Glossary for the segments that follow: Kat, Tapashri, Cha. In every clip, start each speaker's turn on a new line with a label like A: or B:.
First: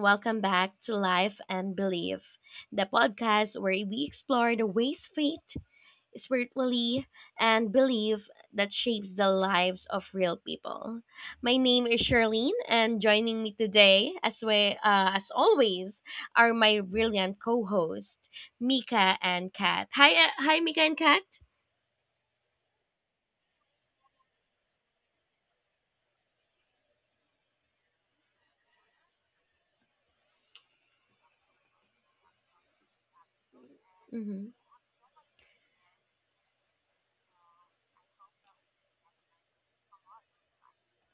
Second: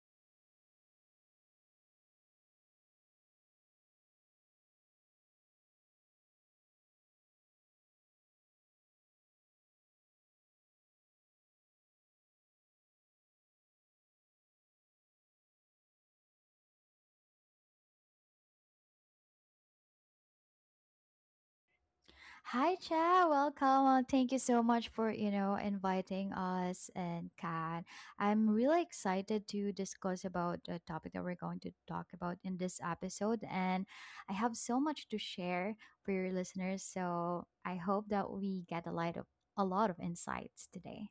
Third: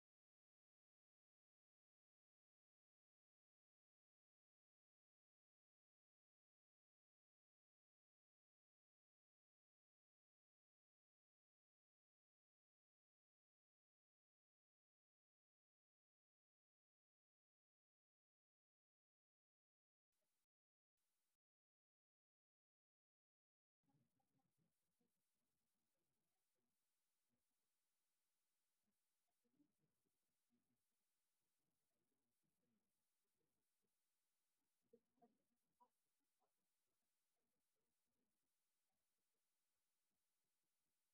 A: Welcome back to Life and Belief, the podcast where we explore the ways faith, spiritually, and belief that shapes the lives of real people. My name is Charlene, and joining me today, as always, are my brilliant co-hosts, Mika and Kat. Hi, Mika and Kat.
B: Hi, Cha. Welcome. Thank you so much for, inviting us and Kat. I'm really excited to discuss about the topic that we're going to talk about in this episode. And I
A: hmm
B: have so much to share for your listeners. So I hope that we get a lot of insights today.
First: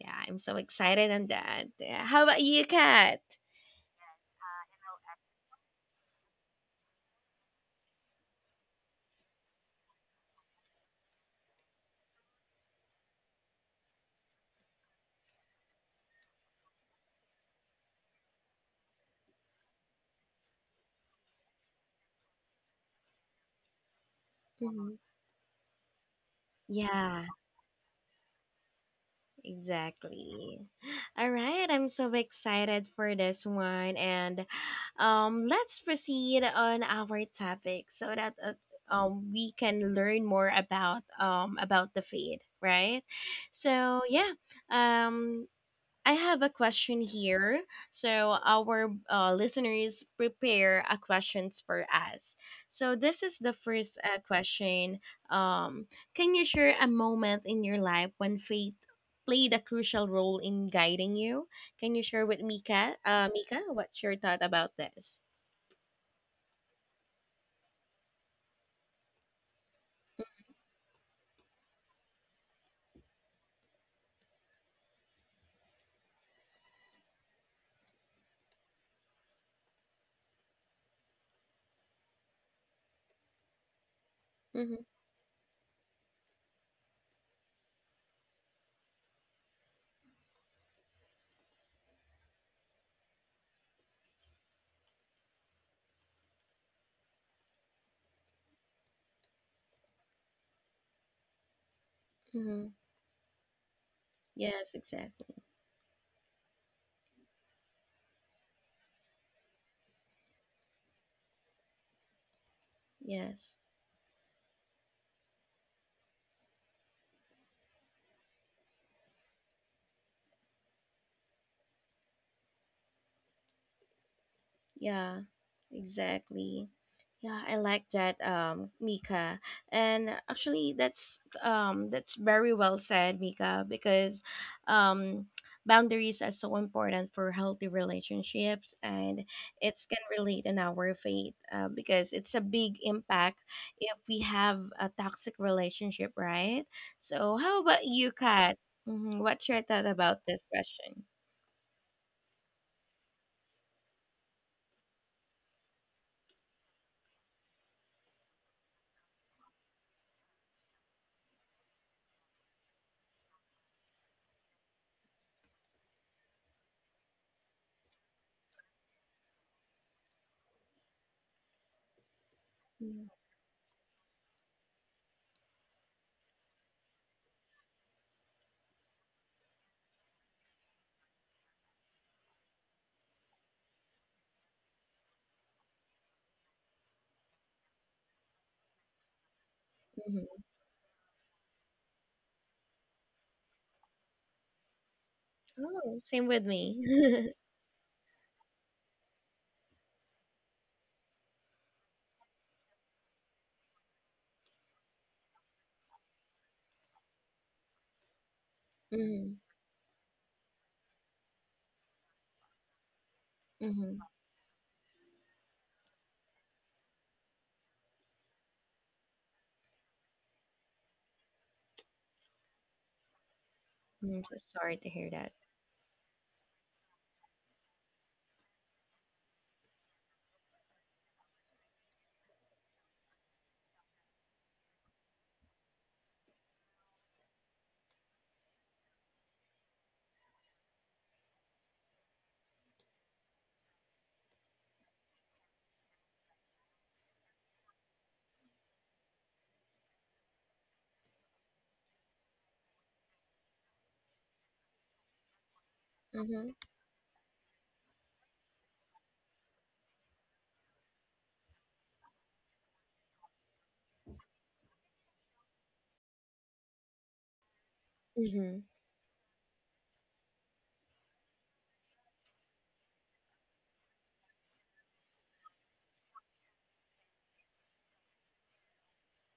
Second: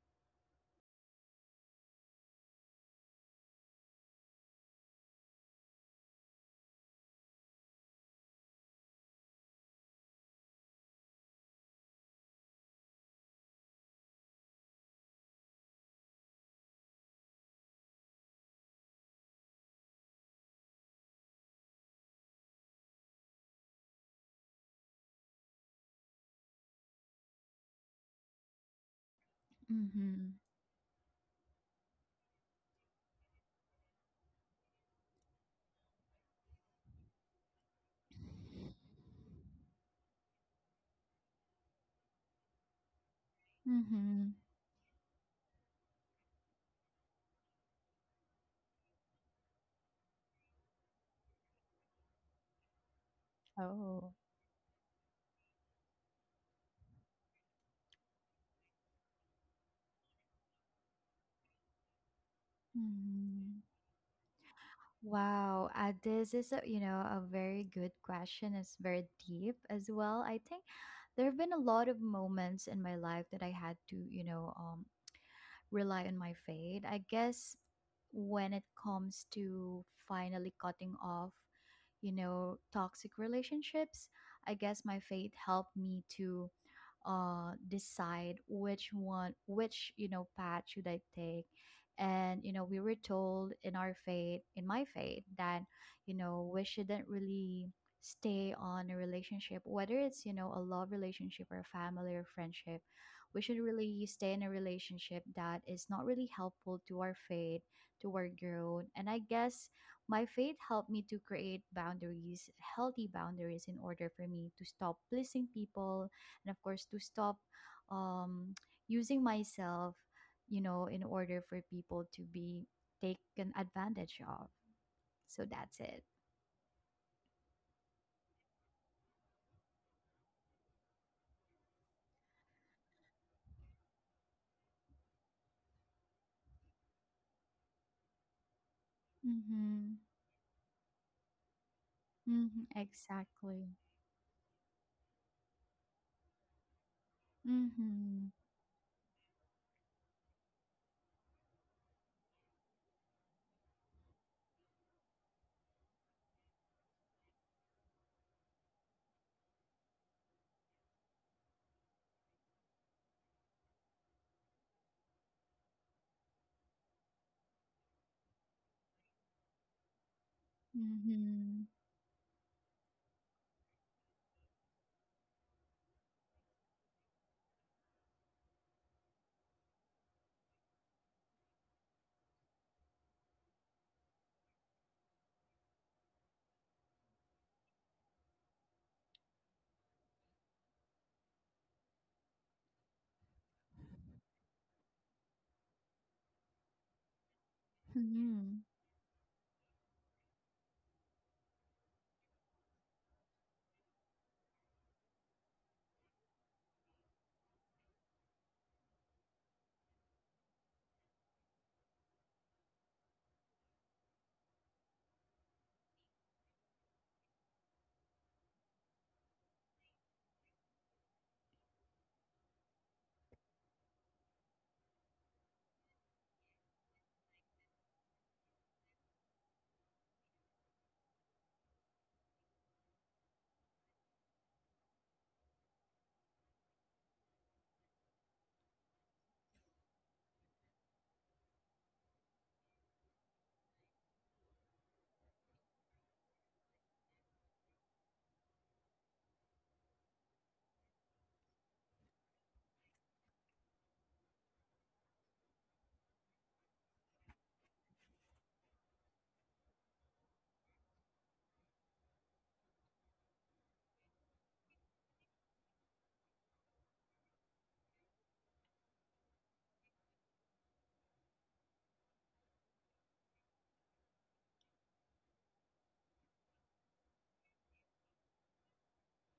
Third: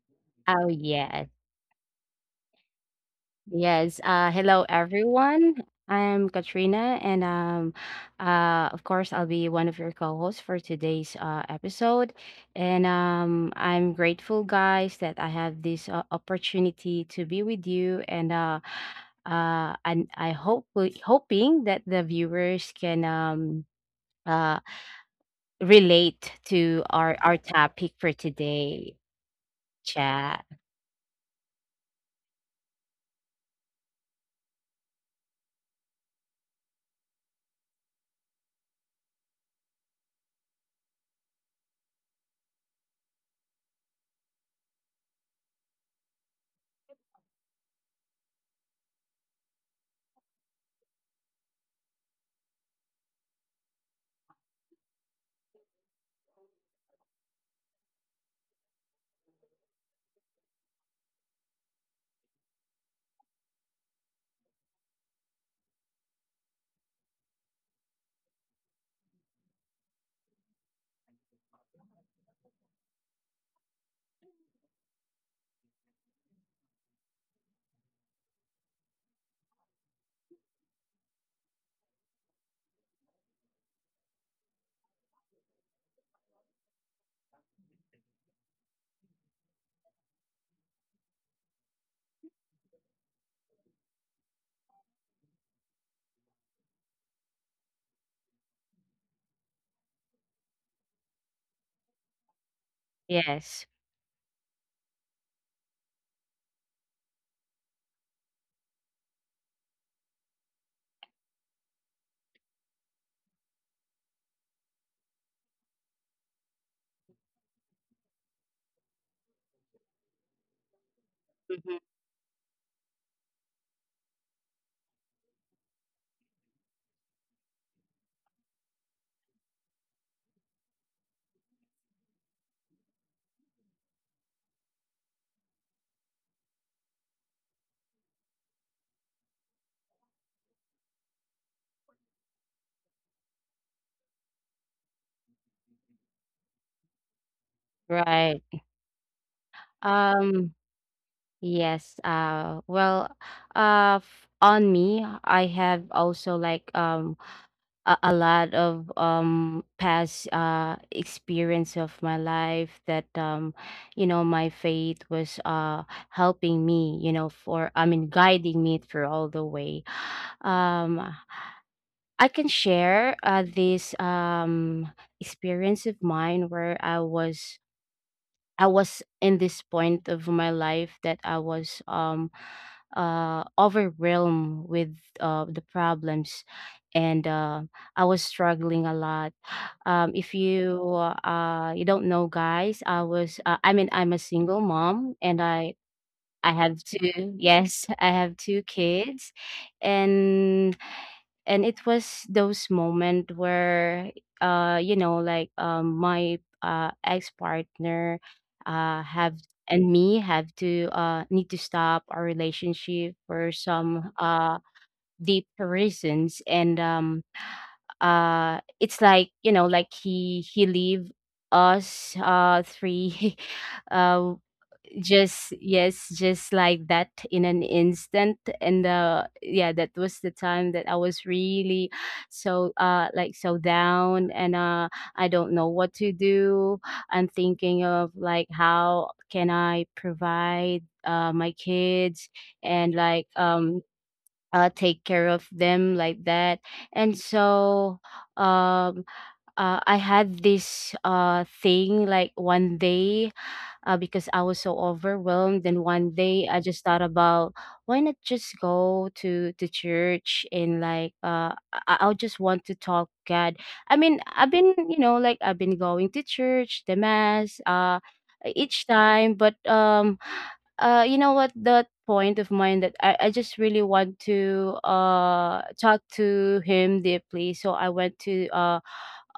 A: Yeah, I'm so
C: Oh,
A: excited on
C: yes.
A: that. Yeah. How about you, Kat?
C: Yes. Hello, everyone. I'm Katrina, and of course, I'll be one of your co-hosts for today's episode. And I'm grateful, guys, that I have this opportunity to be with you, and I hope hoping that the viewers can uh,
A: hmm
C: relate to our
A: Yeah.
C: our topic for today,
B: Mm-hmm.
C: chat.
A: Exactly. All right, I'm so excited for this one, and let's proceed on our topic so that we can learn more about the faith, right? So,
B: Mm-hmm.
A: yeah. Um I have a question here. So, our listeners prepare a questions for us. So, this is the first
B: Oh.
A: question. Um, can you share a moment in your life when faith played a crucial role in guiding you? Can you share with Mika? Mika, what's your thought about this?
B: Wow, this is a, you know a very good question. It's very deep as well. I think there have been a lot of moments in my life that I had to rely on my fate. I guess when it comes to finally cutting off, you know, toxic relationships, I
A: Mm-hmm,
B: guess my fate helped me to decide which path should I take. And you know, we were told in our fate in my fate that you know, we shouldn't really stay on a relationship whether it's you know a love relationship or a family or
A: mm-hmm.
B: friendship. We should
C: Yes.
B: really stay in a
A: Yes,
B: relationship
A: exactly.
B: that is not really helpful to our faith, to our growth. And I guess my faith helped me to create boundaries, healthy
A: Yes.
B: boundaries, in order for me to stop pleasing people and, of course, to stop um, using myself, you know, in order for
C: Mhm.
B: people to be taken advantage of.
A: Yeah,
B: So that's it.
A: exactly. Yeah, I like that, Mika. And actually, that's very well said, Mika, because um, boundaries are so important for healthy relationships, and it
B: Mm-hmm.
A: can relate in our faith because it's a
B: Mm-hmm.
A: big impact
B: Exactly.
A: if we have a toxic relationship, right? So, how about you,
B: Mm-hmm.
A: Kat?
C: Right.
A: What's your thought about this
C: Um.
A: question?
C: Yes. Well, on me, I have also like a lot of past experience of my life that you know my faith was helping me, you know for I mean, guiding me through all the way. Um,
B: Mm-hmm.
C: I can
A: Mm-hmm.
C: share this experience of mine where I was in this point of my life that I was overwhelmed with the problems, and I was struggling a lot. If
A: Mm-hmm.
C: you You don't know, guys, I was I mean, I'm a single mom, and
A: Oh, same with
C: I
A: me.
C: have two yes, I have
B: Mm-hmm.
C: two kids. And and it was those moment where my ex partner
A: Mhm.
C: have and me have to need to stop our relationship for
A: Mhm.
C: some deep reasons, and it's like you know like he leave us, three
A: I'm so
C: uh
A: sorry to hear that.
C: just yes, just like that in an instant. And yeah, that was the time that I was really so so down, and I don't know what to do. I'm thinking of like, how can I provide my kids and like take care of them like that. And um I had this thing, like one day, because I was so overwhelmed. And one day
A: Mhm.
C: I just thought about, why not just go to church and like I'll just want to talk God. I mean, I've been you know like I've been going to church, the mass,
A: Mhm.
C: each time, but you know what, that point of mine that I just really want to talk to him deeply. So I went to uh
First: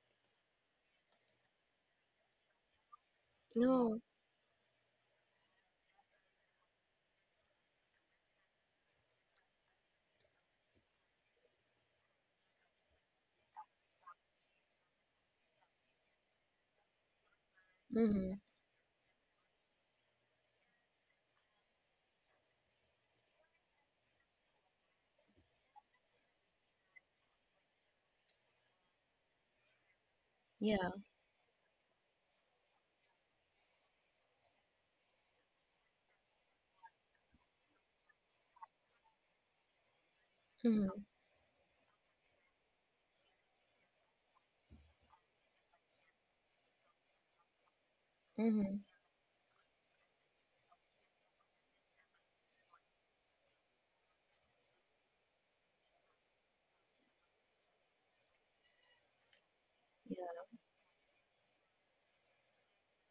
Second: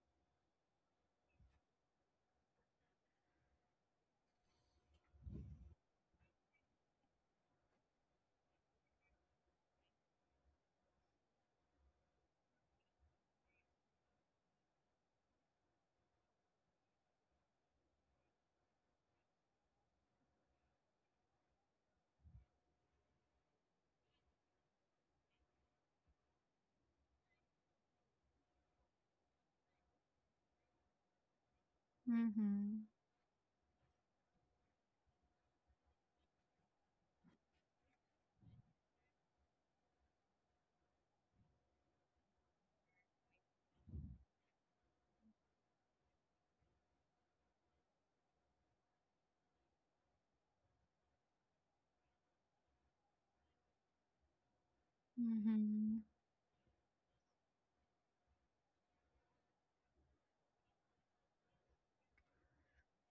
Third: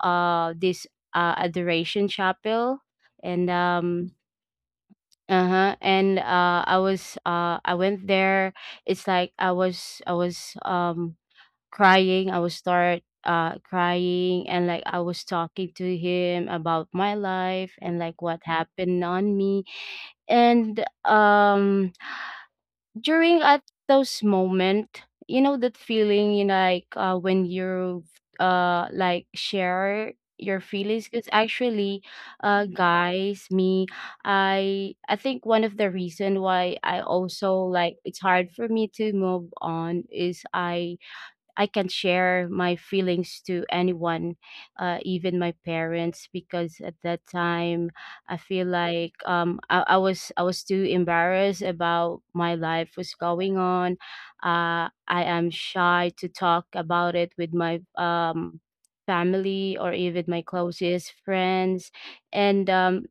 C: uh this adoration chapel. And
A: No.
C: uh-huh. And I went there. It's like I was crying. I was start crying, and like I was talking to him about my life and like
A: Mhm.
C: what happened on me. And um during at those moment, you know that feeling, like when you share your
A: Yeah.
C: feelings. Because actually,
B: Mm-hmm.
C: guys, me I think one of the reason why I also like it's hard for me to move on is I—
A: Mhm.
C: I can share my feelings to anyone, even my parents, because at that time I feel
A: Mhm.
C: like I was too embarrassed about my life was going on. I am
B: Mhm.
C: shy to talk about it with my family or even
A: Yeah.
C: my closest friends, and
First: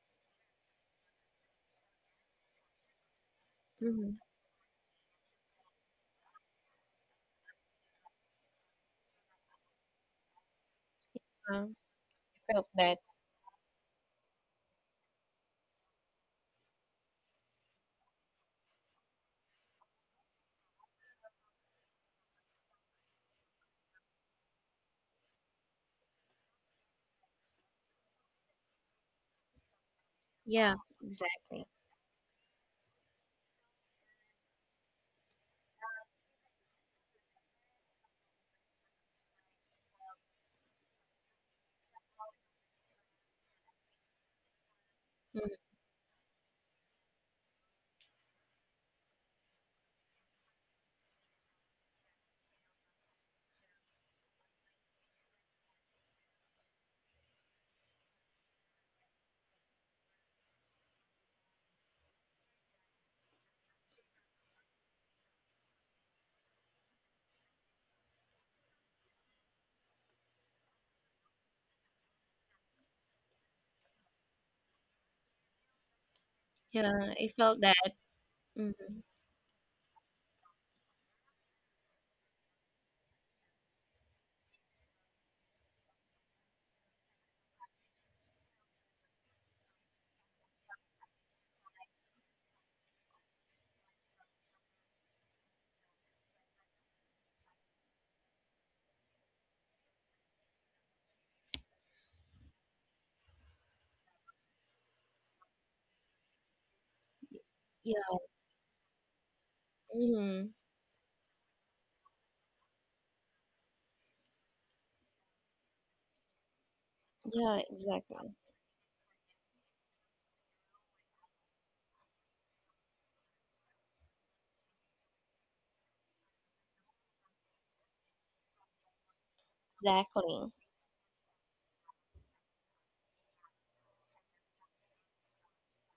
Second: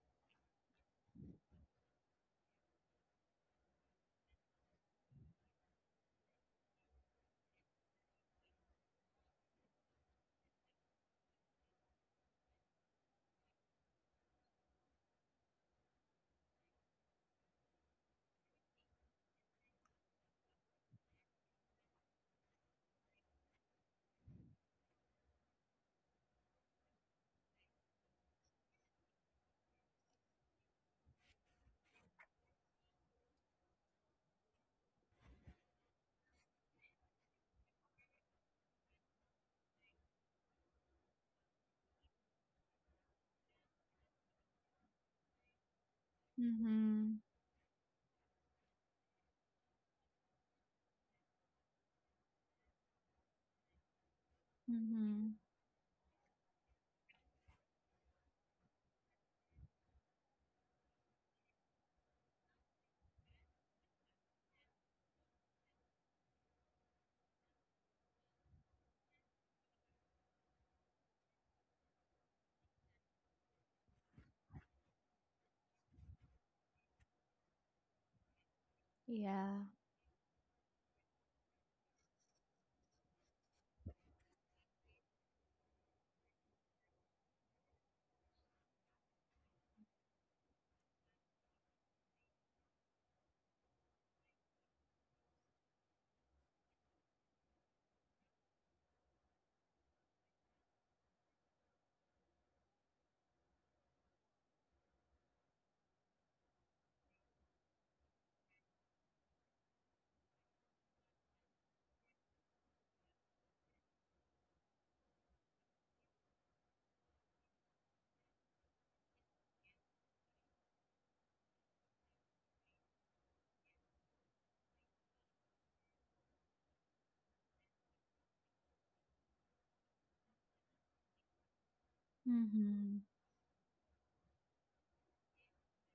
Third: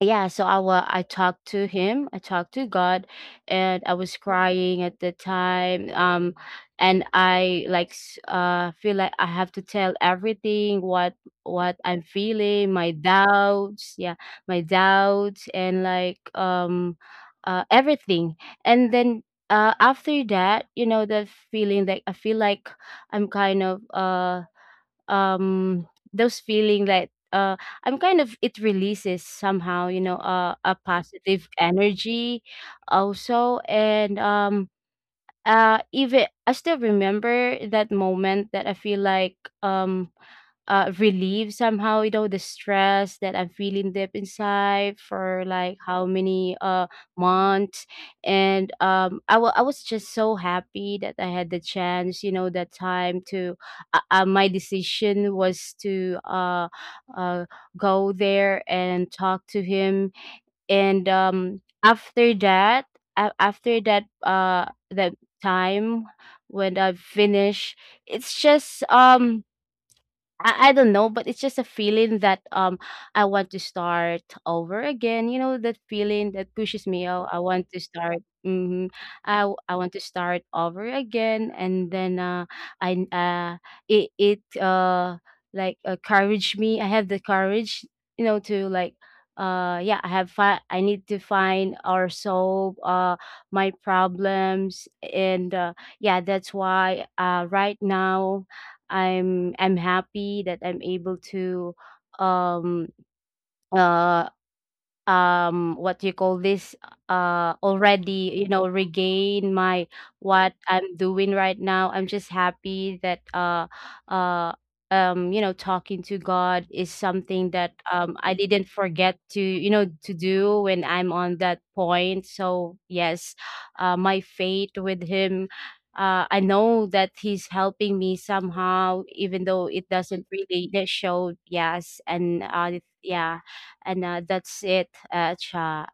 C: yeah, so I talked to him, I talked to God, and I was
A: Mhm.
C: crying at the time. And I like feel like I have to tell everything, what
A: Uh,
C: what
A: I
C: I'm
A: felt
C: feeling, my
A: that.
C: doubts, yeah, my doubts, and like everything. And then, after that, you know, that feeling that I feel like I'm kind of um those feeling like I'm kind of it releases somehow, you know, a
A: Yeah.
C: positive
A: Exactly.
C: energy also. And even I still remember that moment that I feel like um relieved somehow, you know, the stress that I'm feeling deep inside for
A: Mhm.
C: like how many
B: Mhm.
C: months. And I was just so happy that I had the chance, you know, that time to my decision
B: Mhm.
C: was to uh go there and talk to him. And after that, that time when I finish, it's just I don't know, but it's just a feeling that I want to start over again. You know that feeling that pushes me.
A: Yeah.
C: Oh,
A: I
C: I
A: felt
C: want to
A: that.
C: start. Mm-hmm.
A: Mhm.
B: Yeah.
C: I want to start over again. And then I it it like courage me. I have the courage, you know, to like yeah, I need to find or solve my problems. And yeah, that's why right now, I'm happy that I'm able to um uh what do you call this,
A: Yeah.
C: already, you know, regain my—
A: Mhm.
C: what I'm doing right now. I'm just happy that uh you know, talking to God is something
A: Yeah.
C: that I
A: Exactly.
C: didn't forget to, do when I'm on that point. So yes, my faith with him, I know that he's helping me somehow, even though it doesn't
A: Exactly.
C: really show. Yes, and
B: Mhm.
C: yeah, and, that's it at cha.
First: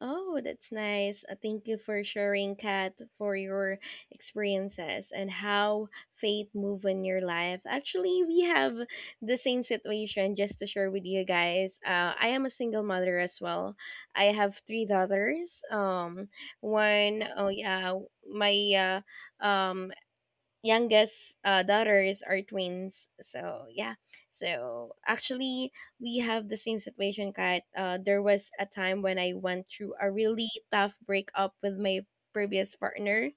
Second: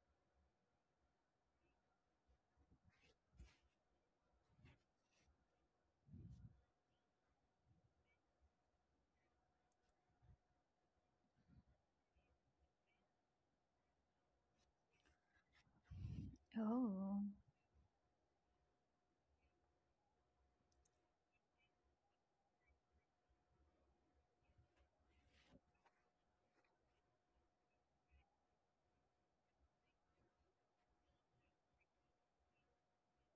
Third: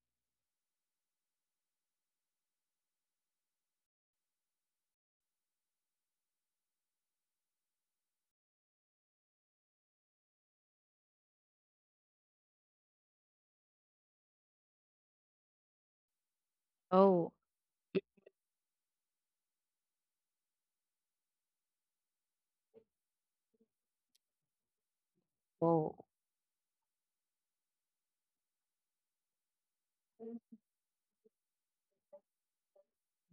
A: Oh, that's nice. Thank you for sharing, Kat, for your experiences and how faith move in your life. Actually, we have the same situation. Just to share with you guys, I am a single mother as well. I have three daughters.
B: Oh.
C: Oh,
A: Oh yeah, my uh, um youngest daughters are twins. So yeah. So actually,
C: oh.
A: we have the same situation, Kat. There was a time when I went through a really tough breakup with my previous partner.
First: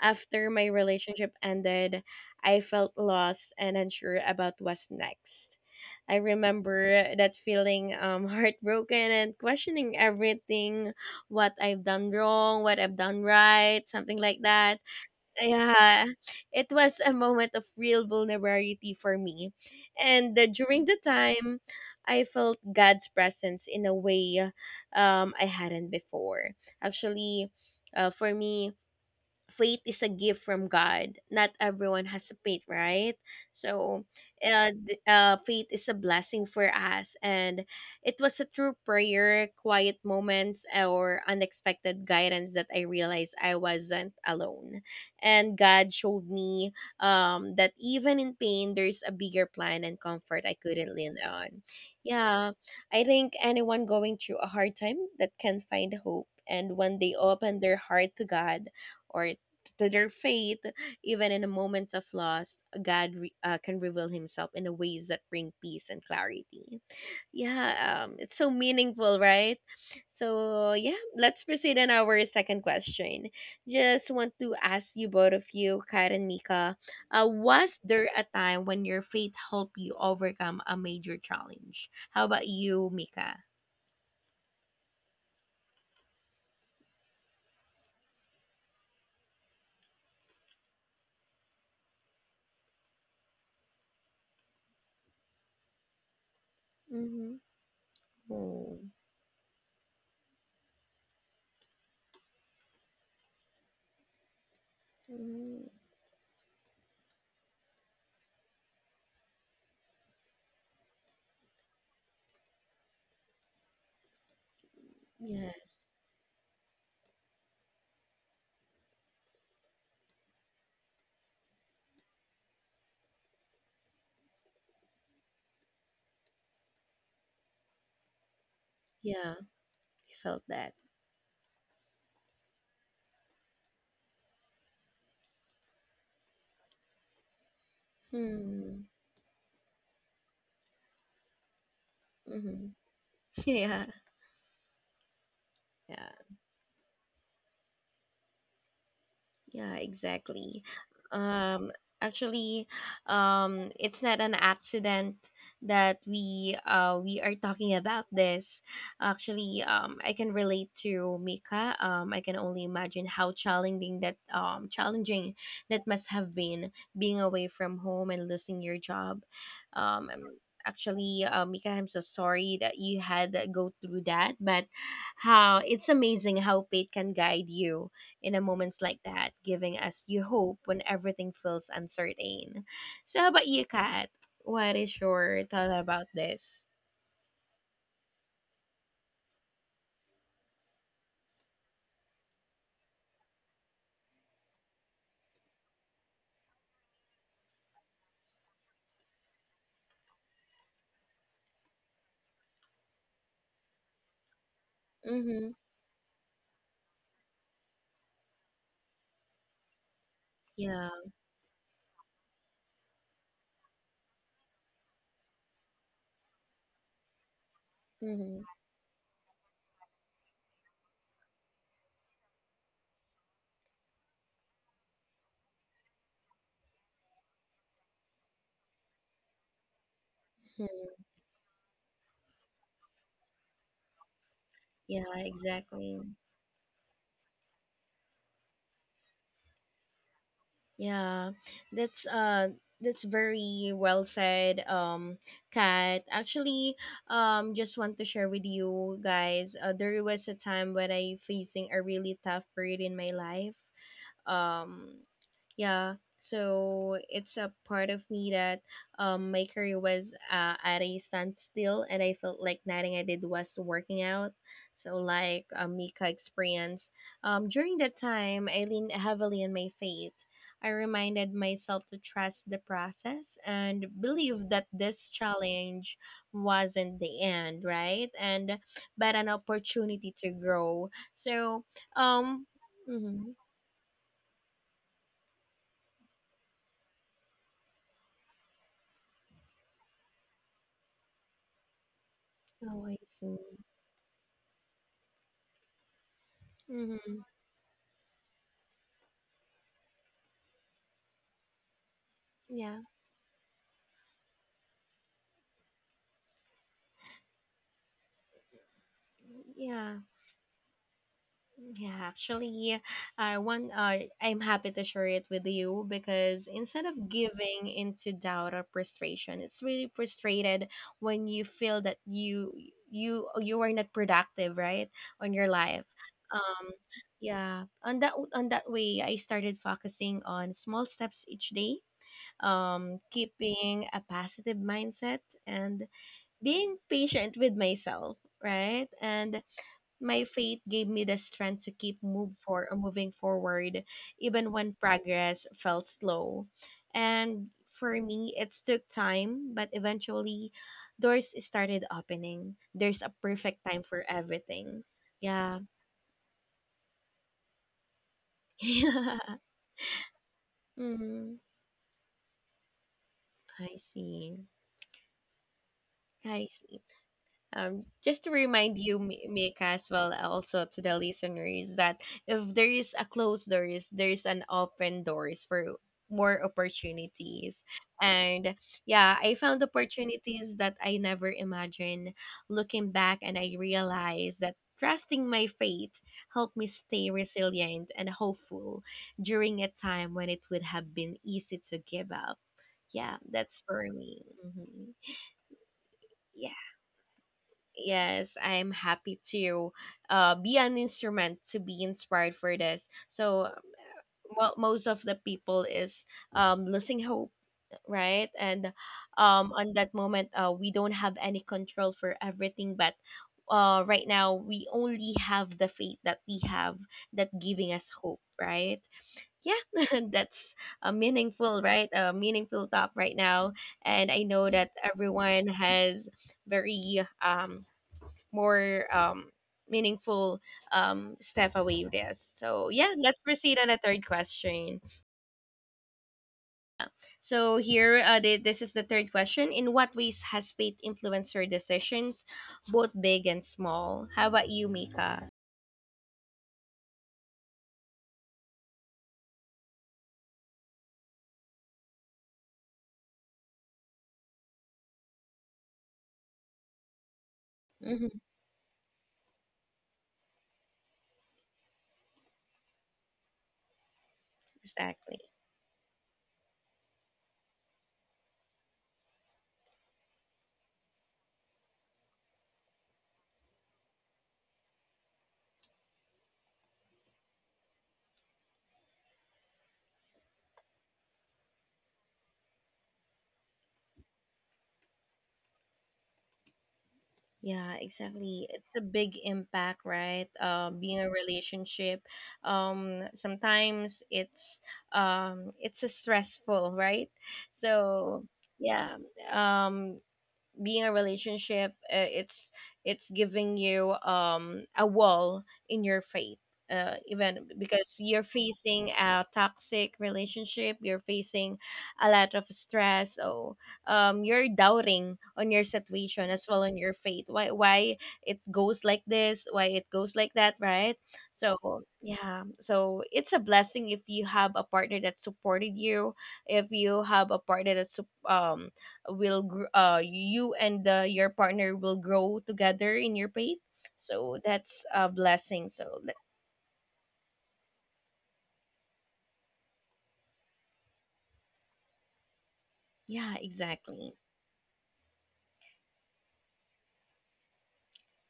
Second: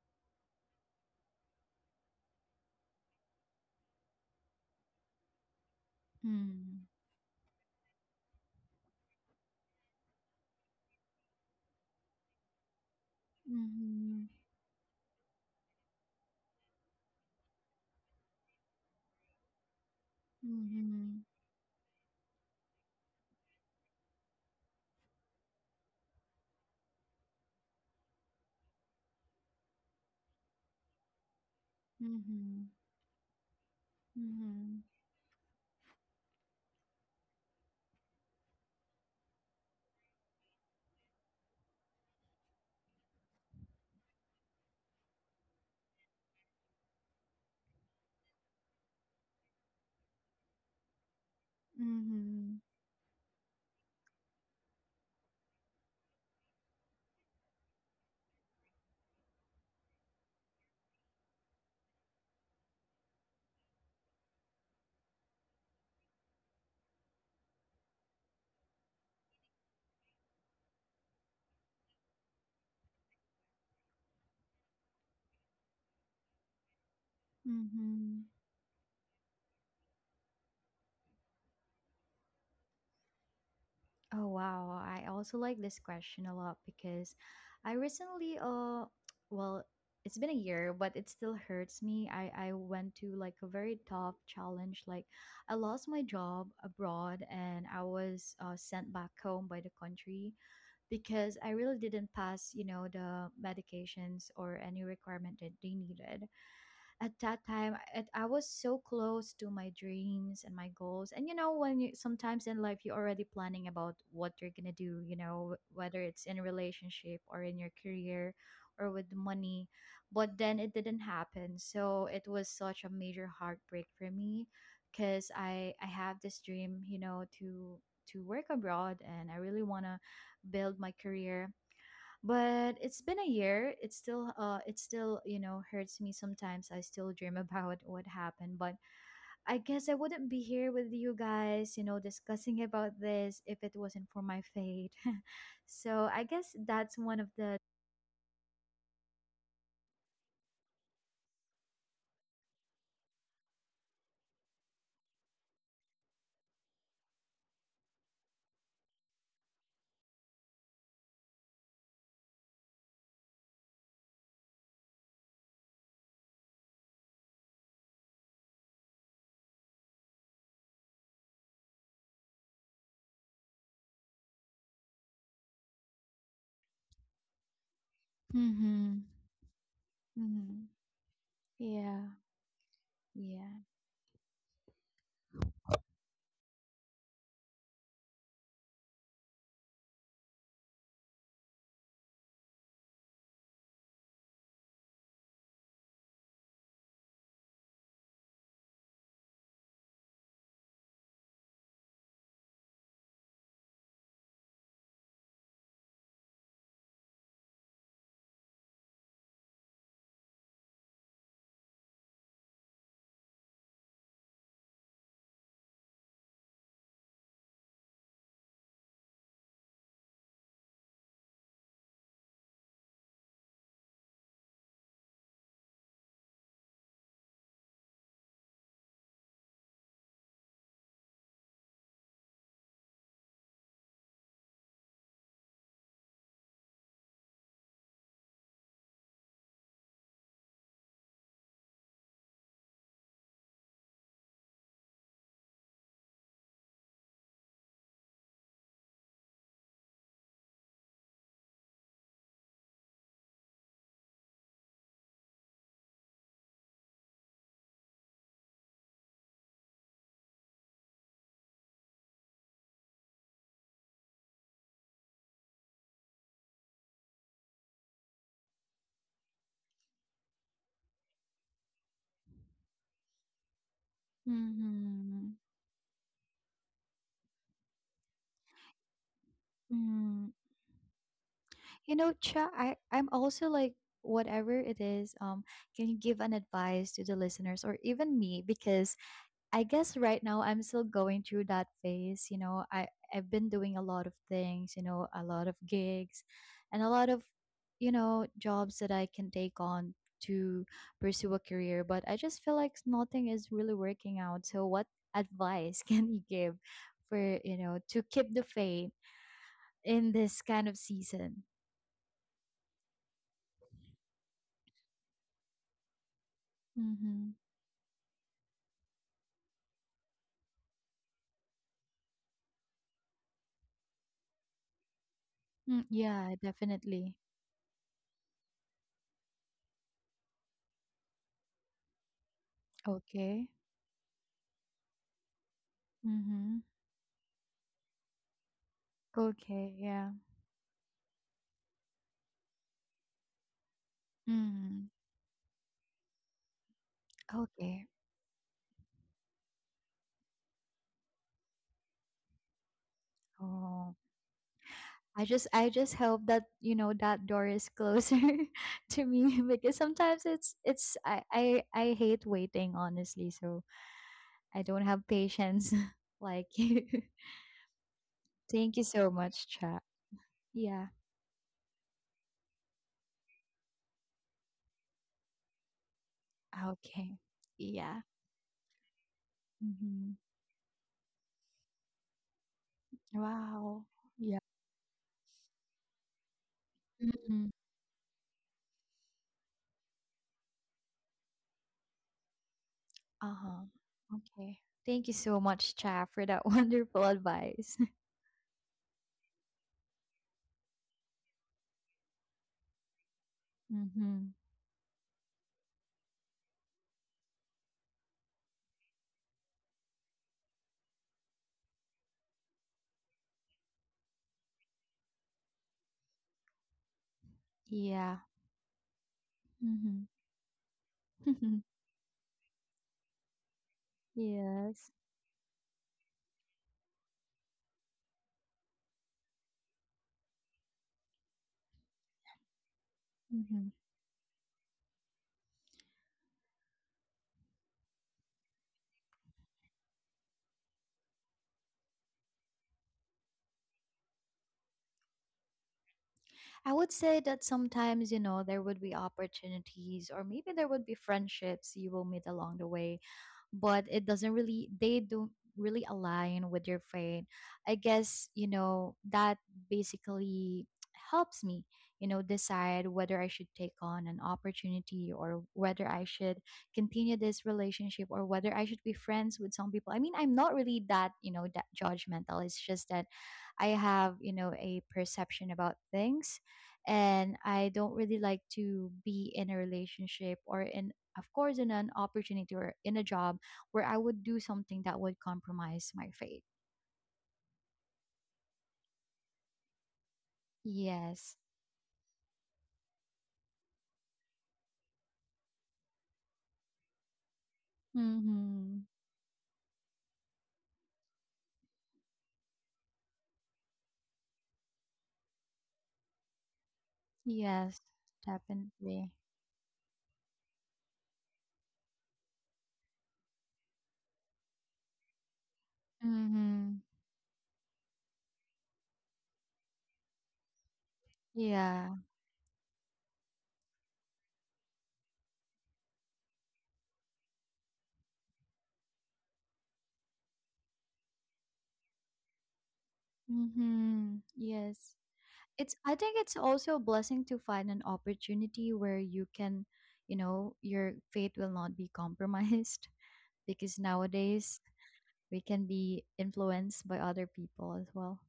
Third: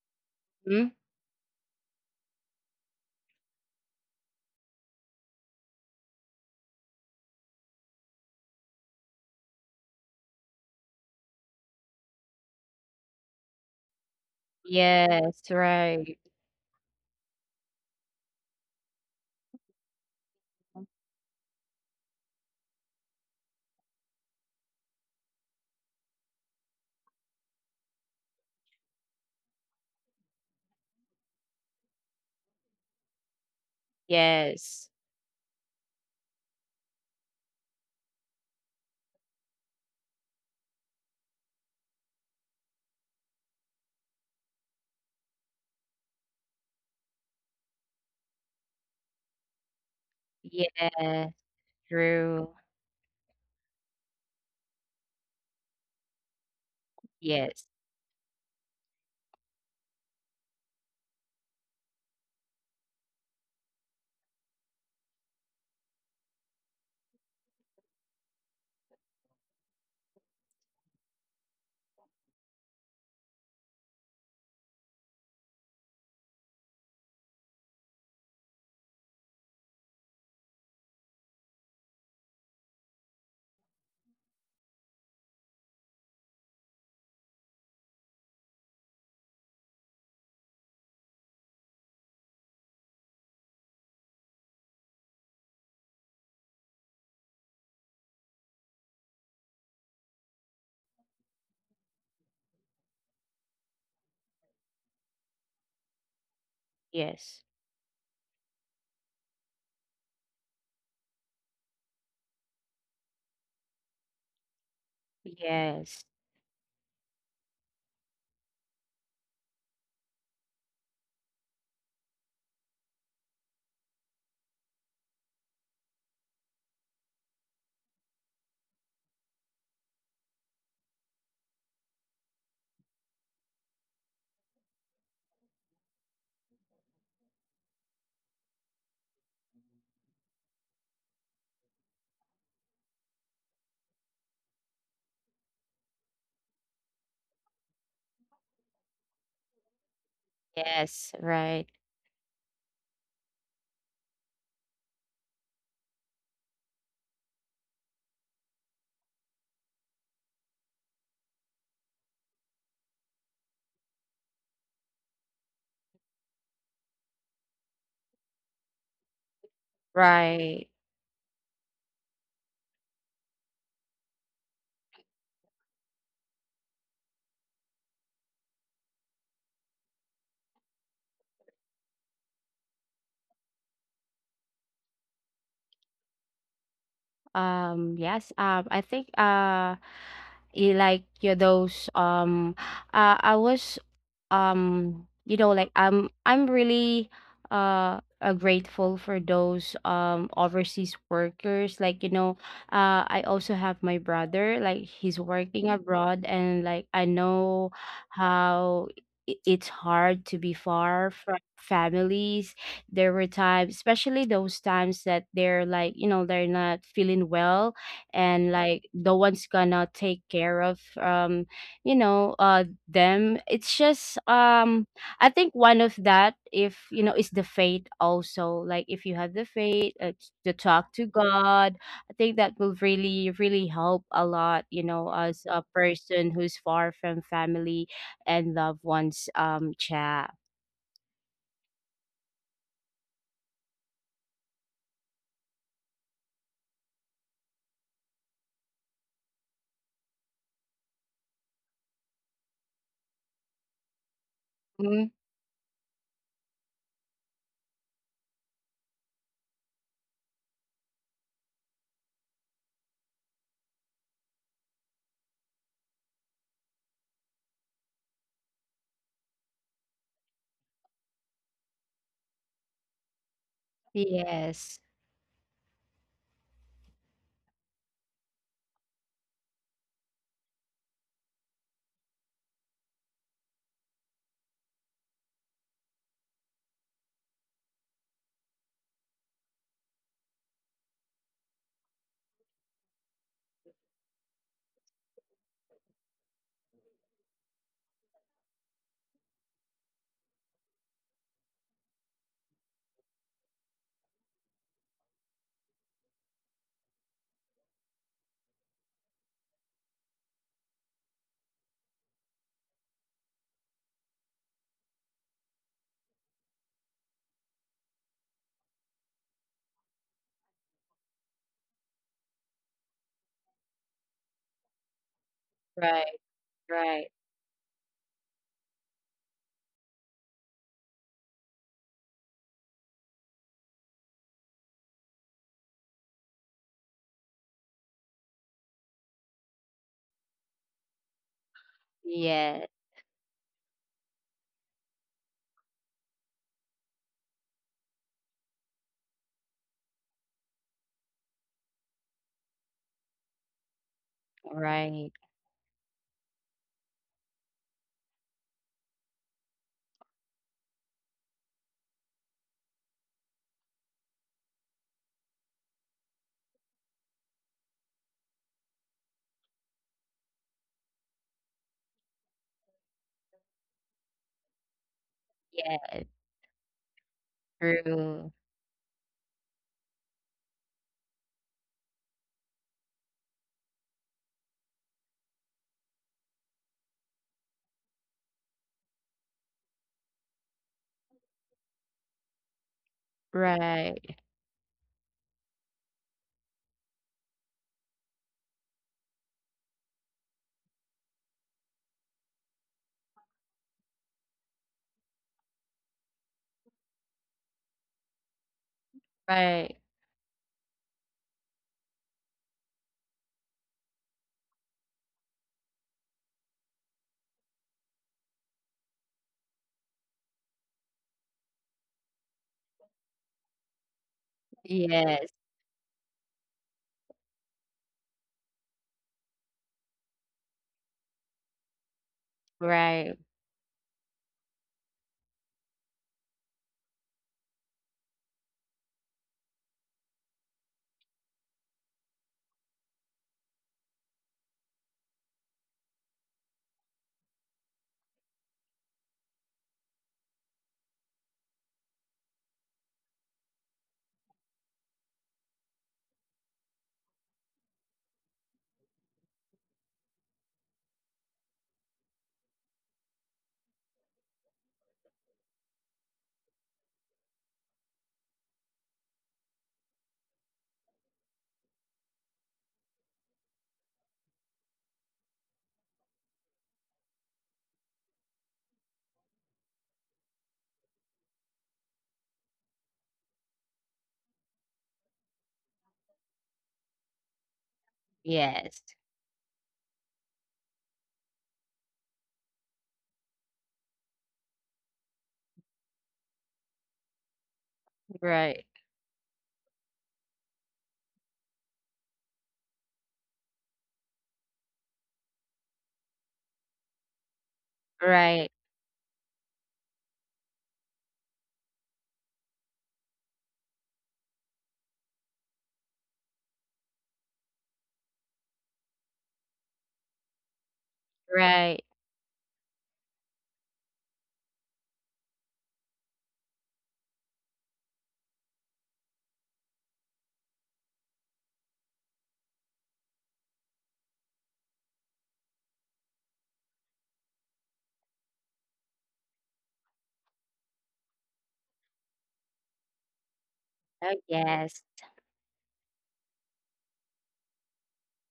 A: After my
C: Mhm.
A: relationship ended, I felt lost and unsure about what's next. I
B: Mm.
A: remember that feeling heartbroken and questioning everything, what I've done wrong, what I've done right, something
B: Mhm.
A: like that.
C: Yes,
A: Yeah,
C: right.
A: it was a moment of real vulnerability for me. And during the
B: Mhm.
A: time, I felt God's presence in a way I hadn't before. Actually, for me, faith is a gift from God. Not everyone has a faith,
B: Mhm.
A: right? So,
B: Mhm.
C: Yes.
A: faith is a blessing for us, and it was a true prayer, quiet moments, or unexpected guidance that I realized I wasn't alone, and God showed me that even in pain, there's a bigger plan and comfort I couldn't lean
C: Yes,
A: on. Yeah,
C: true.
B: Mhm.
A: I think anyone going through a hard time that can find hope and when they open
C: Yes,
A: their heart to God or to their faith, even in the moments of loss, God can reveal Himself in the ways that bring peace and clarity. Yeah, it's so meaningful, right? So yeah, let's proceed on our second question. Just want to ask you both of you, Kat and Mika, was there a
B: Mhm.
A: time when your faith helped you overcome a major challenge? How about you, Mika?
B: Oh wow, I also like this question a lot because I recently well, it's been a year but it still hurts me. I went to like a very tough challenge. Like, I lost my job abroad
A: Mm-hmm.
B: and I was
A: Oh.
B: sent back home by the country because I really didn't pass, you know, the medications or any requirement that
A: Mm,
B: they needed. At
C: yes,
B: that time I was so close to my dreams and my goals. And you know, when you sometimes in life you're already planning about what you're gonna do, you know,
A: yes.
C: yes,
B: whether it's in a relationship or in your career or with money, but then it didn't happen. So it was such a major heartbreak for me because I have this dream, you know, to work abroad and
A: Yeah,
B: I really want to
A: I felt that.
B: build my career. But it's been a year, it still you know hurts me. Sometimes I still dream about what happened. But
A: Hmm.
B: I guess I wouldn't be here with you guys, you know, discussing
A: Mm-hmm.
B: about this if it
A: Yeah,
B: wasn't for my fate. So
A: yeah,
B: I guess that's one of the
A: yeah, exactly.
C: yes, right,
A: Um, Actually, it's not an accident that we are talking about this. Actually, I can relate to Mika. I can only imagine how challenging that must have been, being away from home and losing your job. Um, um,
C: right.
A: Actually, Mika, I'm so sorry that you had to go through that, but how it's amazing how fate can guide you in a moments like
B: Mm-hmm.
A: that, giving us you hope
B: Mm-hmm.
A: when everything feels
B: Yeah.
A: uncertain. So how about
B: Yeah.
A: you, Kat? What is your thought about this?
C: Yes, I think, you like you those I was you know like I'm really grateful for those overseas workers, like you know, I also have my brother, like he's
A: Mhm.
C: working abroad, and like I know how it's hard to be
A: Yeah.
C: far from families. There were times, especially those times that they're like, you know, they're not feeling well,
A: Mhm.
C: and like the one's gonna take care of them. It's just I think one of that, if you know, is the faith also. Like if you have the faith, to talk
A: Mhm.
C: to God, I think that will really, really help a lot, you
A: Yeah,
C: know, as a
A: exactly.
C: person who's far from family and loved ones, chat.
A: Yeah, that's uh that's very well said, Kat. Actually, just want to share with you guys. There was a time when I facing a really tough period in my life. um
C: Mhm.
A: yeah, so it's a part of me that my career was at a standstill, and I felt like nothing I did was working out. So, like a Mika experience, during that time I leaned heavily on my faith. I reminded myself to trust the process and believe that
C: Yes,
A: this
B: Mm-hmm.
A: challenge wasn't the end, right? And but an opportunity to
B: Mm.
A: grow. So
B: You know,
A: um
B: Cha, I'm
A: mhm.
B: also like, whatever it is, can you give an advice to the listeners or even me? Because I guess right now I'm still going through that phase.
A: Oh, I
B: I've
A: see.
B: been doing a lot of things. You know, a lot of gigs, and a lot of
A: Mm-hmm.
B: you know jobs that I can take on to pursue a career. But I just feel like
A: Yeah,
B: nothing is really working out. So, what advice can you give for you know to keep the faith
A: yeah,
B: in this kind of season?
A: yeah. Actually, I want. I'm happy to share it with you because instead of
B: Mm-hmm.
A: giving into doubt or frustration, it's really frustrated when you feel that you are not productive, right, on your life.
B: Mm,
C: right,
B: yeah,
A: Um,
C: right,
B: definitely.
A: yeah. On that way, I started focusing on small steps each day.
B: Okay.
A: Keeping a positive mindset and
B: Mm-hmm.
A: being patient with myself, right? And
B: Okay. Yeah.
A: my faith gave me the strength to keep move
C: yeah,
A: for moving forward, even when
B: Mm.
A: progress felt slow. And
B: Okay.
A: for me, it took time, but eventually, doors started opening. There's a perfect time
B: Oh.
A: for everything.
C: right,
B: I just
A: Yeah.
B: I just hope that you know that door is closer to
A: Yeah.
B: me because sometimes it's
A: Hmm.
B: I hate waiting honestly, so
A: I see.
B: I don't have patience
A: I
B: like
A: see.
B: you.
A: Just to
B: Thank
A: remind
B: you
A: you,
B: so much,
A: Mika,
B: chat.
A: as well, also to
B: Yeah.
A: the listeners, that if there is a closed doors, there is an open doors for
C: yeah,
A: more
B: Okay.
A: opportunities.
B: Yeah.
C: true,
A: And yeah, I found
B: Hmm.
A: opportunities that I never imagined. Looking back, and I
B: Wow. Yeah.
A: realized that trusting my faith helped me stay
B: Hmm.
A: resilient and hopeful during a time when it would have been easy to give up. Yeah, that's
B: Uh-huh.
A: for
C: right.
A: me.
B: Okay.
A: hmm
B: Thank you so much, chat, for that wonderful advice.
A: Yes, I'm happy to be an instrument to be inspired for this. So
B: Hmm.
A: mo most of the people is losing hope, right? And on
C: Right.
A: that moment, we don't have any control for everything. But right now, we only have the faith that we have that giving us
B: Yeah.
A: hope, right? Yeah,
B: Hmm.
A: that's a meaningful, right? A meaningful thought right now. And I know that
B: Yes.
C: Yes.
A: everyone has very more meaningful step away with this. So yeah,
C: Right.
A: let's proceed on
B: Hmm.
A: the third question. So here, this is the third question. In what ways has faith influenced your decisions, both big and small? How about you, Mika?
B: I would say that sometimes, you know, there would be opportunities or maybe there would be friendships you will meet along the way, but it doesn't really they don't really align with your faith. I
A: hmm
B: guess you know that basically helps me, you know, decide whether I should take on an opportunity
A: Exactly.
B: or whether I should continue this relationship or whether I should be friends with some people. I mean, I'm not really that you know that judgmental. It's just that I have you know a perception about things, and I don't really like to be in a relationship or in of course in an opportunity or in a job where I would do something that would compromise my faith.
A: Yeah, exactly. It's
C: Yes.
A: a big impact, right? Being a
B: Yes.
A: relationship, sometimes it's a stressful, right? So
C: Right.
B: Mhm.
A: yeah, um, being a relationship it's giving you a wall in your faith, even
B: Yes,
A: because you're
C: Right.
A: facing
B: definitely.
A: a toxic relationship, you're facing a lot of stress. So you're doubting on your situation as well, on
B: Mhm.
A: your faith. Why it goes like this, why it goes like that, right? So
C: Right.
B: Yeah.
A: yeah, so it's a blessing if you have a partner that supported you. If you have a partner that will you and your partner will grow together in your faith,
B: Mhm.
A: so that's
B: Yes.
A: a blessing,
B: It's
A: so
B: I
A: that,
B: think it's also a blessing to find an opportunity where you can, you know, your faith will not be compromised
A: yeah,
B: because
C: Oh,
A: exactly,
B: nowadays
C: yes.
B: we can be influenced by other people as well.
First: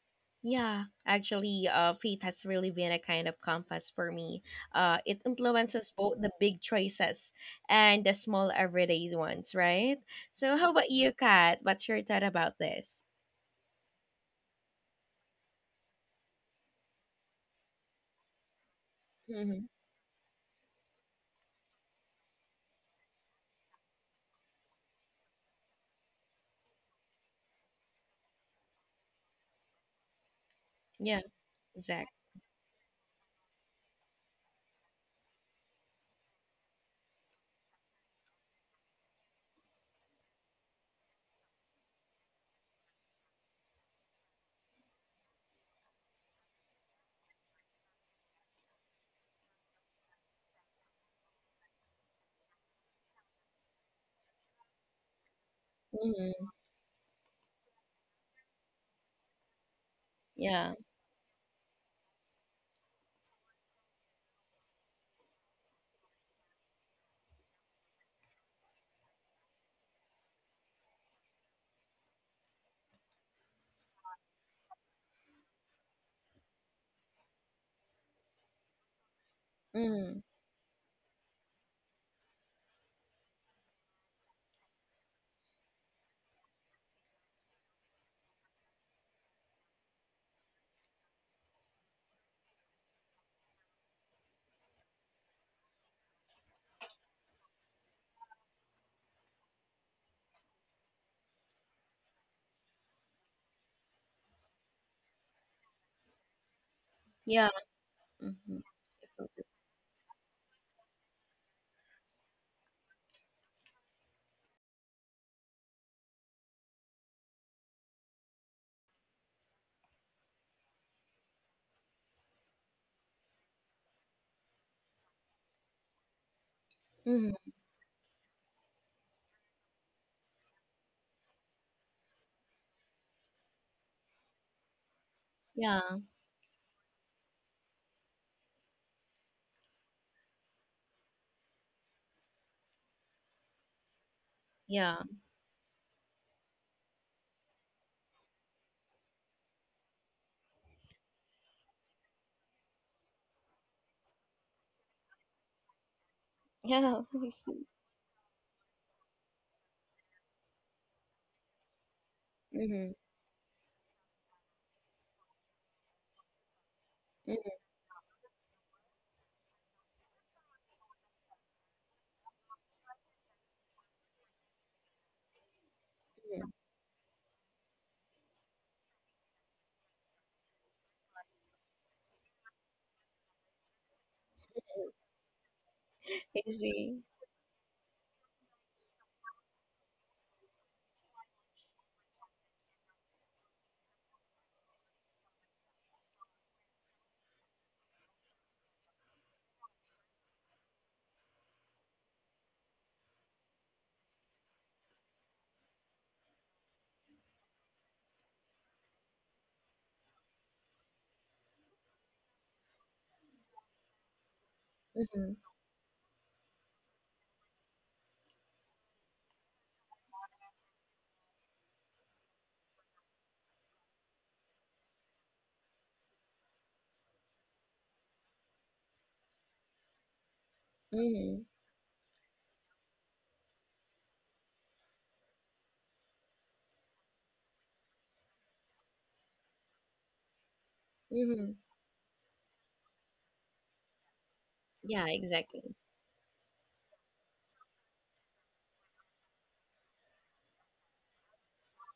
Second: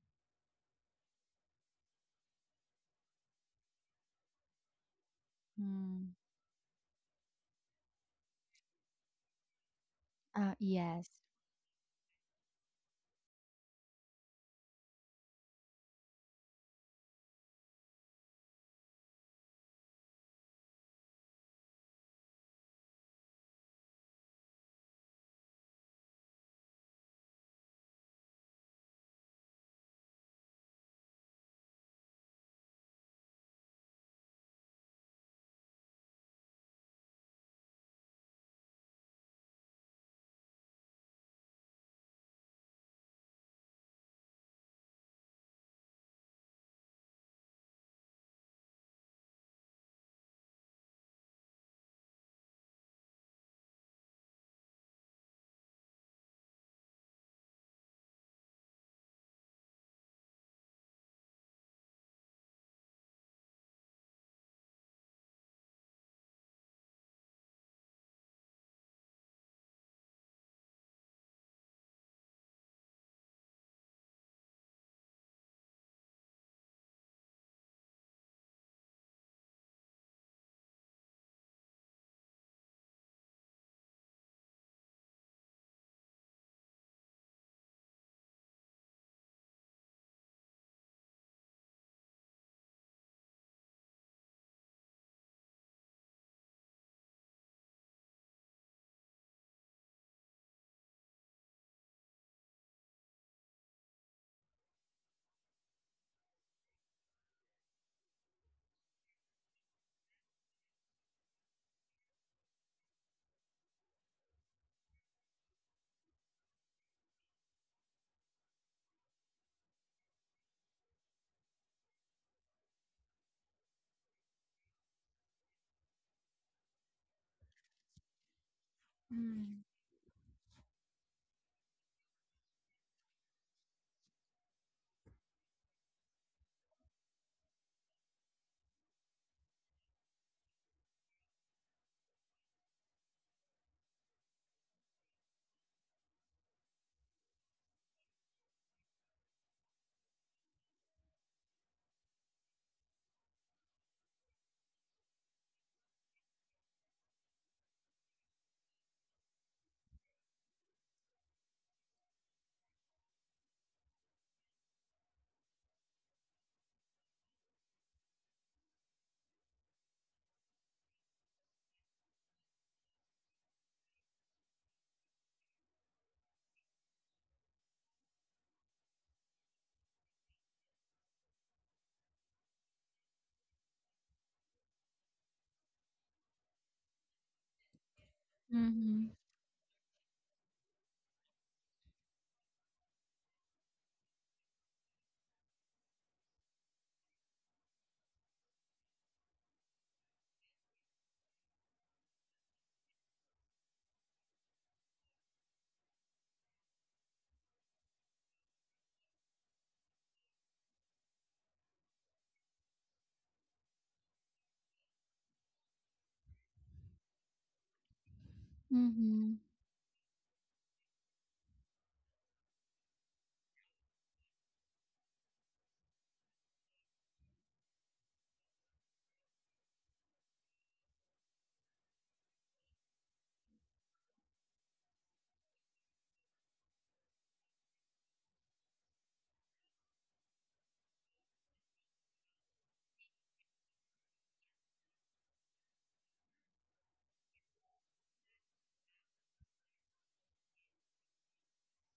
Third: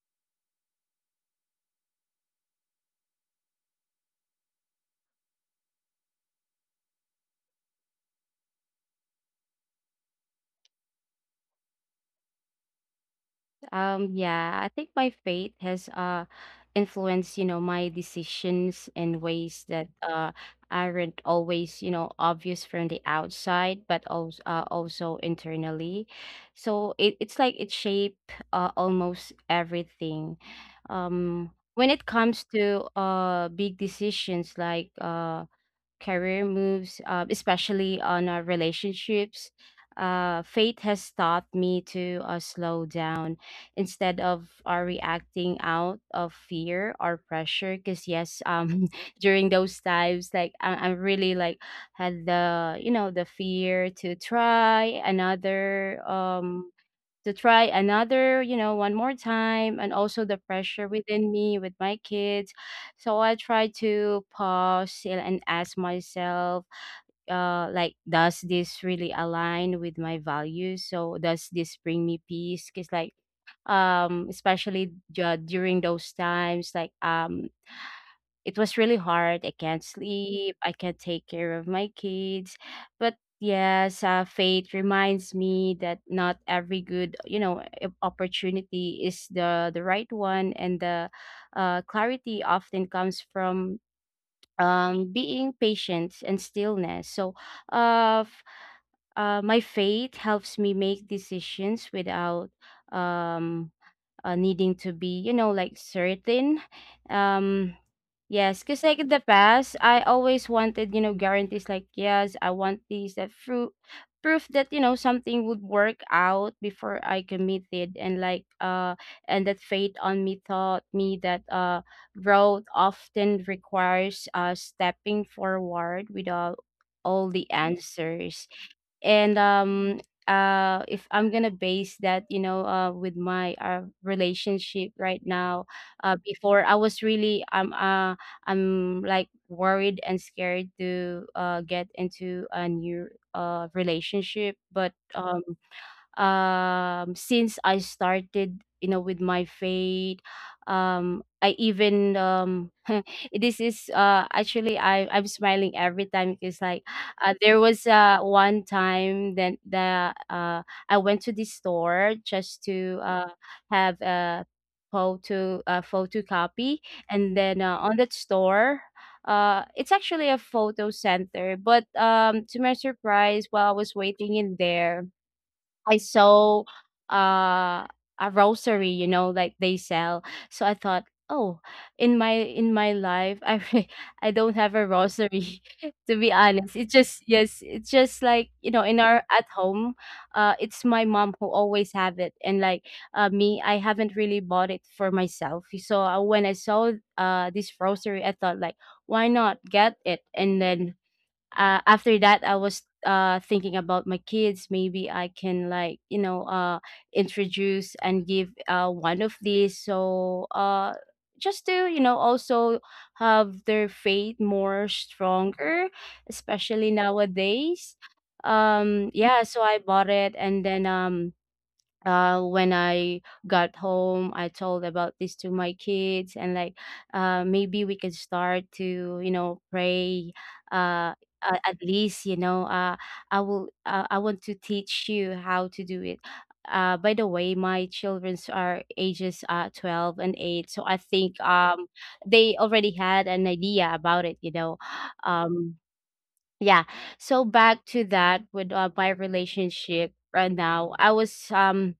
A: yeah. Actually, faith has really been a kind of compass for me. It influences
B: Mm.
A: both the big choices and the small everyday ones, right? So how about
B: Yes.
A: you, Kat? What's your thought about this?
C: Yeah, I think my faith has influenced, you know, my decisions in ways
A: Mm-hmm.
C: that aren't always, you know, obvious from the outside, but also also internally. So it's like it shaped, almost everything.
A: Yeah,
C: When it
A: exactly.
C: comes to big decisions like career moves, especially on our relationships, fate has taught me to slow down instead of reacting out of fear or pressure. Because yes, during those times, like I'm really like had the the fear
A: Mm-hmm.
C: to try another, you know, one more time, and also the
A: Yeah.
C: pressure within me with my kids. So I try to pause still and ask myself, like, does this really align with my values? So does this bring me peace? Because like, especially during those times, like, it was really hard. I can't
A: Mm-hmm.
C: sleep. I can't take care of my kids. But yes, fate reminds me that not every good, you know, opportunity is the right one, and the clarity often comes from being patient and stillness. So, uh, f- my faith helps me make decisions without um needing to be, you know, like certain.
A: Yeah.
C: um yes,
A: Mm-hmm.
C: because like in the past I always wanted, you know, guarantees, like yes, I want these that fruit proof that, you know, something would work out before I committed, and like and that fate on me taught me that growth often requires stepping forward without all the
A: Mm-hmm.
C: answers. And
B: Mm.
C: if I'm gonna base that, you know, with my relationship right now,
A: Yeah,
C: before I was really I'm like worried and scared to get into a new relationship. But
A: yeah,
C: since I started, you know, with my faith, I even this is actually I'm smiling every time because like,
A: yeah.
C: there was one time that the I went to the store just
A: Mm-hmm.
C: to have a photo copy. And then, on that store, it's actually a photo center, but to my surprise while I was waiting in there, I
A: Mm-hmm.
C: saw uh, a rosary, you know, like they sell. So I thought, oh, in my life, I I don't have a rosary. To be honest, it's
A: Exactly.
C: just, yes, it's just like, you know, in
B: Mhm.
C: our at home, it's my mom who always have it, and like me, I haven't really bought it for myself. So when I saw this rosary, I thought like, why not get it, and then after that I was thinking about my kids. Maybe I can, like, you know, introduce and give one of these, so just to, you know, also have their faith more
A: Mm-hmm.
C: stronger, especially nowadays.
B: Mhm.
C: Yeah, so I bought it, and then when I got home, I told about this to my kids, and like, maybe we could start to, you know, pray. Uh,
A: Mm-hmm.
C: a- at least, you know, I will. I want to teach you how to do it. By the way, my childrens are ages 12 and 8, so I think
A: Mm-hmm.
C: they already had an idea about it. You know,
A: Yeah, exactly.
C: um, yeah. So back to that, with my relationship right now, I was um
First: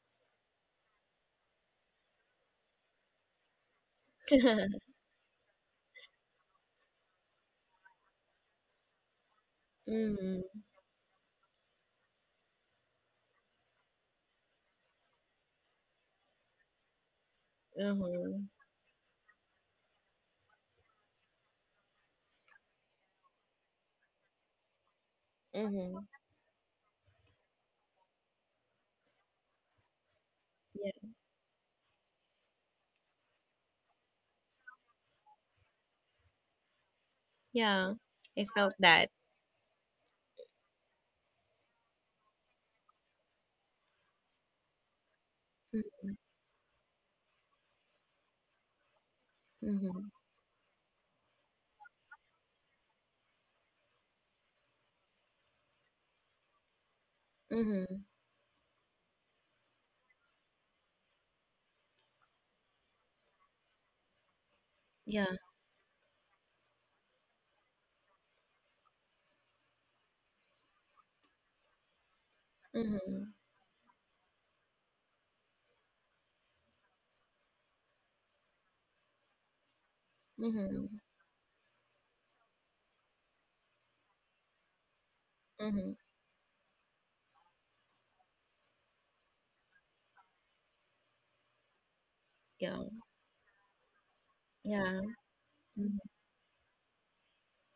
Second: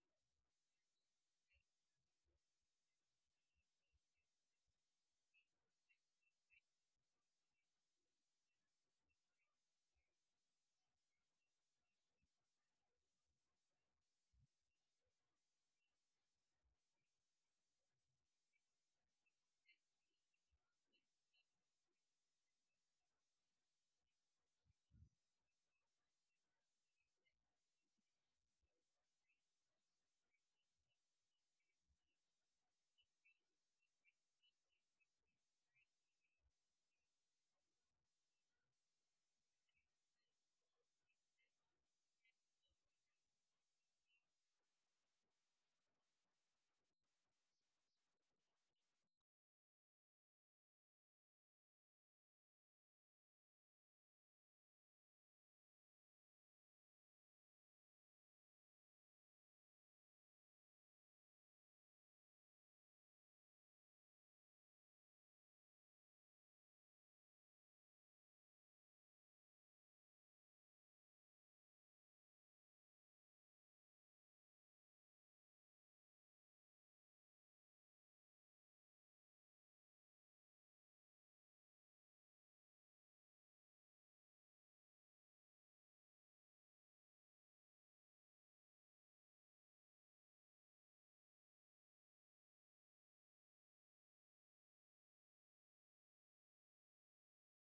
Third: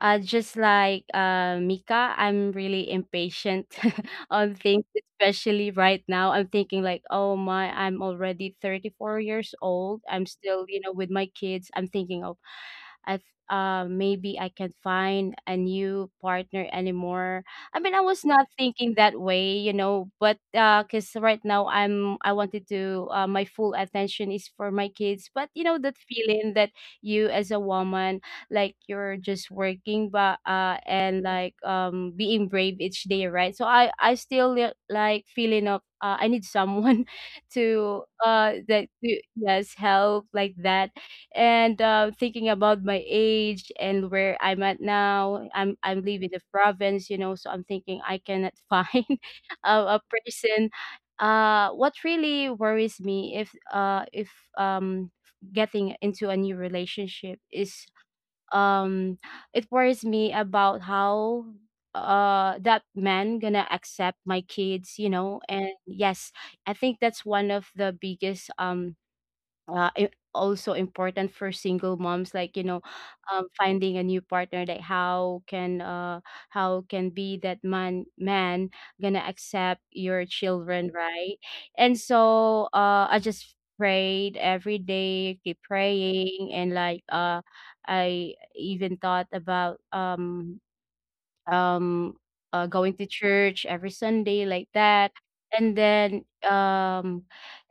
C: uh, just like, Mika, I'm really impatient on things, especially right now. I'm thinking like, oh my, I'm already 34 years old. I'm
A: Mm-hmm.
C: still, you know, with my kids. I'm thinking, maybe I can find a new partner anymore. I mean, I was not
A: Mm-hmm.
C: thinking that way, you know, but because right now I wanted to, my full attention is for my kids. But you know that
A: Mm-hmm.
C: feeling that you as a woman, like you're just working, but
A: Yeah.
C: and like being brave each day, right? So I still like feeling of I need someone
A: Yeah.
C: to
A: I felt
C: that
A: that.
C: to, yes, help like that. And thinking about my age and where I'm at now, I'm leaving the province, you know, so I'm thinking I cannot find a, a
A: Mm-hmm.
C: person. What really worries me if um getting into a new relationship is,
A: Mm-hmm.
C: um it worries me about how that man gonna accept my kids, you
A: Yeah.
C: know, and yes, I think that's one of the biggest, uh, i- also important for single moms, like, you know,
A: Mm-hmm.
C: finding a new partner. Like, how can, how can be that man gonna accept your children,
A: Mm-hmm.
C: right? And so I just prayed every day, keep
A: Mm-hmm.
C: praying, and like I even thought about, um,
A: Yeah.
C: going to church every Sunday, like
A: Yeah.
C: that. And
A: Mm-hmm.
C: then,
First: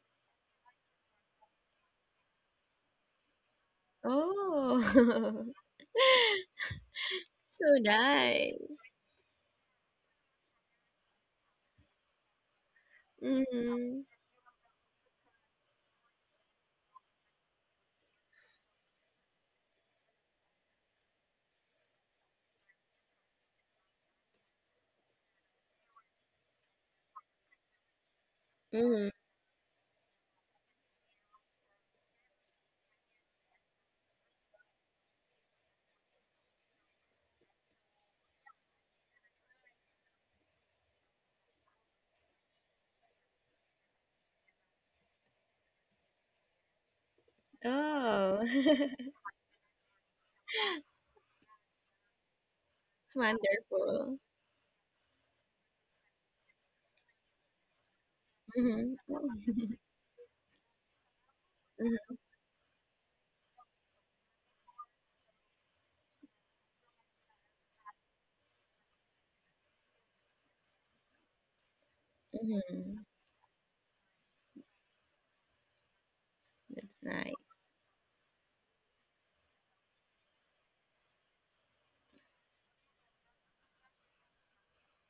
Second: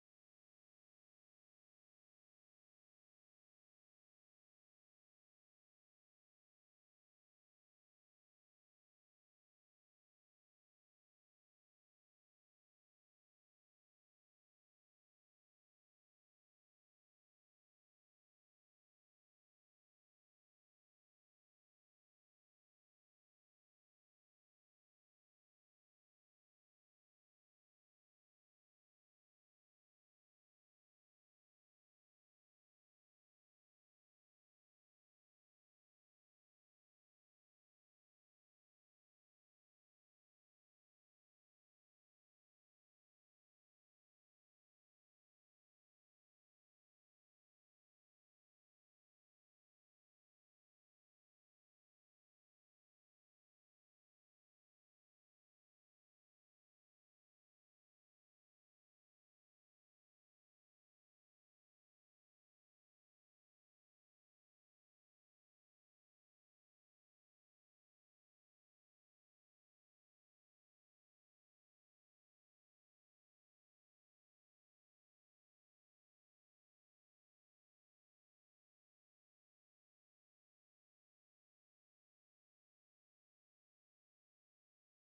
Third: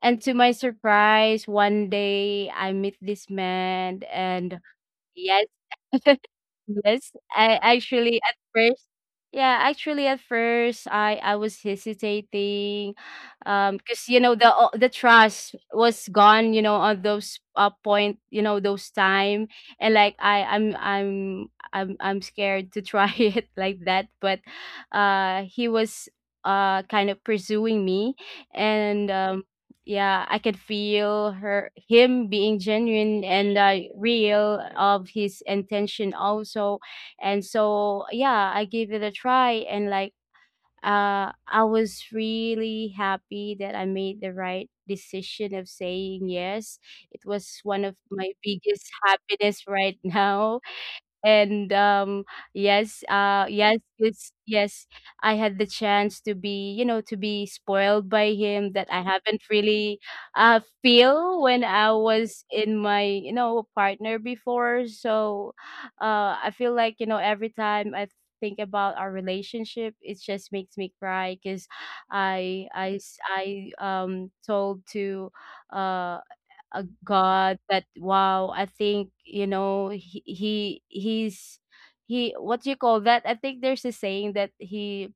C: and to my surprise, one day I meet this man, and yes.
A: Oh.
C: Yes, I
A: So
C: actually at
A: nice.
C: first, yeah, actually at first I was hesitating,
A: Mm-hmm.
C: because you know the the trust was gone, you know, on those, point, you know, those time, and like I I'm scared to try it like that. But he was, kind of pursuing me, and
A: Mm-hmm.
C: yeah, I could feel her him being genuine and, real of his intention also. And so yeah, I gave it a try, and like I was really happy that I made the right decision of saying yes. It was one of my
A: Oh.
C: biggest
A: It's
C: happiness right now. And yes,
A: wonderful.
C: I had the chance to be, you know, to be spoiled by him that I
A: Mm-hmm.
C: haven't really feel when I
A: Mm,
C: was in my, you know, partner before. So I feel like, you know, every time I think about our relationship, it just makes me cry because I I
A: Mm-hmm.
C: s- I told to uh
A: That's nice.
C: God that wow, I think, you know, he's, he, what do you call that? I think there's a saying that he,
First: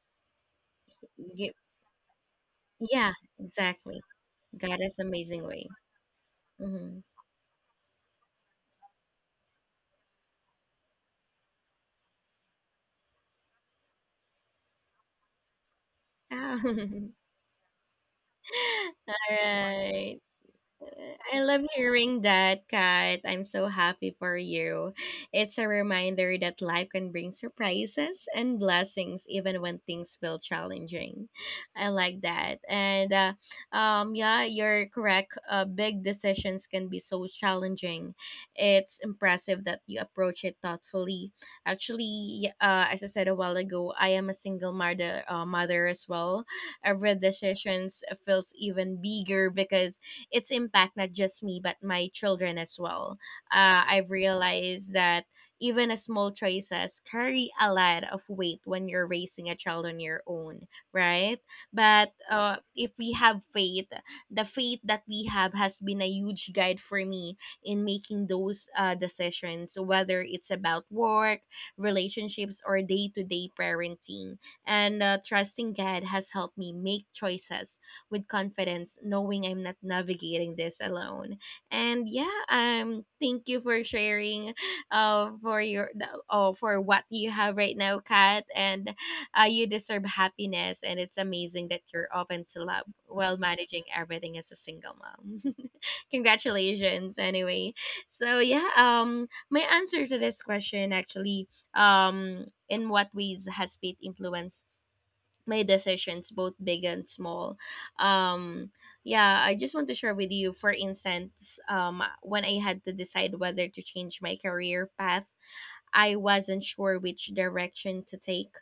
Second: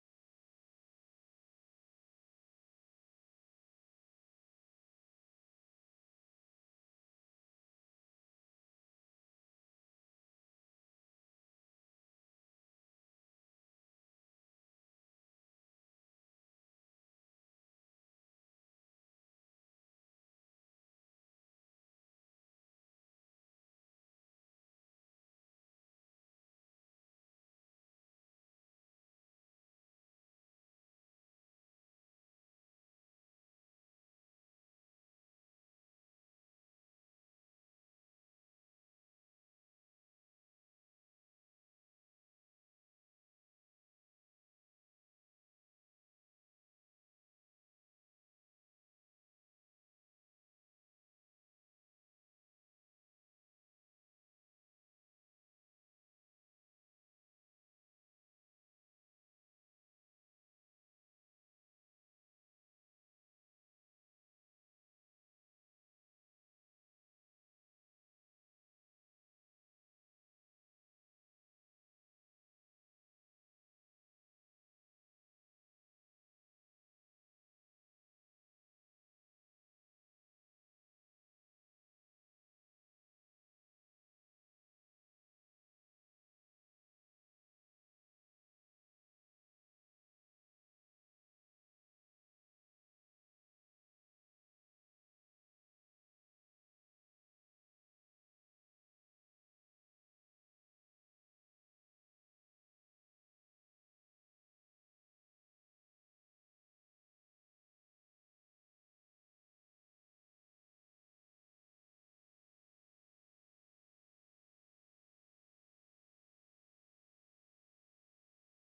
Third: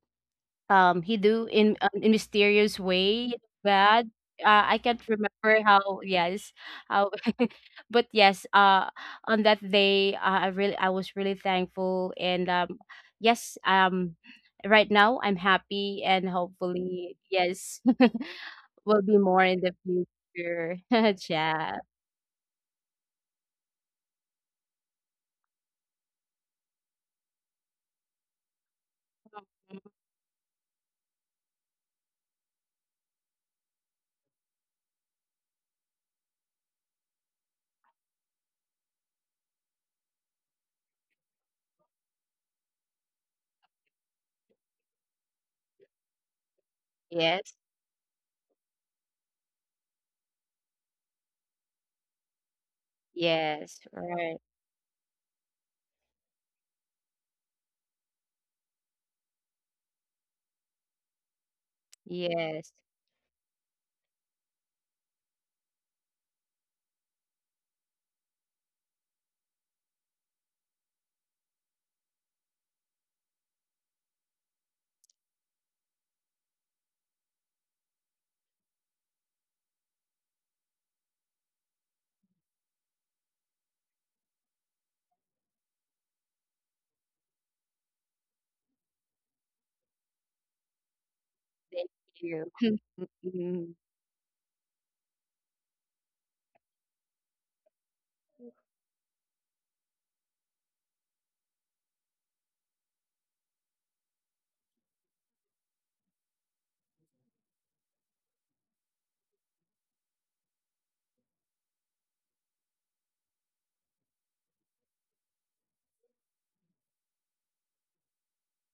C: he do
A: Gi-
C: in, in mysterious
A: Yeah,
C: way
A: exactly.
C: bad.
A: God
C: I
A: is
C: can't
A: amazing
C: remember
A: way.
C: how. Yes,
A: Mm-hmm.
C: how, but yes, on that day, I really, I was really thankful, and yes, right now I'm happy, and hopefully yes, will
A: All
C: be more in the
A: right.
C: future.
A: I love
C: Yeah.
A: hearing that, Kat. I'm so happy for you. It's a reminder that life can bring surprises and blessings even when things feel challenging. I like that. And yeah, you're correct. Big decisions can be so challenging. It's impressive that you approach it thoughtfully. Actually, as I said a while ago, I am a single mother as well. Every
C: Yes,
A: decisions feels even bigger because its impact not just me but my children as well.
C: yes,
A: I've
C: right.
A: realized that even a small choices carry a lot of weight when you're raising a child on your own, right? But
C: Yes.
A: if we have faith, the faith that we have has been a huge guide for me in making those decisions, whether it's about work, relationships, or day to day parenting. And trusting God has helped me make choices with confidence, knowing I'm not navigating this alone. And yeah, thank you for sharing, uh, for your, oh, for what you have right now, Kat. And you deserve happiness, and it's amazing that
C: Thank
A: you're open
C: you.
A: to love while
C: Mhm.
A: managing everything as a single mom. Congratulations, anyway. So yeah, my answer to this question actually, in what ways has faith influenced my decisions, both big and small. um yeah, I just want to share with you. For instance, when I had to decide whether to change my career path, I wasn't sure which direction to take.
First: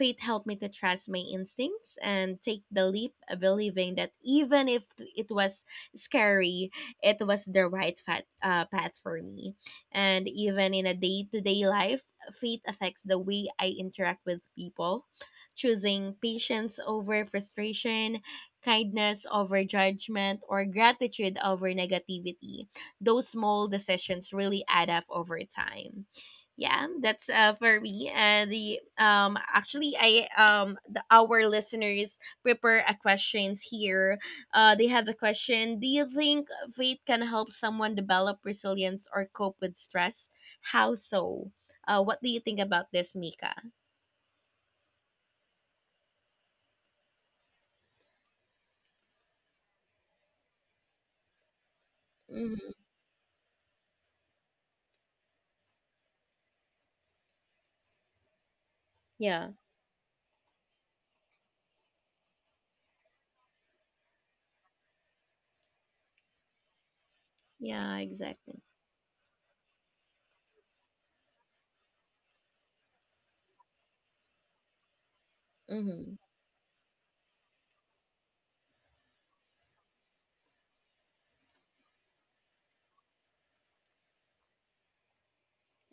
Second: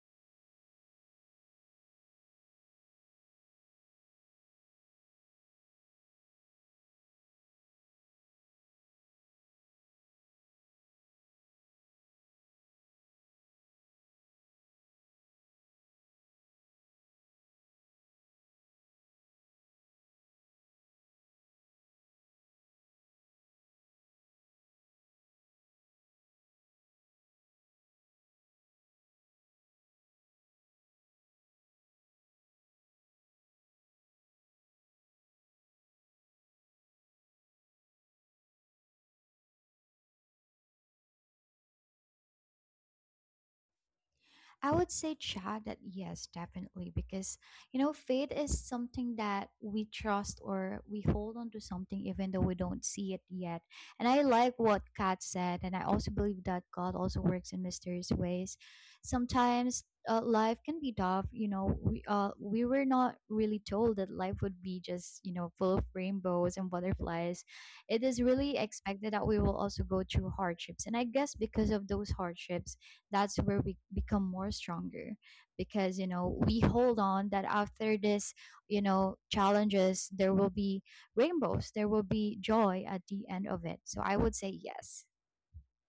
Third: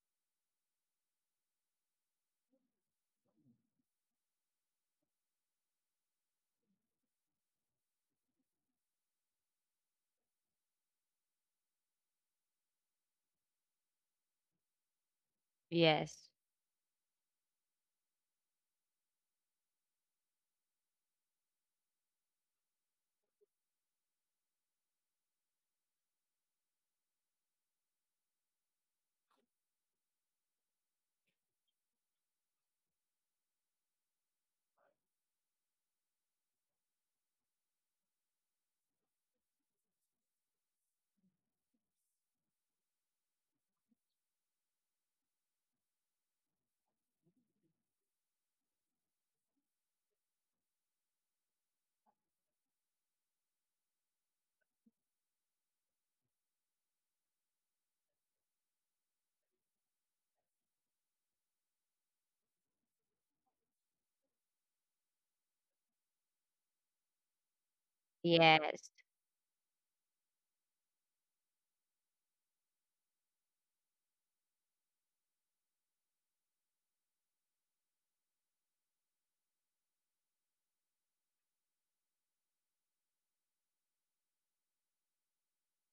A: Faith helped me to trust my instincts and take the leap, believing that even if it was scary, it was the path for me. And even in a day to day life, faith affects the way I interact with people. Choosing
C: Yes.
A: patience over frustration, kindness over judgment, or gratitude over negativity, those small decisions really add up over time. Yeah, that's for me the actually I the our listeners prepare a questions here. They have a question: do you think faith can help someone develop resilience or cope with stress? How so? What do you think about this, Mika?
B: I would say, Chad, that yes, definitely, because you know, faith is something that we trust or we hold on to something even though we
A: Hmm.
B: don't see it yet. And I like what Kat said, and I also believe that God also works in mysterious ways.
A: Yeah.
B: Sometimes life can be tough, you know. We were not really told that life would be just you know full of rainbows and butterflies.
A: Yeah,
B: It is
A: exactly.
B: really
C: Yes.
B: expected that we will also go through hardships, and I guess because of those hardships, that's where we become more stronger, because you
A: Mm-hmm.
B: know we hold on that after this you know challenges there will be rainbows, there will be joy at the end of it. So I would say yes.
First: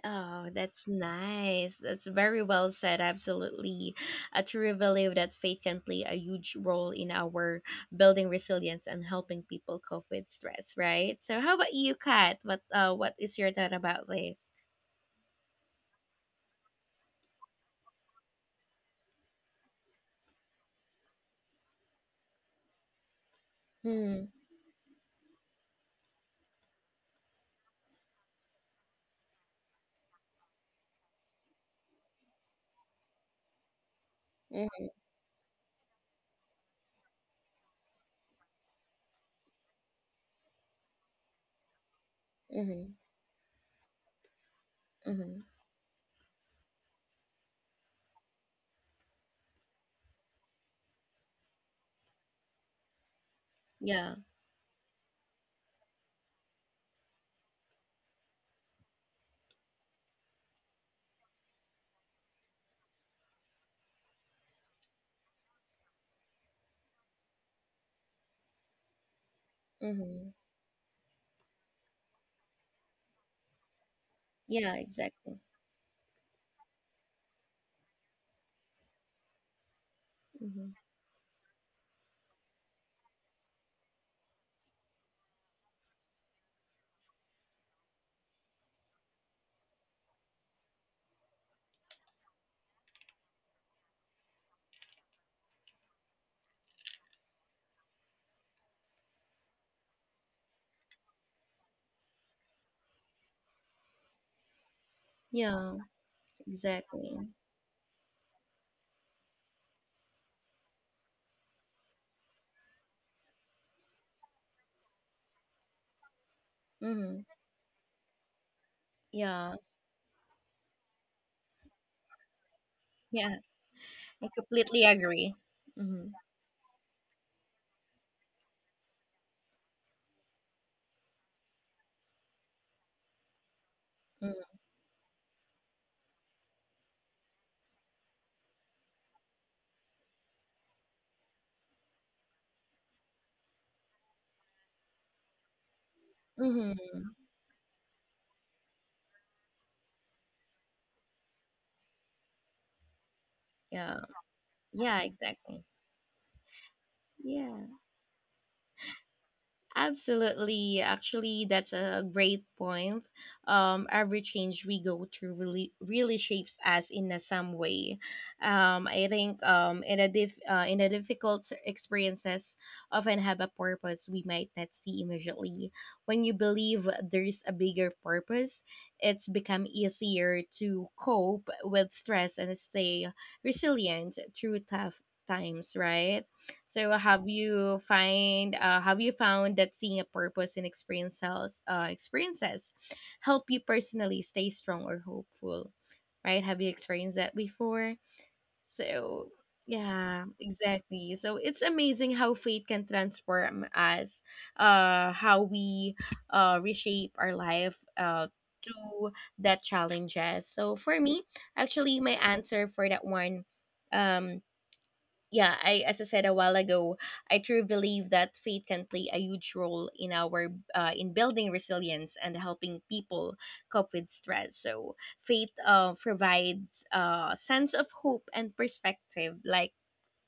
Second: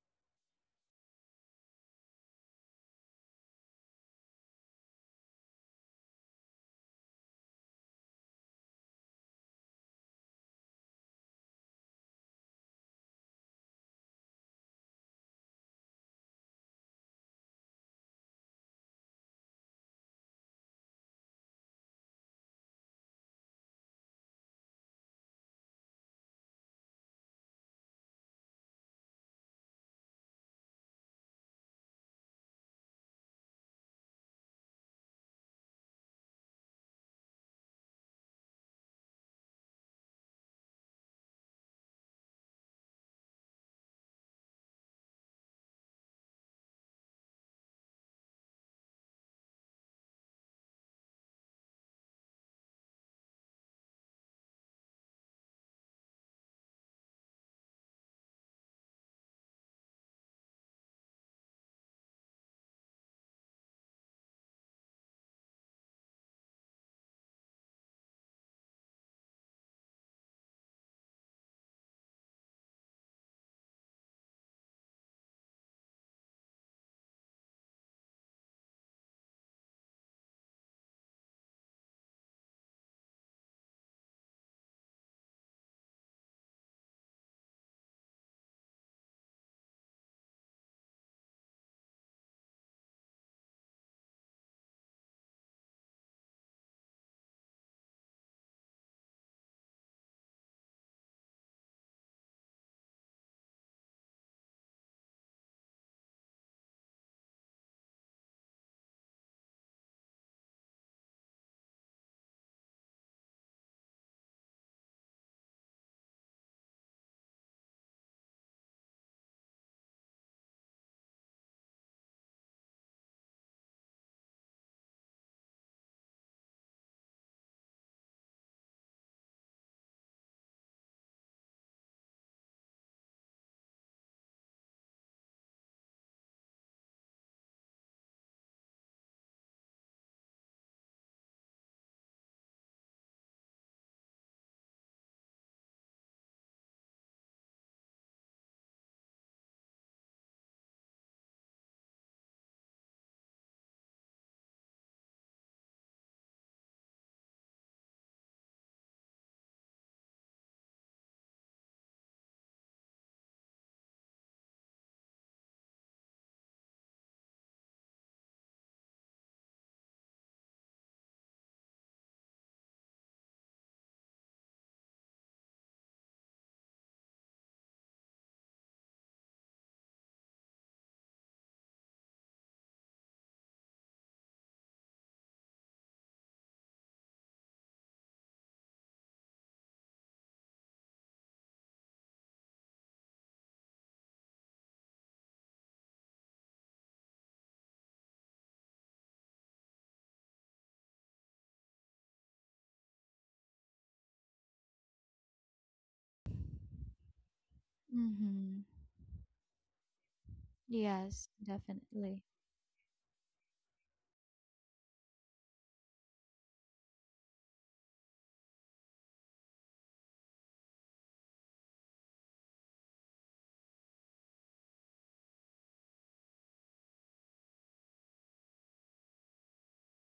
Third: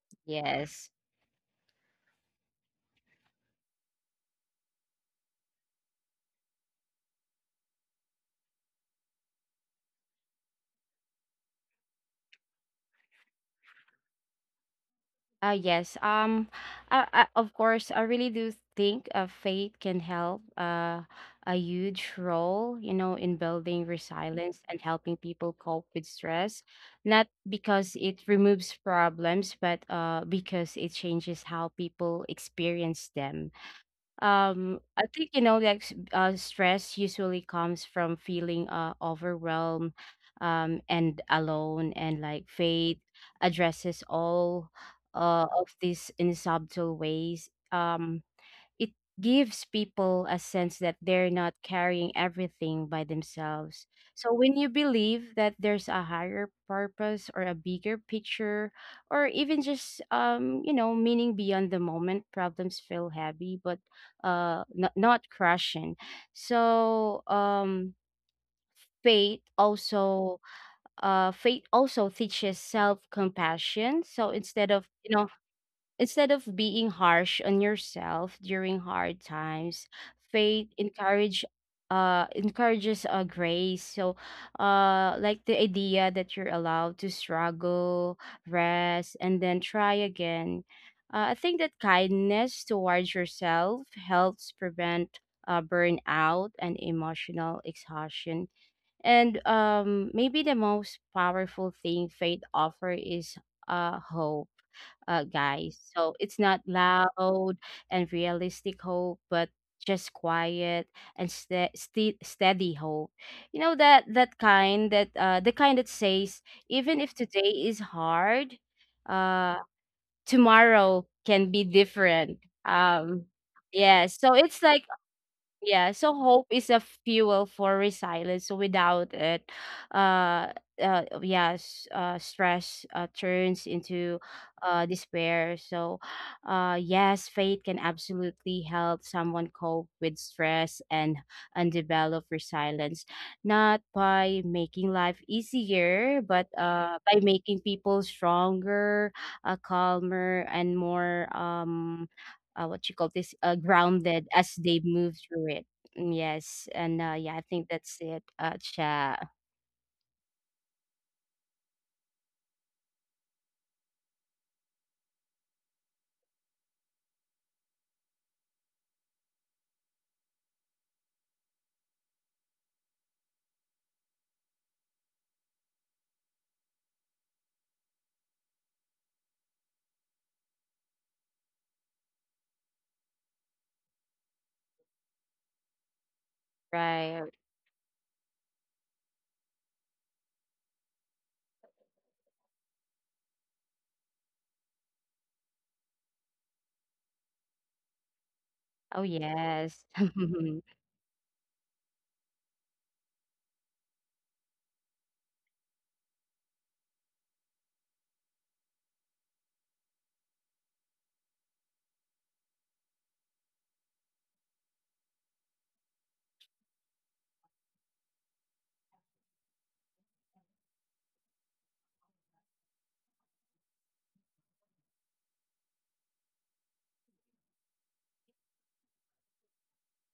A: Oh, that's
C: Yes.
A: nice. That's very well said. Absolutely. I truly believe that faith can play a huge role in our building resilience and helping people cope with stress, right? So how about you, Kat? What is your thought about this?
C: Yes. I, of course I really do think faith can help, a huge role, you know, in building
A: Hmm.
C: resilience and helping people cope with stress, not because it removes problems, but because it changes how people experience them.
A: Mm-hmm.
C: I think, you know, like stress usually comes from feeling overwhelmed, and alone, and like
A: Mm-hmm.
C: faith addresses all
A: Mm-hmm.
C: of these in subtle ways. It gives people a sense that they're not carrying everything by themselves.
A: Yeah.
C: So when you believe that there's a higher purpose or a bigger picture, or even just you know, meaning beyond the moment, problems feel heavy but, not, not crushing. So faith
A: Mm-hmm.
C: also faith also teaches self compassion. So instead
A: Yeah,
C: of, you know,
A: exactly.
C: instead of being harsh on yourself during hard times, faith
A: Mm-hmm.
C: encourage uh encourages, grace. So like the idea that you're allowed to struggle, rest, and then try again. I think that kindness towards yourself helps prevent, burnout and emotional exhaustion, and maybe the most powerful thing faith offer is, hope,
A: Yeah,
C: guys. So it's not
A: exactly.
C: loud and realistic hope, but just quiet and steady hope. You know, that, that kind that, the kind that says even if
A: Mm-hmm.
C: today is hard,
A: Yeah.
C: uh, tomorrow can be different. Um,
A: Yeah.
C: yeah.
A: I
C: So it's
A: completely
C: like,
A: agree.
C: yeah,
A: Mm-hmm.
C: so hope is a fuel for resilience. So without it, uh, yes, stress, turns into, despair. So, yes, faith can absolutely help someone cope with stress and develop resilience, not by making life easier, but
A: Mm-hmm.
C: by making people stronger, calmer, and more what you call this,
A: Yeah.
C: grounded as they
A: Yeah,
C: move through
A: exactly.
C: it. Mm, yes, and yeah, I
A: Yeah.
C: think that's it. Cha,
A: Absolutely. Actually, that's a great point. Every change we go through really really shapes us in a some way. I think in a diff, In a difficult experiences often have a purpose we might not see immediately. When you believe there's a bigger purpose, it's become easier to cope with stress and stay resilient through tough times. Right? So
C: right?
A: have you found that seeing a purpose in experiences help you personally stay strong or hopeful? Right? Have you experienced that before?
C: Oh
A: So
C: yes,
A: yeah, exactly. So it's amazing how faith can transform us, how we reshape our life
B: Mm-hmm.
A: to that challenges. So for me,
B: Yes.
A: actually, my
B: Definitely.
A: answer for that one, um yeah, I, as I said a while ago, I truly believe that faith can play a huge role in our, in building resilience and helping people cope with stress. So faith provides a sense of hope and perspective, like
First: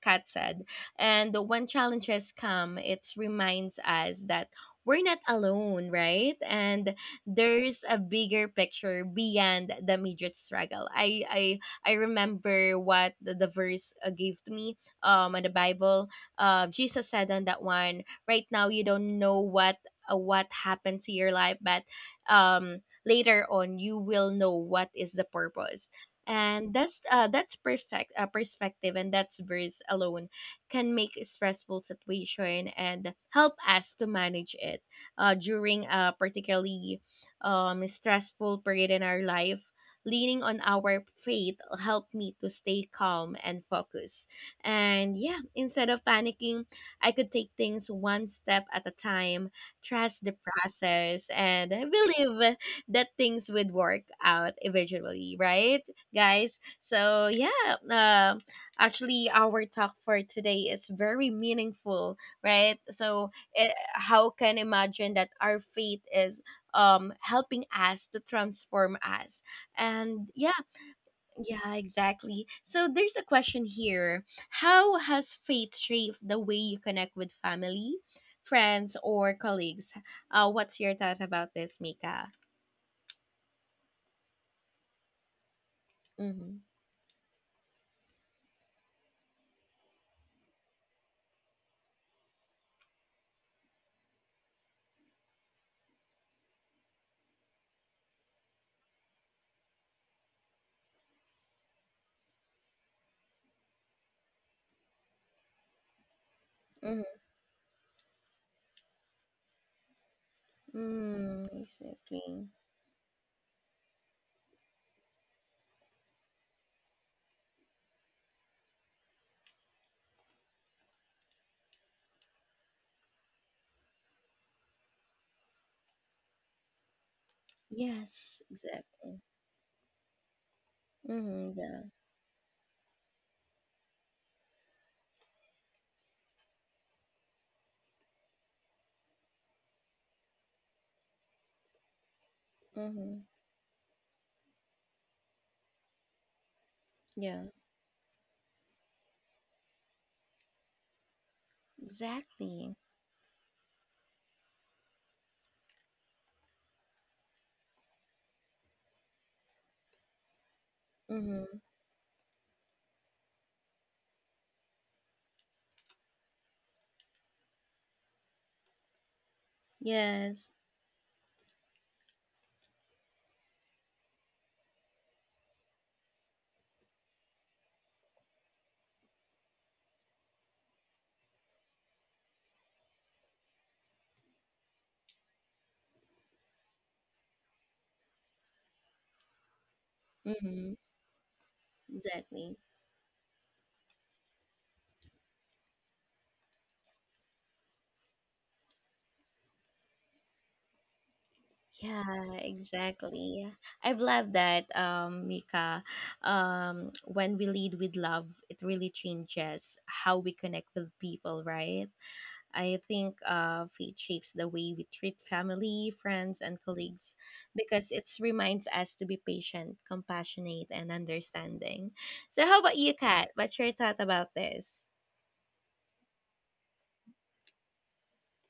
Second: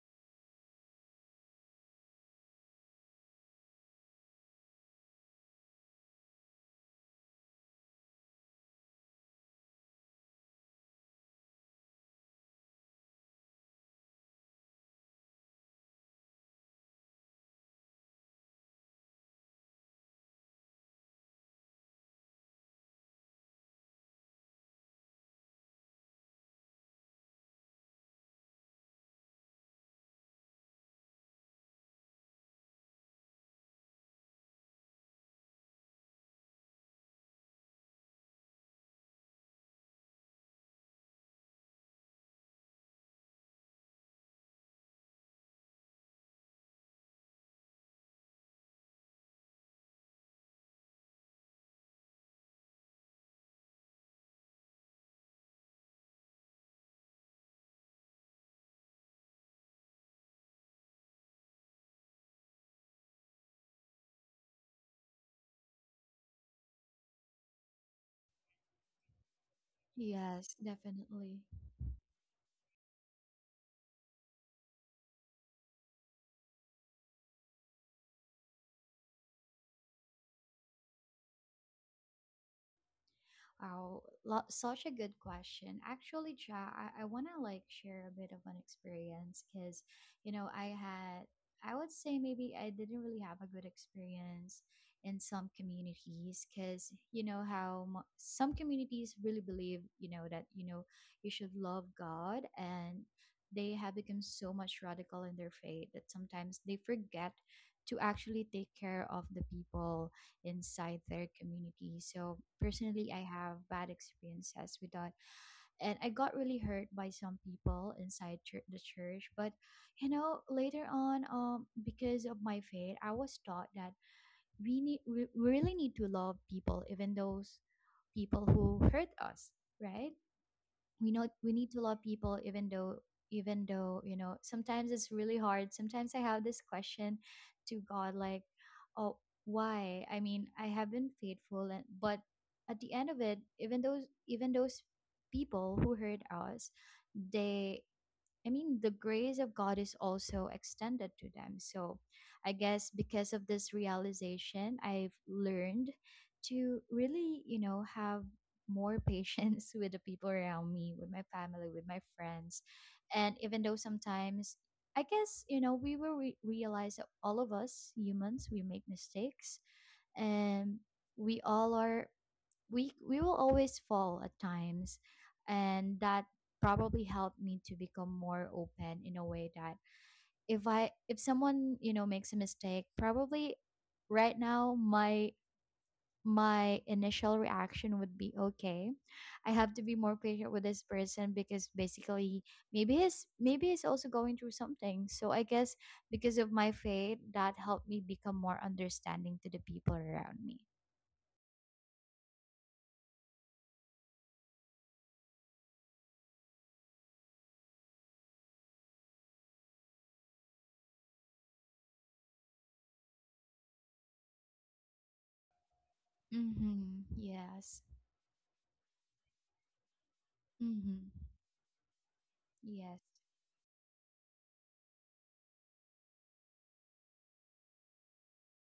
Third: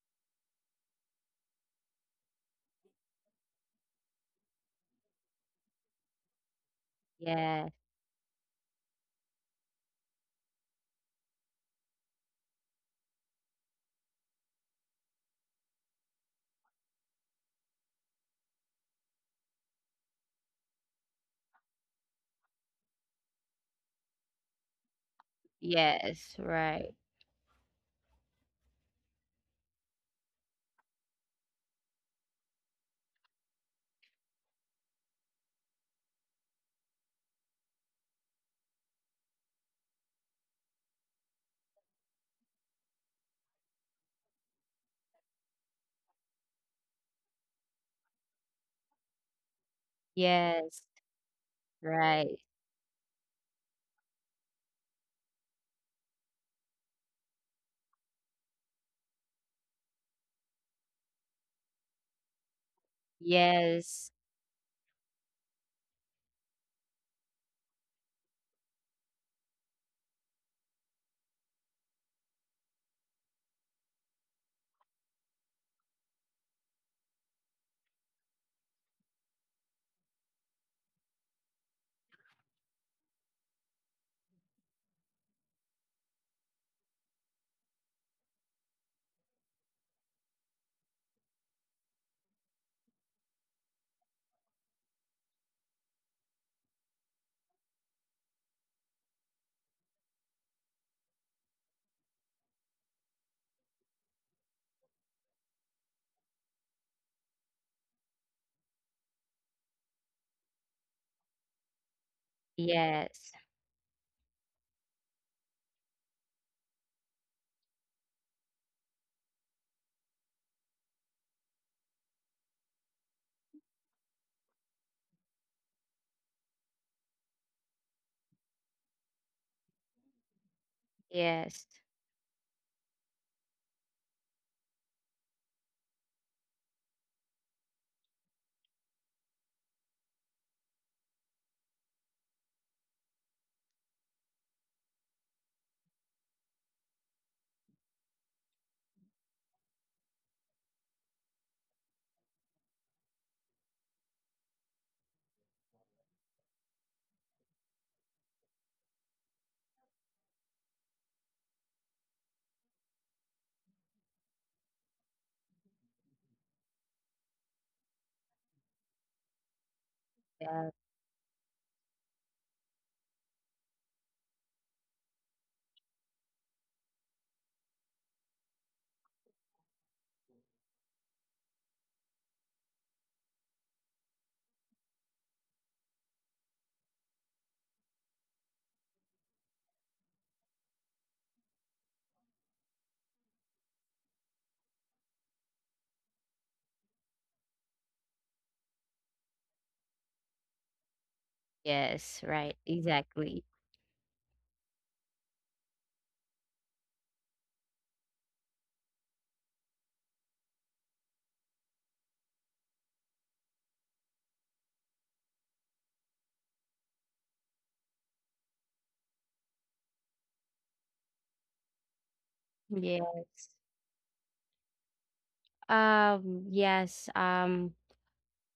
A: Kat said. And when challenges come, it reminds us that we're not alone, right? And
C: yeah,
A: there's a bigger picture beyond the immediate struggle. I remember what the verse gave to me in the Bible. Jesus said on that one, right now you don't know what, what happened to your life, but later on you will know what is the purpose.
C: yes,
A: And
C: right,
A: that's perfect perspective, and that's verse alone can make a stressful situation and help us to manage it during a particularly stressful period in our life. Leaning on our faith helped me to stay calm and focused, and yeah, instead of panicking, I could take things one step at a time, trust the
C: yes,
A: process, and
C: right,
A: believe that things would work out eventually, right, guys? So yeah, um, actually, our talk for today is very meaningful, right? So eh,
C: yes,
A: how can imagine that our faith is helping us to transform us? And
B: Yes,
A: yeah,
B: definitely.
A: yeah, exactly. So there's a question here: How has faith shaped the way you connect with family, friends, or colleagues? What's your thought about this, Mika?
B: Wow, such a good question. Actually,
A: Mm-hmm.
B: Ja, I want to like share a bit of an experience because, you know, I had, I would say maybe I didn't really have a good experience in some communities because, how some communities really believe, you know, that, you know, you should love God and they have become so much radical in their faith that sometimes they
A: Mm-hmm.
B: forget to actually take care of the people inside their
A: Mm,
B: community. So
A: exactly.
B: personally, I
C: yes,
B: have bad experiences with that, and I got really hurt by some people inside the church. But you know, later on, because of my faith, I was taught that we really need to love people, even those
A: Yes,
B: people who hurt
A: exactly.
B: us, right? We know we
A: Mm-hmm,
C: yes,
B: need to
A: yeah.
B: love people, even though you know sometimes it's really hard. Sometimes I have this question to God, like, oh, why? I mean, I have been faithful, and but at the end of
A: Mm-hmm,
B: it, even those people who hurt us,
A: yeah.
B: they I mean, the grace of God is also extended to them. So I
A: Exactly.
B: guess because of this realization, I've learned to really, you know, have more patience with the people around me, with my
A: Mm-hmm.
B: family, with my friends. And even though sometimes, I guess, you know, we will realize that all of us humans, we make mistakes.
A: Yes.
C: yeah,
B: And we all are we will always fall at times, and that probably helped me to become more open in a way that if I if someone, you know, makes a mistake, probably right now my initial reaction would be okay, I have to be more patient with
A: Mm-hmm.
B: this person because basically
A: Exactly.
B: maybe he's also going through something. So I guess because of my faith, that helped me become more understanding to the people around me.
C: yes,
A: Yeah,
C: right, exactly,
A: exactly. I've loved that, Mika. When we lead with love, it really changes how we connect with people, right? I think faith shapes the way we treat family, friends, and
B: Mm-hmm.
A: colleagues
B: Yes.
A: because it reminds us to be patient, compassionate, and
B: Mm-hmm.
A: understanding. So, how about
B: Yes.
A: you,
C: yes.
A: Kat? What's your thought about this?
C: Yes, um,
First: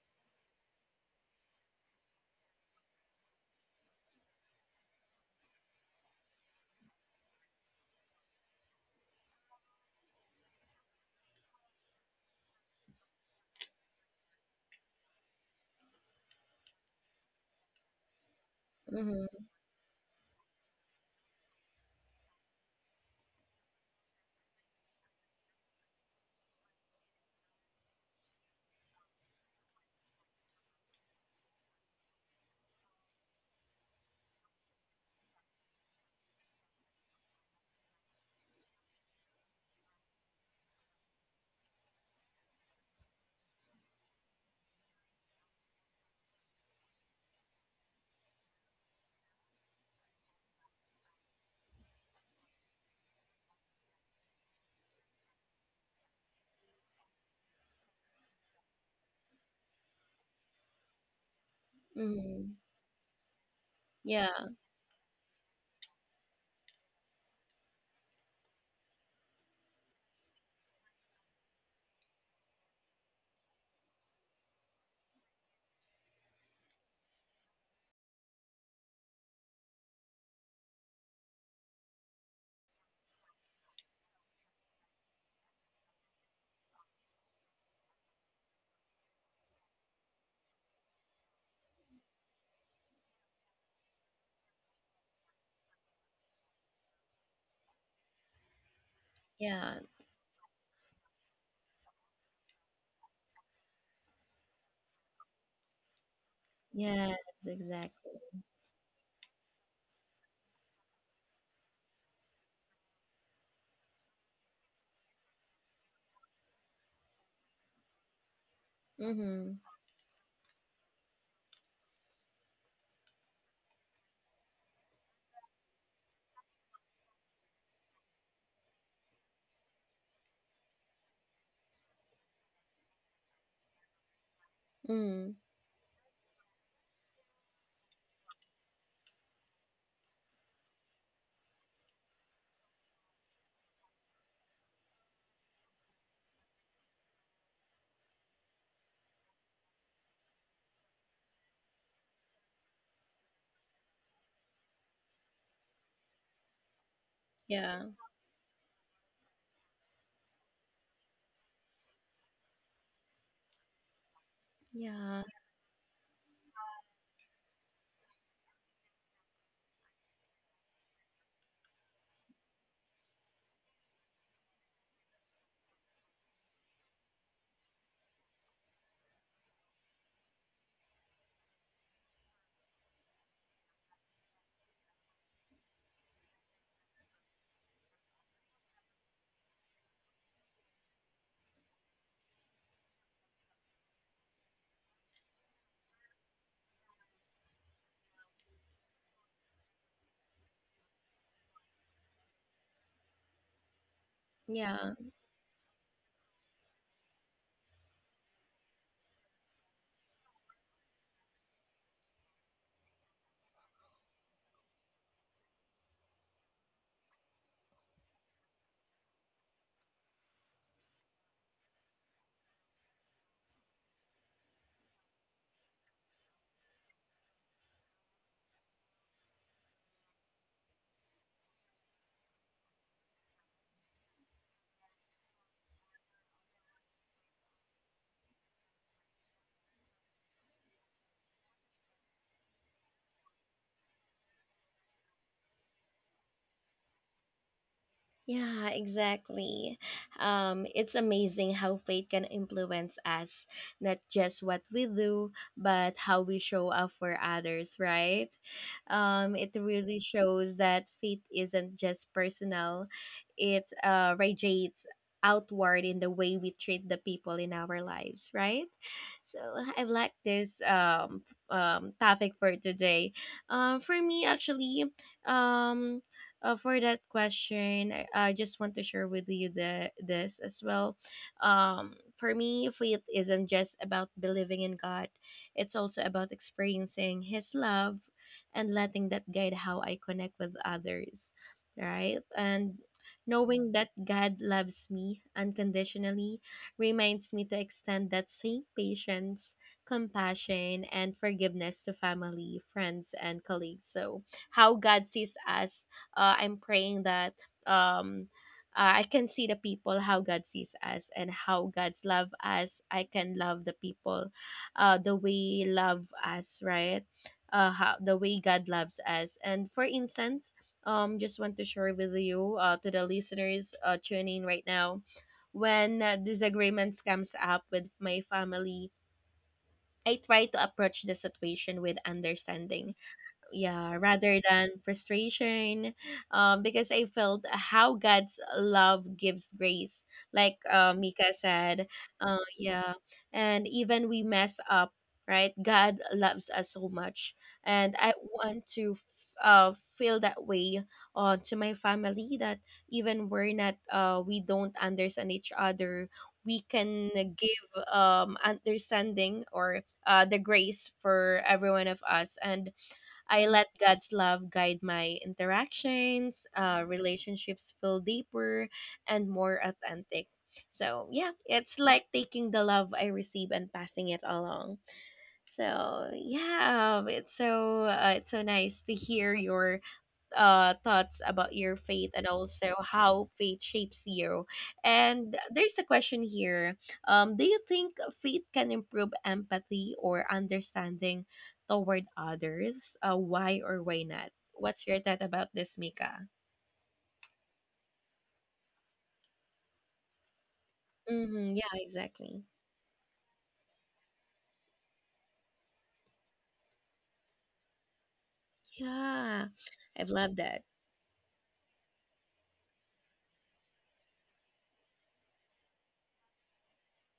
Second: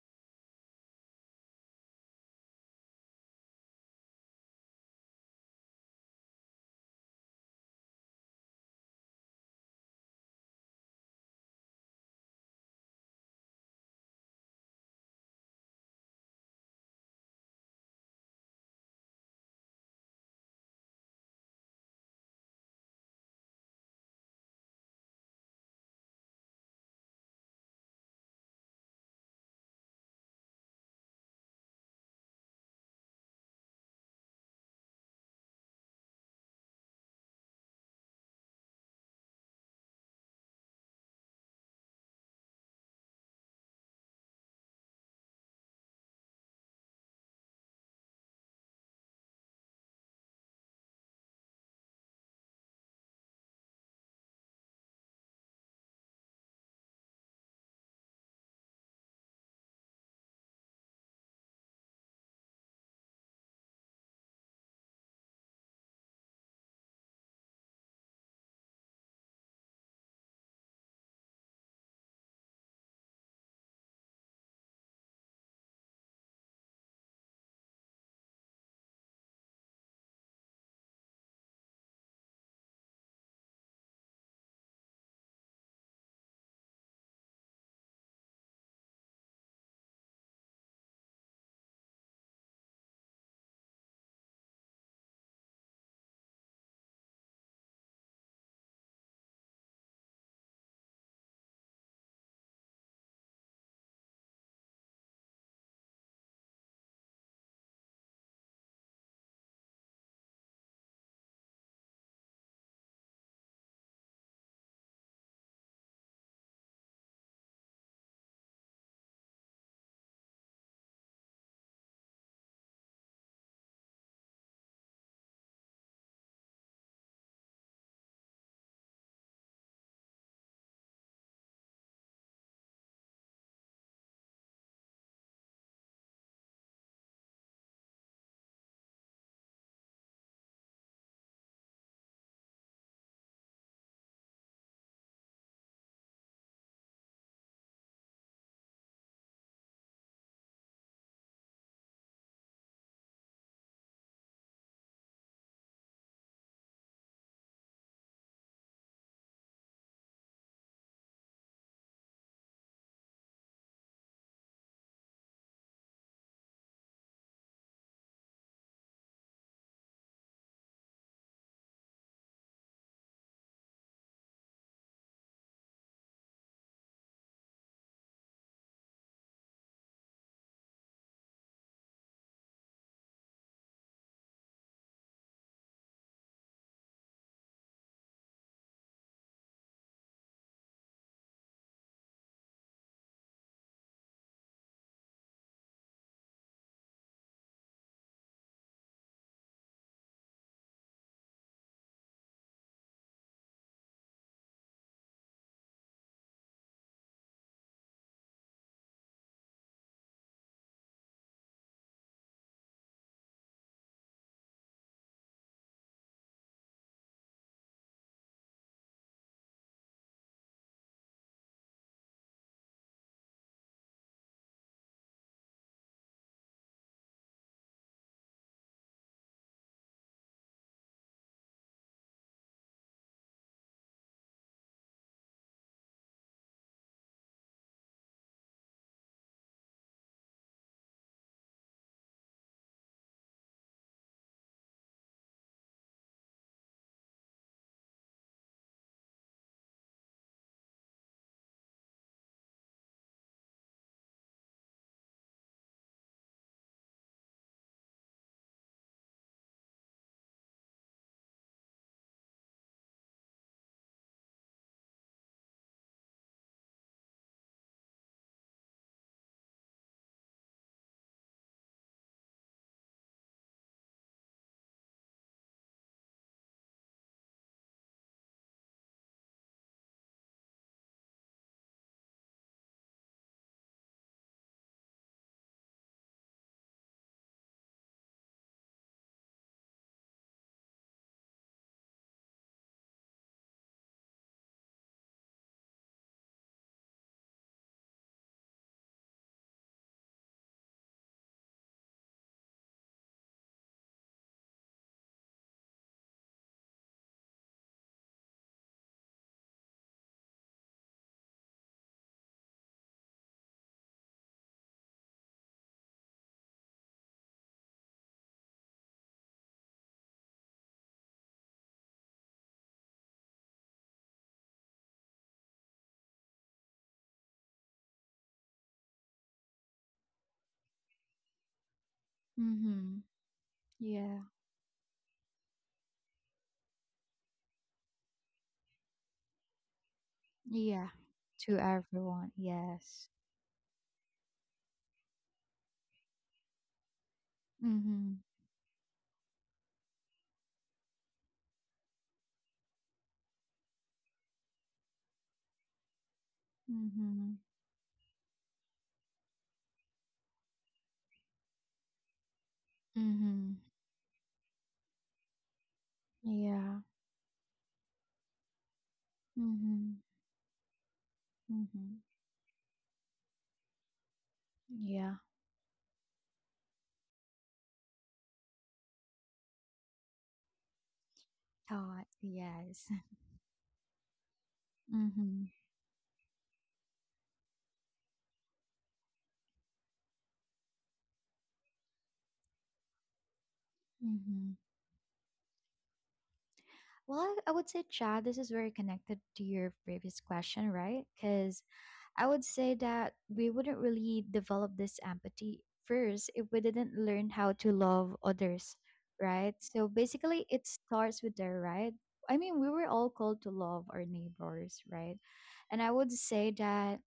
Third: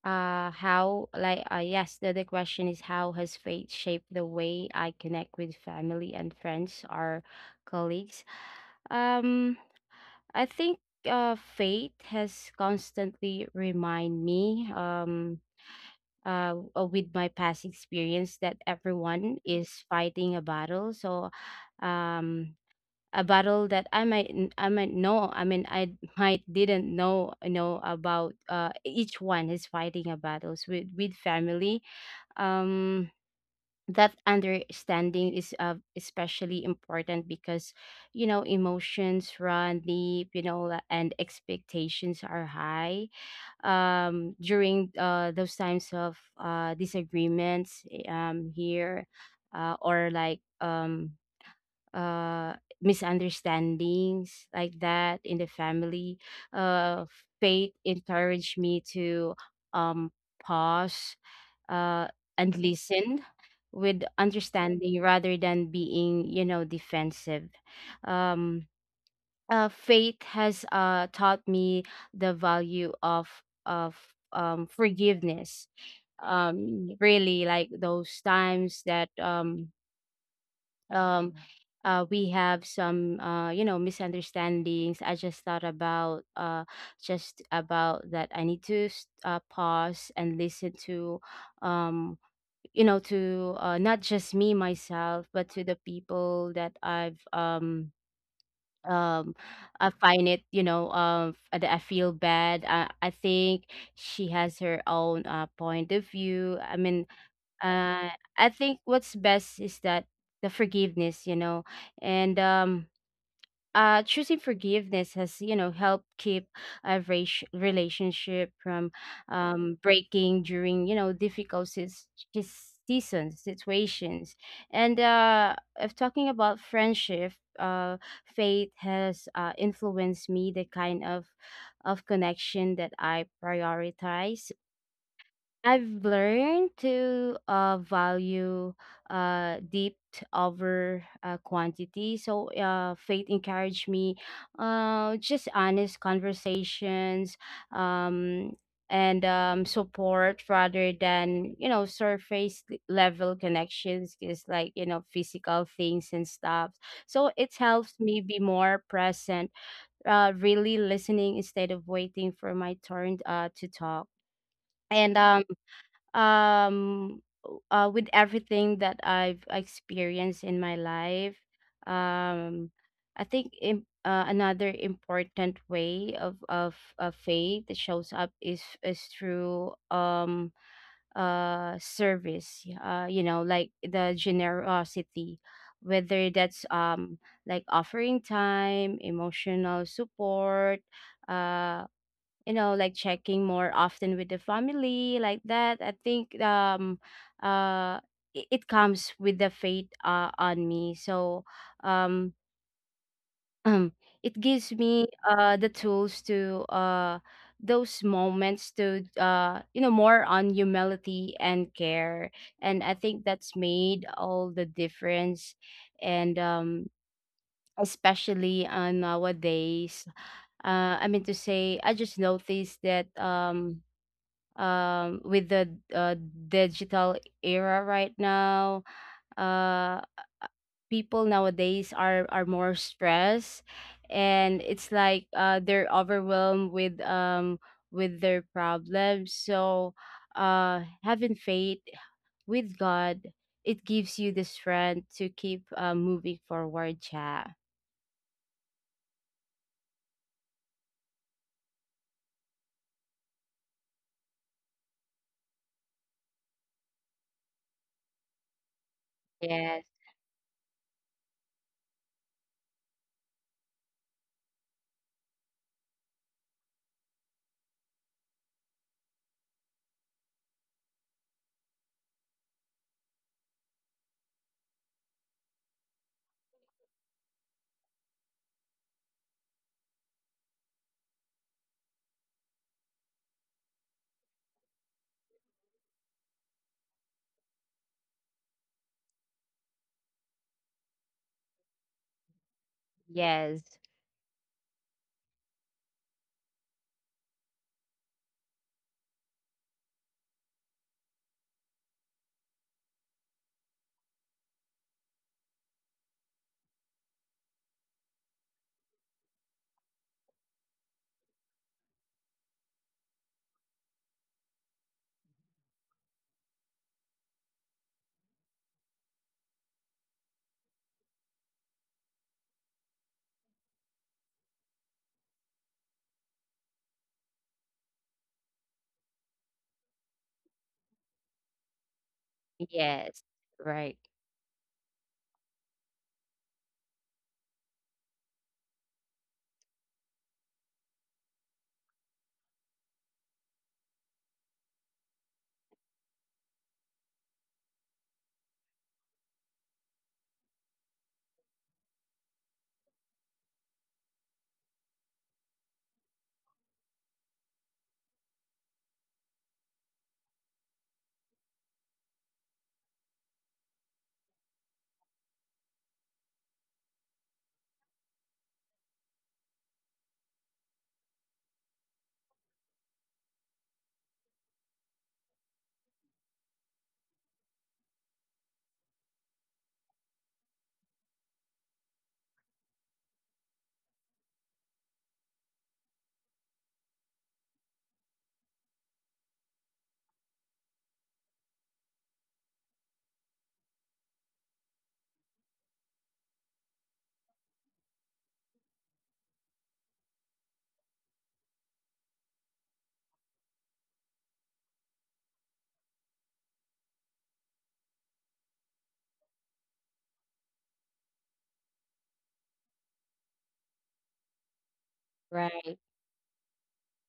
C: uh how like, yes, the question is how has faith shaped the way I connect with family and friends or colleagues. um I think, faith has constantly remind me, with my past experience, that everyone
A: Mm-hmm.
C: is fighting a battle. So um a battle that I might know, I mean I might didn't know, you know, about, each one is fighting a battles with family. um that understanding is, especially important because, you know, emotions run deep, you know, and expectations are high, during those times of, disagreements, here, or like uh misunderstandings like that in the family. uh Faith encouraged me to, um pause, uh and
A: Mm-hmm.
C: listen with
A: Yeah,
C: understanding rather than being, you know, defensive. um uh, faith has taught me the value of, forgiveness. Really, like those times that, um we have some, you know, misunderstandings. I just thought about, just about that I need to, pause and listen to, um, you know, to, not just me myself, but to the people that I've, um
A: yeah,
C: I find it, you know, that I feel bad. I think she has her own, point of view. I mean,
A: yes,
C: uh,
A: exactly.
C: I think what's best is that the forgiveness, you know, and choosing forgiveness has, you know, helped keep a relationship from,
A: Mm-hmm.
C: breaking during, you know, difficult seasons, situations. And if talking about friendship, uh, faith has, influenced me the kind of connection that I prioritize.
A: Mm-hmm.
C: I've learned to, value, depth over, quantity. So, faith encouraged me, just honest conversations, um, and support rather than, you know, surface level connections, just like, you know, physical things and stuff. So, it
A: Yeah,
C: helps me be more present, really listening instead of waiting for my turn, to talk. And
A: yeah,
C: with everything that I've experienced in my life. Um, I think another important way of of faith that shows up is through, service. You know, like the generosity, whether that's, like offering time, emotional support, uh you know, like checking more often with the family, like that. I think, uh it, it comes with the fate, on me. So um it gives
A: yeah.
C: me, the tools to, those moments to, you know, more on humility and care, and I think that's made all the difference. And especially, nowadays, I mean to say, I just noticed that, with the, digital era right now, uh people nowadays are more stressed, and it's like, they're overwhelmed with, with their problems. So having faith with God, it gives you the strength to keep, moving forward. Yeah.
A: Yeah, exactly. It's amazing how faith can influence us, not just what we do, but how we show up for others, right? It
C: Yes,
A: really shows that faith isn't just personal, it radiates outward in the way we treat the people in our lives, right? So I like this topic for today. For me actually, um, for that question, I just want to share with you the this as well. For me, faith isn't just about believing in God; it's also about experiencing His love and letting that guide how I connect with others, right? And knowing
C: yes,
A: that God loves me unconditionally reminds me to extend that same patience, compassion, and forgiveness to family, friends, and colleagues. So, how God sees us, I'm praying that um, I can see the people how God sees us and how God's love us. I can love the people the way love us, right? How, the way God loves us. And for instance, just want to share with you, to the listeners tuning right now, when disagreements comes up with my family, I try to approach the situation with understanding,
B: Mm-hmm.
C: yes,
A: yeah,
C: right,
B: Yeah.
A: rather than frustration, because I felt how God's love gives grace, like
B: Yeah.
A: Mika
B: To
A: said.
B: everyone.
A: Uh, yeah.
B: Yes.
A: And even we mess up, right, God loves us so much. And I
B: Mm-hmm.
A: want to feel that way, to my family, that even we're not, uh, we don't understand each other, we can
B: Mm-hmm.
A: give understanding or the grace for every one of us. And I
B: Mm-hmm.
A: let God's love guide my interactions,
B: Yeah.
A: relationships feel deeper and more
B: Mm-hmm.
A: authentic. So, yeah, it's
B: Mm-hmm.
A: like taking the love I receive and passing it along.
B: Yeah.
A: So, yeah, it's so nice to hear your thoughts about your faith
B: Thought.
A: and also
B: Yes.
A: how faith shapes you. And
B: Mm-hmm.
A: there's a question here. Do you think faith can improve empathy or understanding toward others? Why or why not?
B: Mm-hmm.
A: What's your thought about this, Mika?
B: Well, I would say, Chad, this is very connected to your previous question, right?
A: Mm-hmm, yeah,
B: Because I
A: exactly.
B: would say that we wouldn't really develop this empathy first if we didn't learn how to love others,
A: Yeah,
B: right? So
A: I have loved
B: basically,
A: that.
B: it starts with there, right? I mean, we were all called to love our neighbors, right?
C: right,
B: And I would say that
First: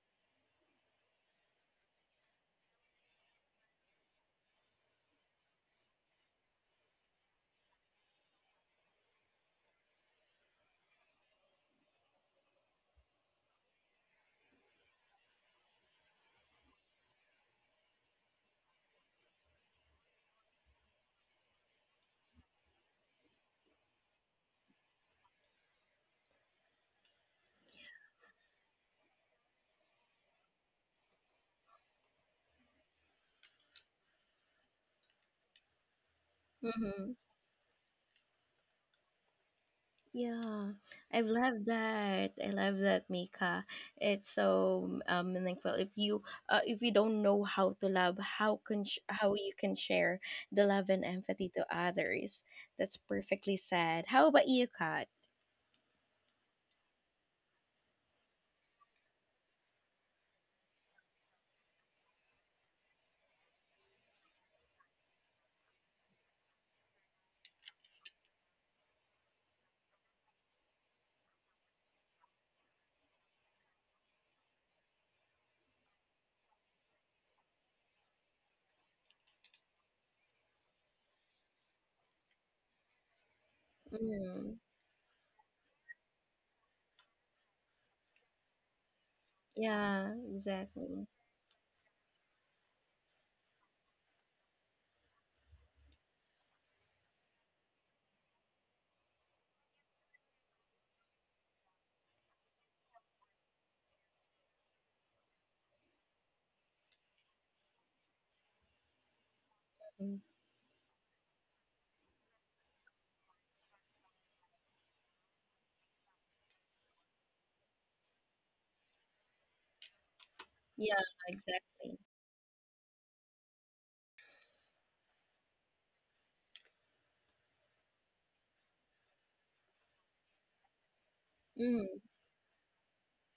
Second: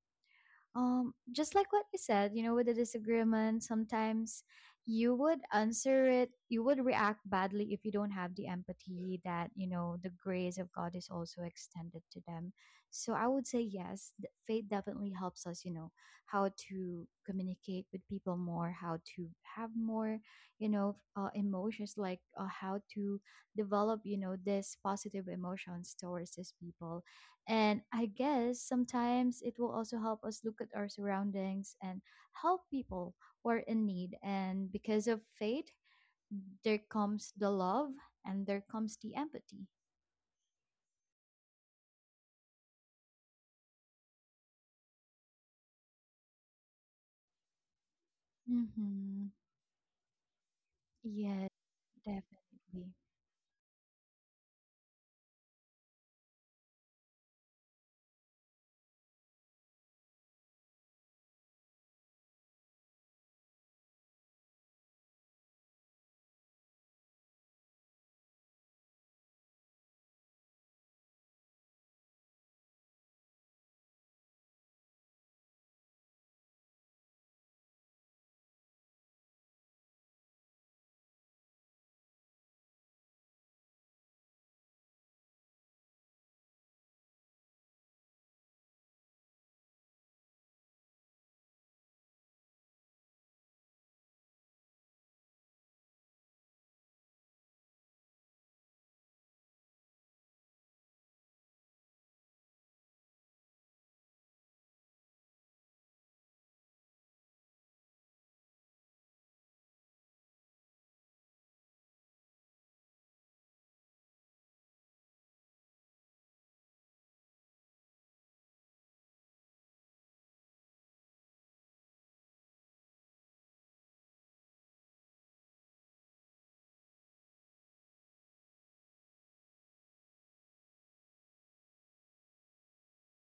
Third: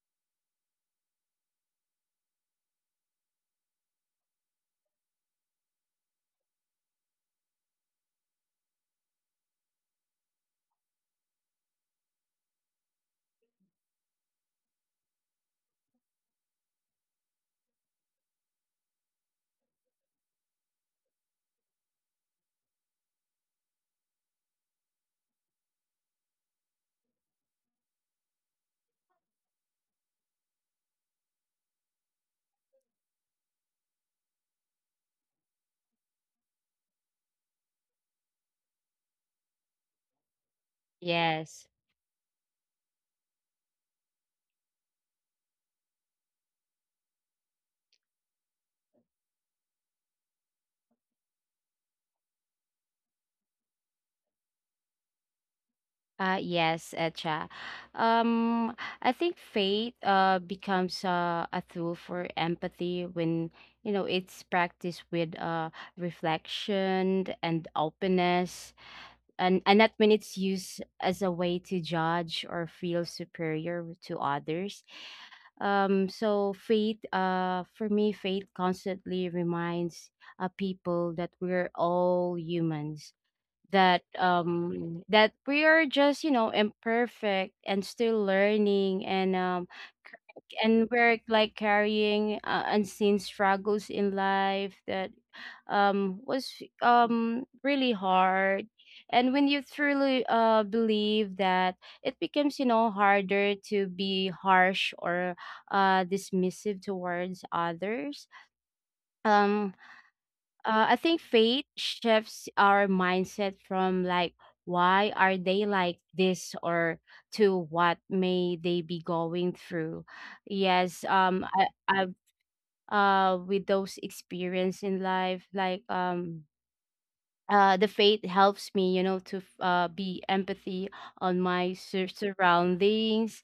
B: just like what you said, you know, with the disagreement sometimes, you would react badly if you don't have the empathy that you know the grace of God is also extended to them. So I would say yes, faith definitely helps us, you know, how to communicate with people more, how to have more you know emotions, like how to develop you know this positive emotions towards these people. And I guess sometimes it will also help us look at our surroundings and help people who are in need. And because of faith, there
A: Mm-hmm.
B: comes the love and there comes the empathy.
A: Yeah, I
C: yes.
A: love that. I love that, Mika. It's so meaningful. If you don't know how to love, how
B: Mm-hmm.
A: how you can share the love and
B: Yeah,
A: empathy to others?
B: definitely.
A: That's perfectly said. How about you, Kat?
C: Yes, Echa. Um, I think faith, becomes, a tool for empathy when, you know, it's practiced with, reflection and openness, and not when it's used as a way to judge or feel superior to others. So faith, for me, faith constantly reminds people that we're all humans that
A: Mm,
C: that we are just imperfect and still learning, and um
A: yeah,
C: and
A: exactly.
C: we're like carrying unseen struggles in life that was really hard, and when you truly believe that, it becomes harder to be harsh or dismissive towards others. um
A: Mm,
C: I think faith shifts our mindset from, like, why are they like this, or to what may they be going through.
A: yeah,
C: Yes. um, I,
A: exactly.
C: i with those experience in life, like, the faith helps me, to be empathy on my
A: Mm,
C: surroundings,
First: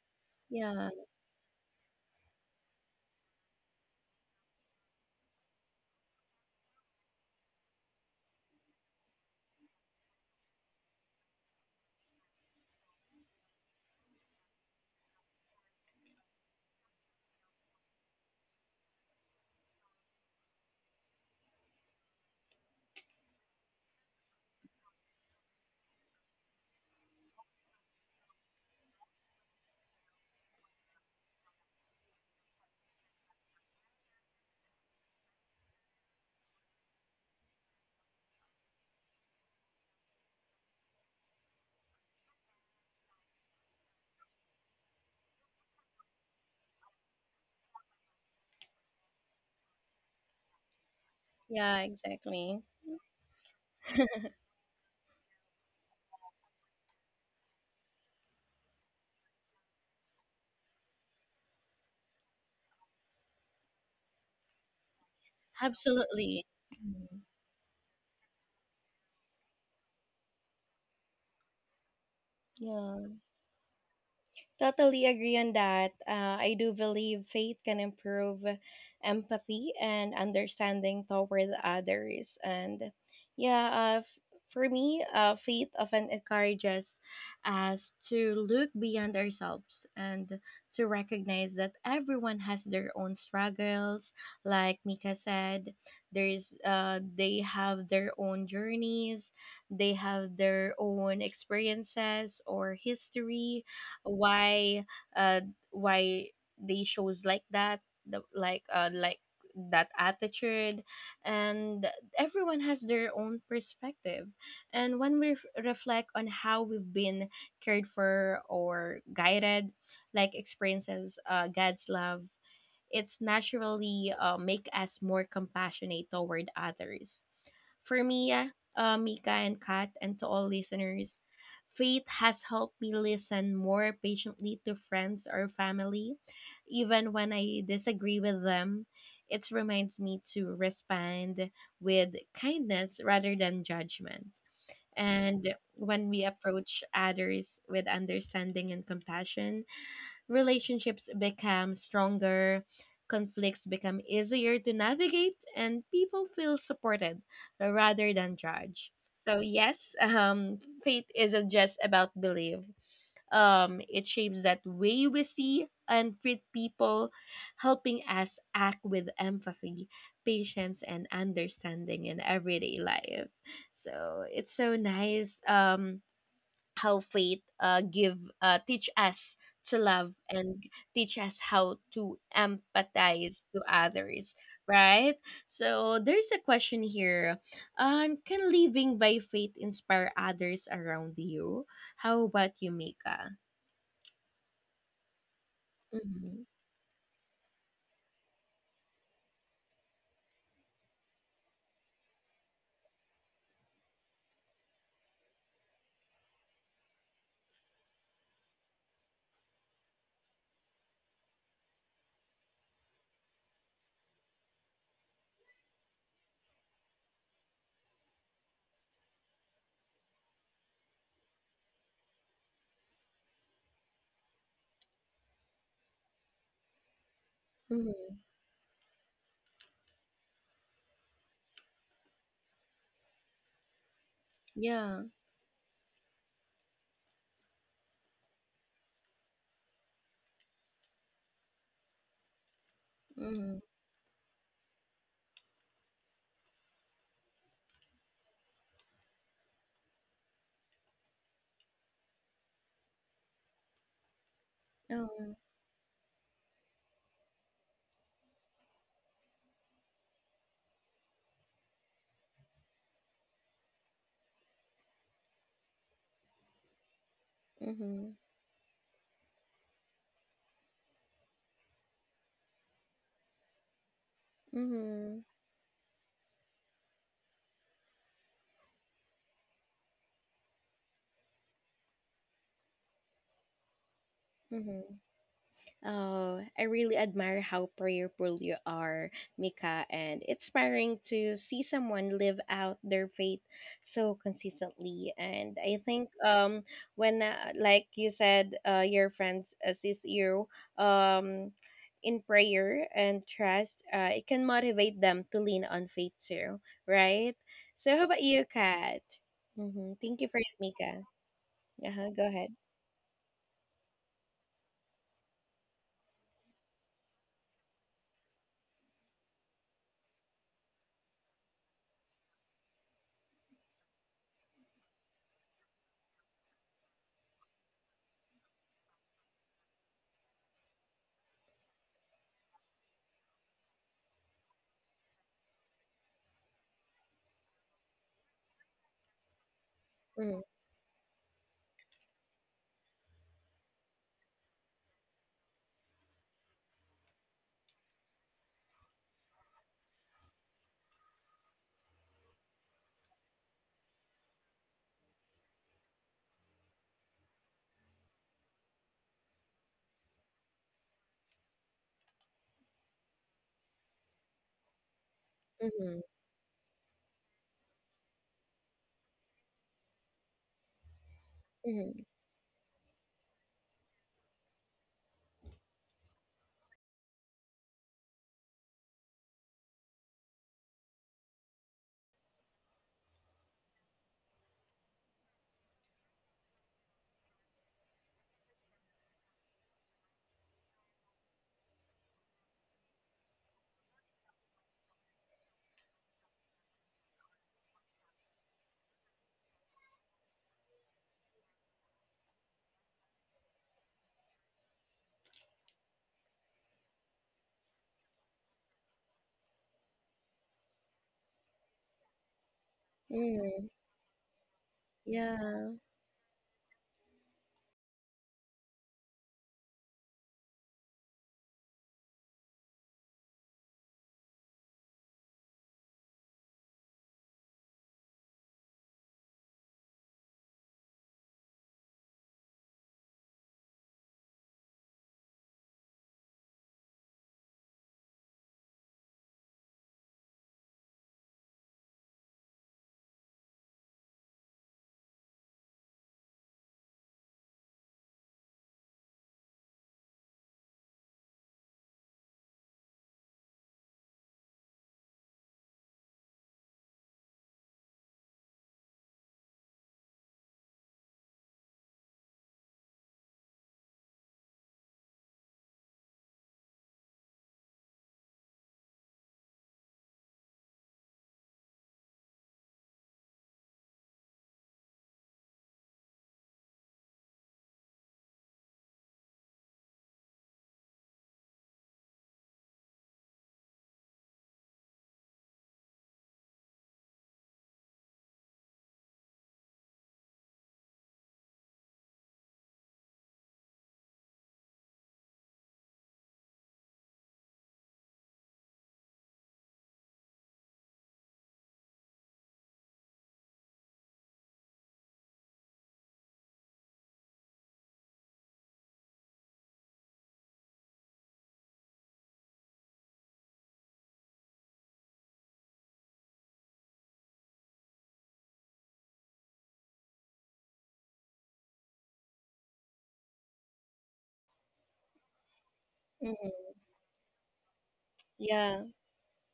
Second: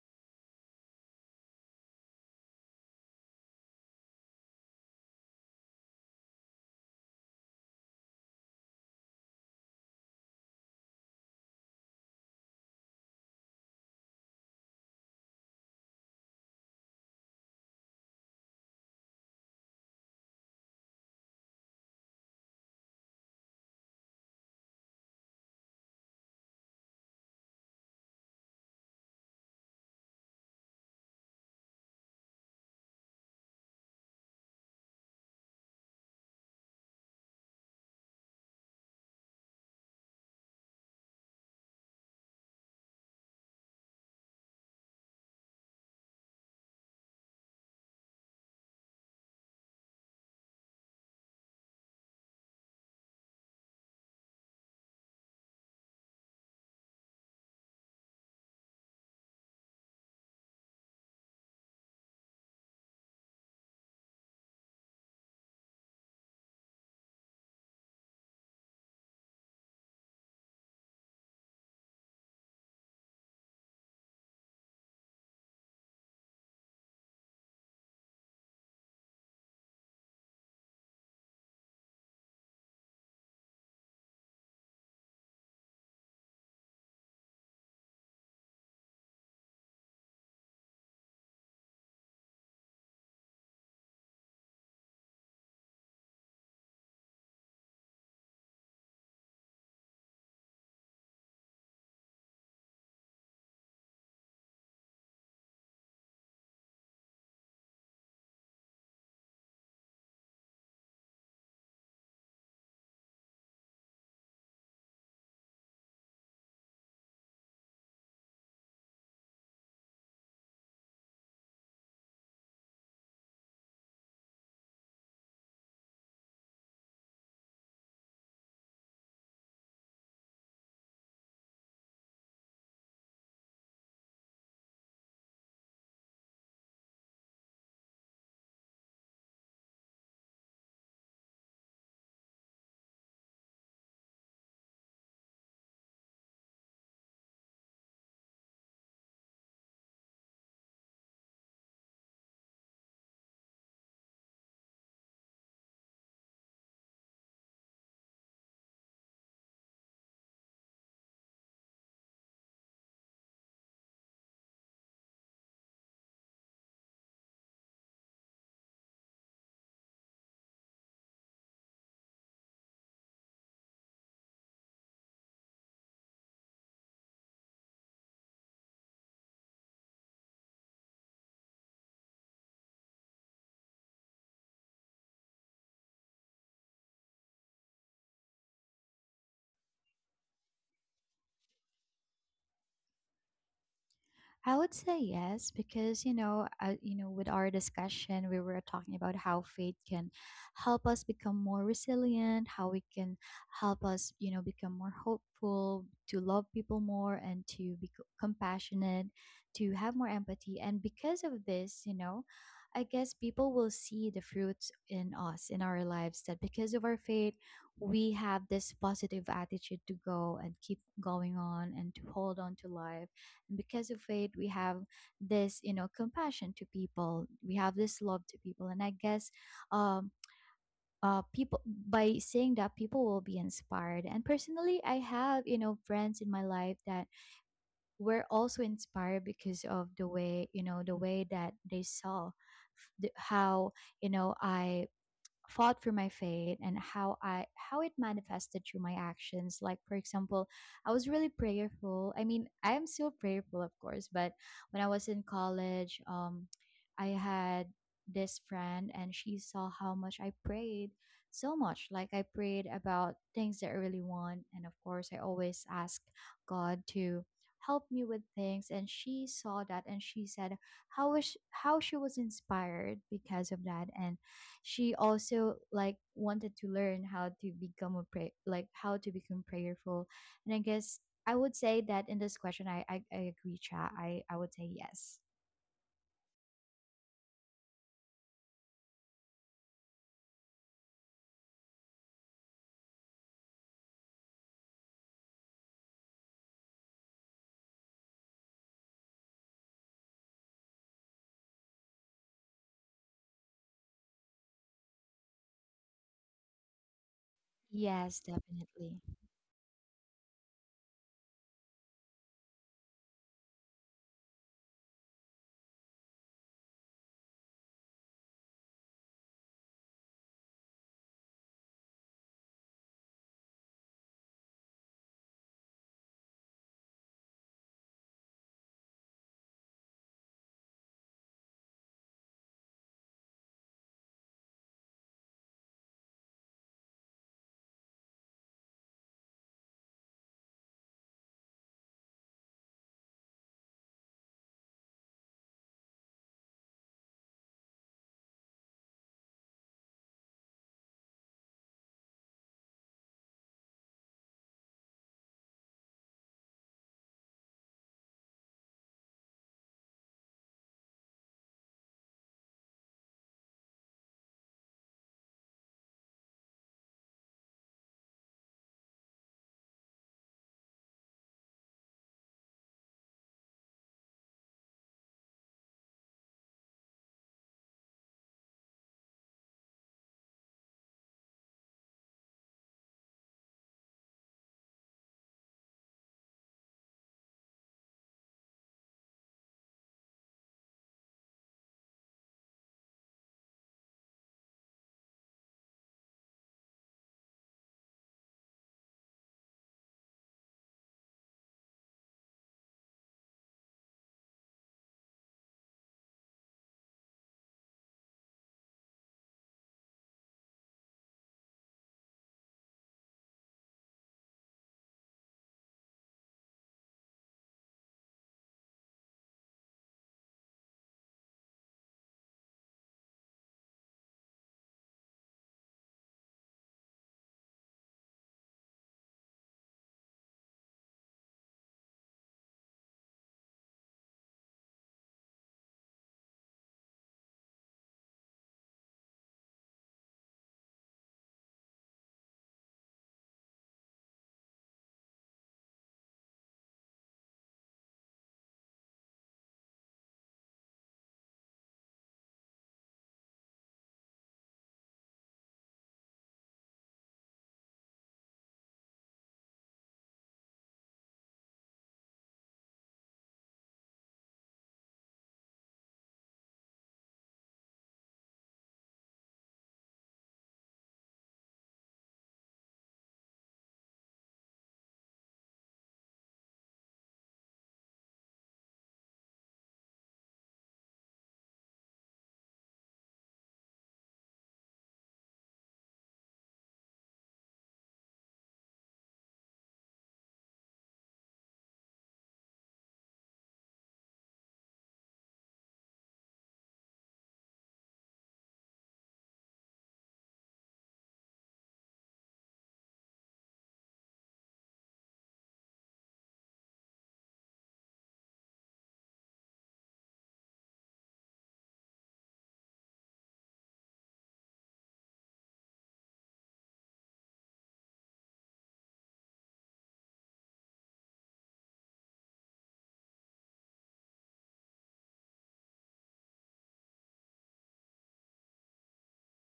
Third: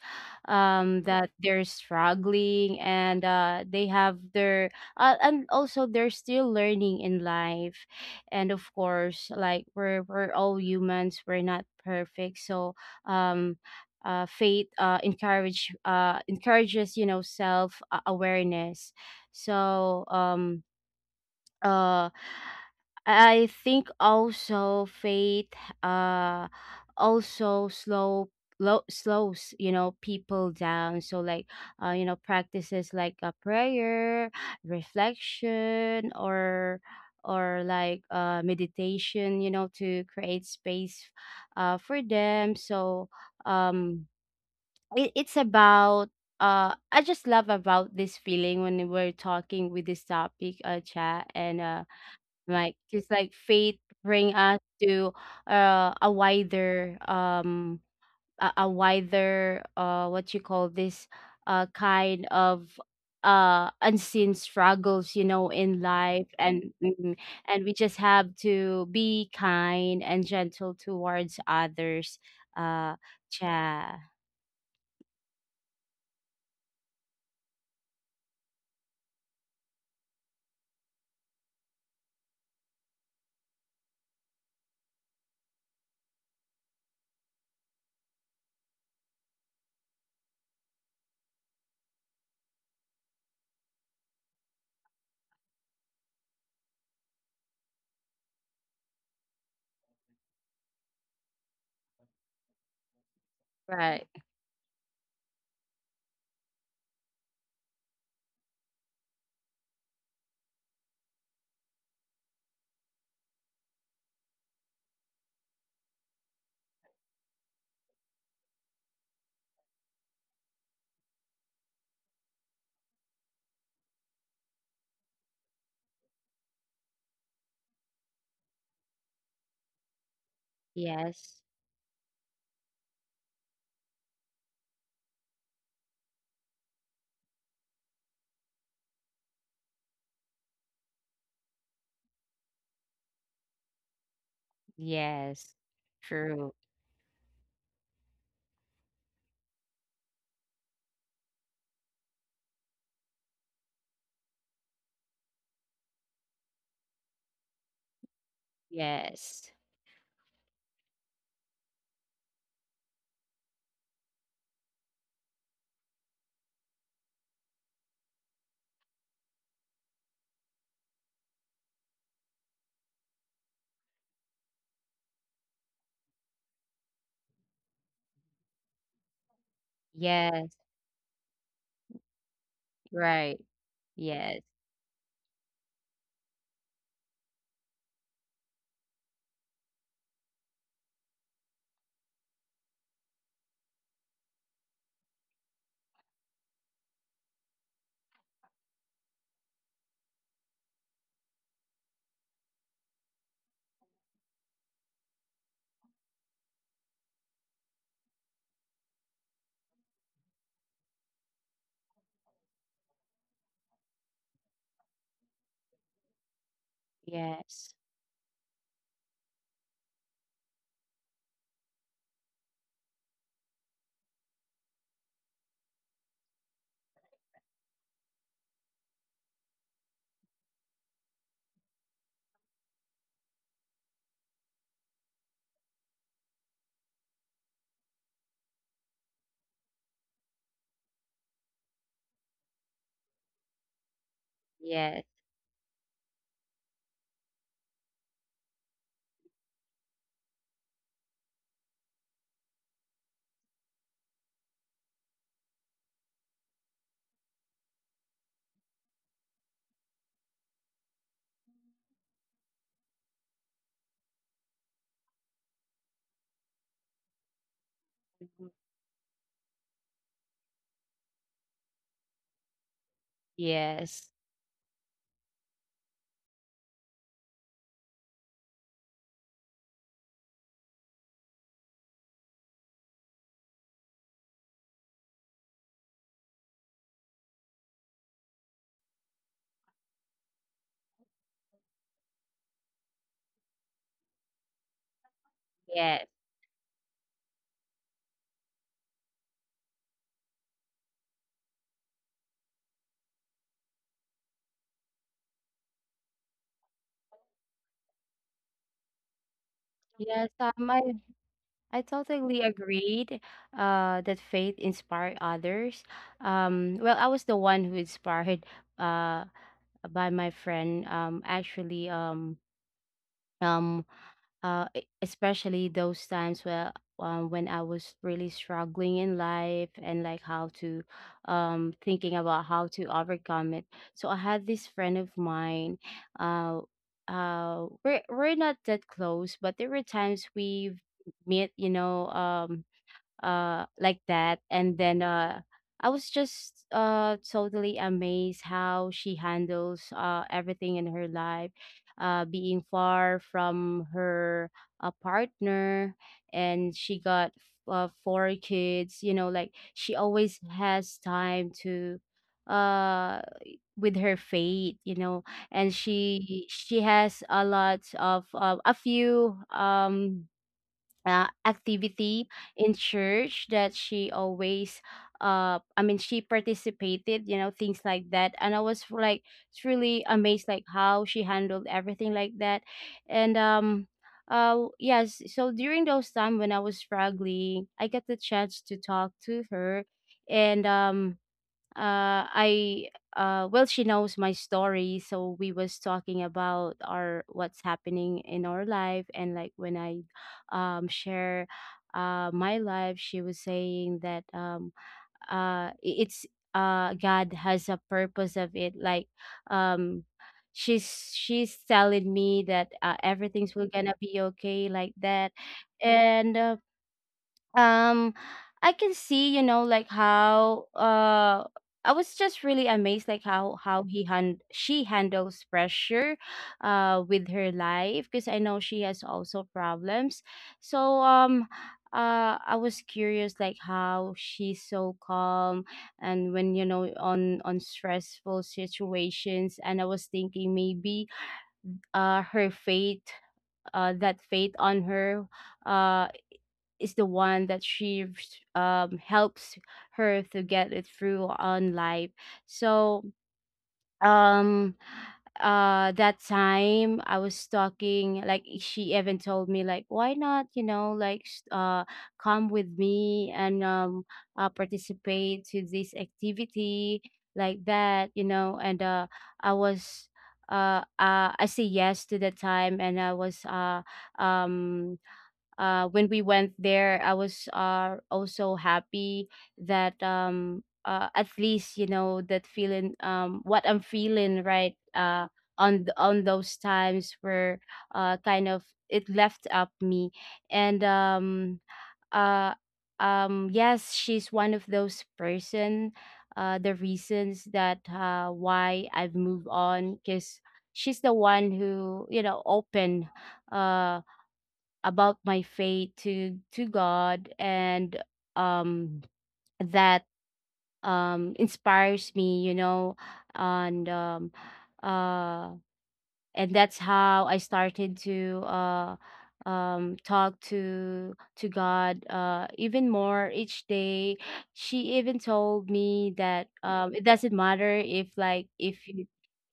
A: yeah,
C: that they're struggling and they have their, and also they're still learning in life. And of course, like, we're all humans, we're not perfect. So, um, faith encourages, self awareness. so um uh I think also faith uh also slows, people down. So, like, practices like a prayer, reflection, or like meditation, to create space for them. So um it's about, I just love about this feeling when we're talking with this topic, chat. And
A: yeah, exactly.
C: Right. Just like faith bring us to a wider, a wider, what you call this, kind of unseen struggles, in life.
A: Absolutely.
C: And mm,
A: Mm,
C: and we just have to be kind and gentle towards others. Uh
A: yeah.
C: cha
A: Totally agree on that. I do believe faith can improve empathy and understanding toward others. And yeah, for me, faith often encourages us to look beyond ourselves and to recognize that everyone has their own struggles. Like Mika said, there's, they have their own journeys, they have their own experiences or history,
C: Right.
A: why, uh why they shows like that, the, like that attitude, and everyone has their own perspective. And when reflect on how we've been cared for or guided, like experiences God's love, it's naturally make us more compassionate toward others. For me, Mika and Kat, and to all listeners,
C: Yes.
A: faith has helped me listen more patiently to friends or family, even when I disagree with them. It reminds me to respond with kindness rather than judgment. And
C: Yes.
A: when we
C: True.
A: approach others with understanding and compassion, relationships become stronger, conflicts become easier to navigate, and people feel supported rather than judged. So
C: Yes.
A: yes, faith isn't just about belief. It shapes that way we see and treat people, helping us act with empathy, patience, and understanding in everyday life. So it's so nice. How faith give teach us to love
C: Yes.
A: and teach us how to
C: Right.
A: empathize to others,
C: Yes.
A: right? So there's a question here: can living by faith inspire others around you? How about you, Mika?
B: I would say yes, because
A: Mm-hmm.
B: you know, with our discussion, we were talking about how faith can help us become more resilient, how it can help us, you know, become more hopeful, to love people more, and to be compassionate, to have more empathy. And because of this, you know, I guess people will see the fruits in us in our lives that because of our faith,
C: Yes.
B: we have this positive attitude to go and keep going on and to hold on to life. And because of it, we have this you know compassion to people, we have this
A: Mm-hmm.
B: love to people. And I guess um people, by saying that, people will be inspired. And personally, I
A: Yeah.
B: have you know friends in my life that were also inspired because of the way you know the way that they saw
A: Mm-hmm.
B: how you know I
C: Yes.
B: fought for my faith and how I how it manifested through my actions. Like for example, I was really prayerful. I mean, I am still prayerful, of course, but when I was in
A: Oh.
B: college, I had this friend and she saw how much I prayed so much. Like, I prayed about things that I really want, and of course, I always ask God to help me
A: Mm-hmm.
B: with things. And she saw that and she said how was how she was inspired because of that.
C: Yes.
B: And she
A: Mm-hmm.
B: also like wanted to learn how to become a pray like how to become prayerful. And I guess I would say that in this question I agree, cha. I would say
A: Mm-hmm.
B: yes.
A: Oh, I really admire how prayerful you are, Mika, and it's inspiring to see someone live out their faith so consistently. And I
C: Yes.
A: think when, like you said, your friends assist you um in prayer and trust, it can motivate them to lean on faith too, right? So how
B: Yes,
A: about you, Kat?
B: definitely.
A: Mm-hmm. Thank you
C: Yes.
A: for that,
C: I,
A: Mika.
C: I
A: Uh-huh, go
C: totally
A: ahead.
C: agreed that faith inspired others. Well, I was the one who inspired uh, by my friend. Um, Especially those times where, when I was really struggling in life and like how to, thinking about how to overcome it. So I had this friend of mine. Uh, we're not that close, but there were times
A: Mm-hmm.
C: we meet, you know, like that. And then I was just totally amazed how she handles everything in her life, being far from her, partner, and she got four kids. You know, like, she always has time to uh with her fate, you know. And
A: Mm-hmm.
C: she has a lot of a few,
A: Mm-hmm.
C: activity in church that she always, she participated, you know, things like that. And I was, like, truly amazed, like, how she handled everything like that. And Yes, so during those time when I was struggling, I got the chance to talk to her. And I Well, she knows my story, so we was talking about our what's happening in our life. And like, when I share my life, she was saying that, uh i- it's, God has a purpose of it, like, um, she's telling me that, everything's will
A: Hmm.
C: gonna be okay, like that.
A: Yeah.
C: And um I can see, you know, like how, I was just really amazed, like how he hand she handles pressure with her life, because I know she has also problems. so um I was curious, like, how she's so calm and when, you know, on stressful situations. And I was thinking, maybe her fate, that fate on her, uh is the one that she, helps her to get it through on life. So, um that time I was talking, like, she even told me, like, why not, you know, like, come with me and, participate to this activity, like that, you know. And I was, I say yes to the time. And I was, um when we went there, I was, also happy that, at least, you know, that feeling, what I'm feeling right, on those times were, kind of, it left up me. And uh, yes, she's one of those person. The reasons that, why I've moved on, because she's the one who, you know, open. Uh, about my faith to God. And um that inspires me, you know. and um uh and that's how I started to talk to God even more each day. She even told me that,
A: Mm,
C: um, it doesn't matter if, like, if
A: yeah,
C: you,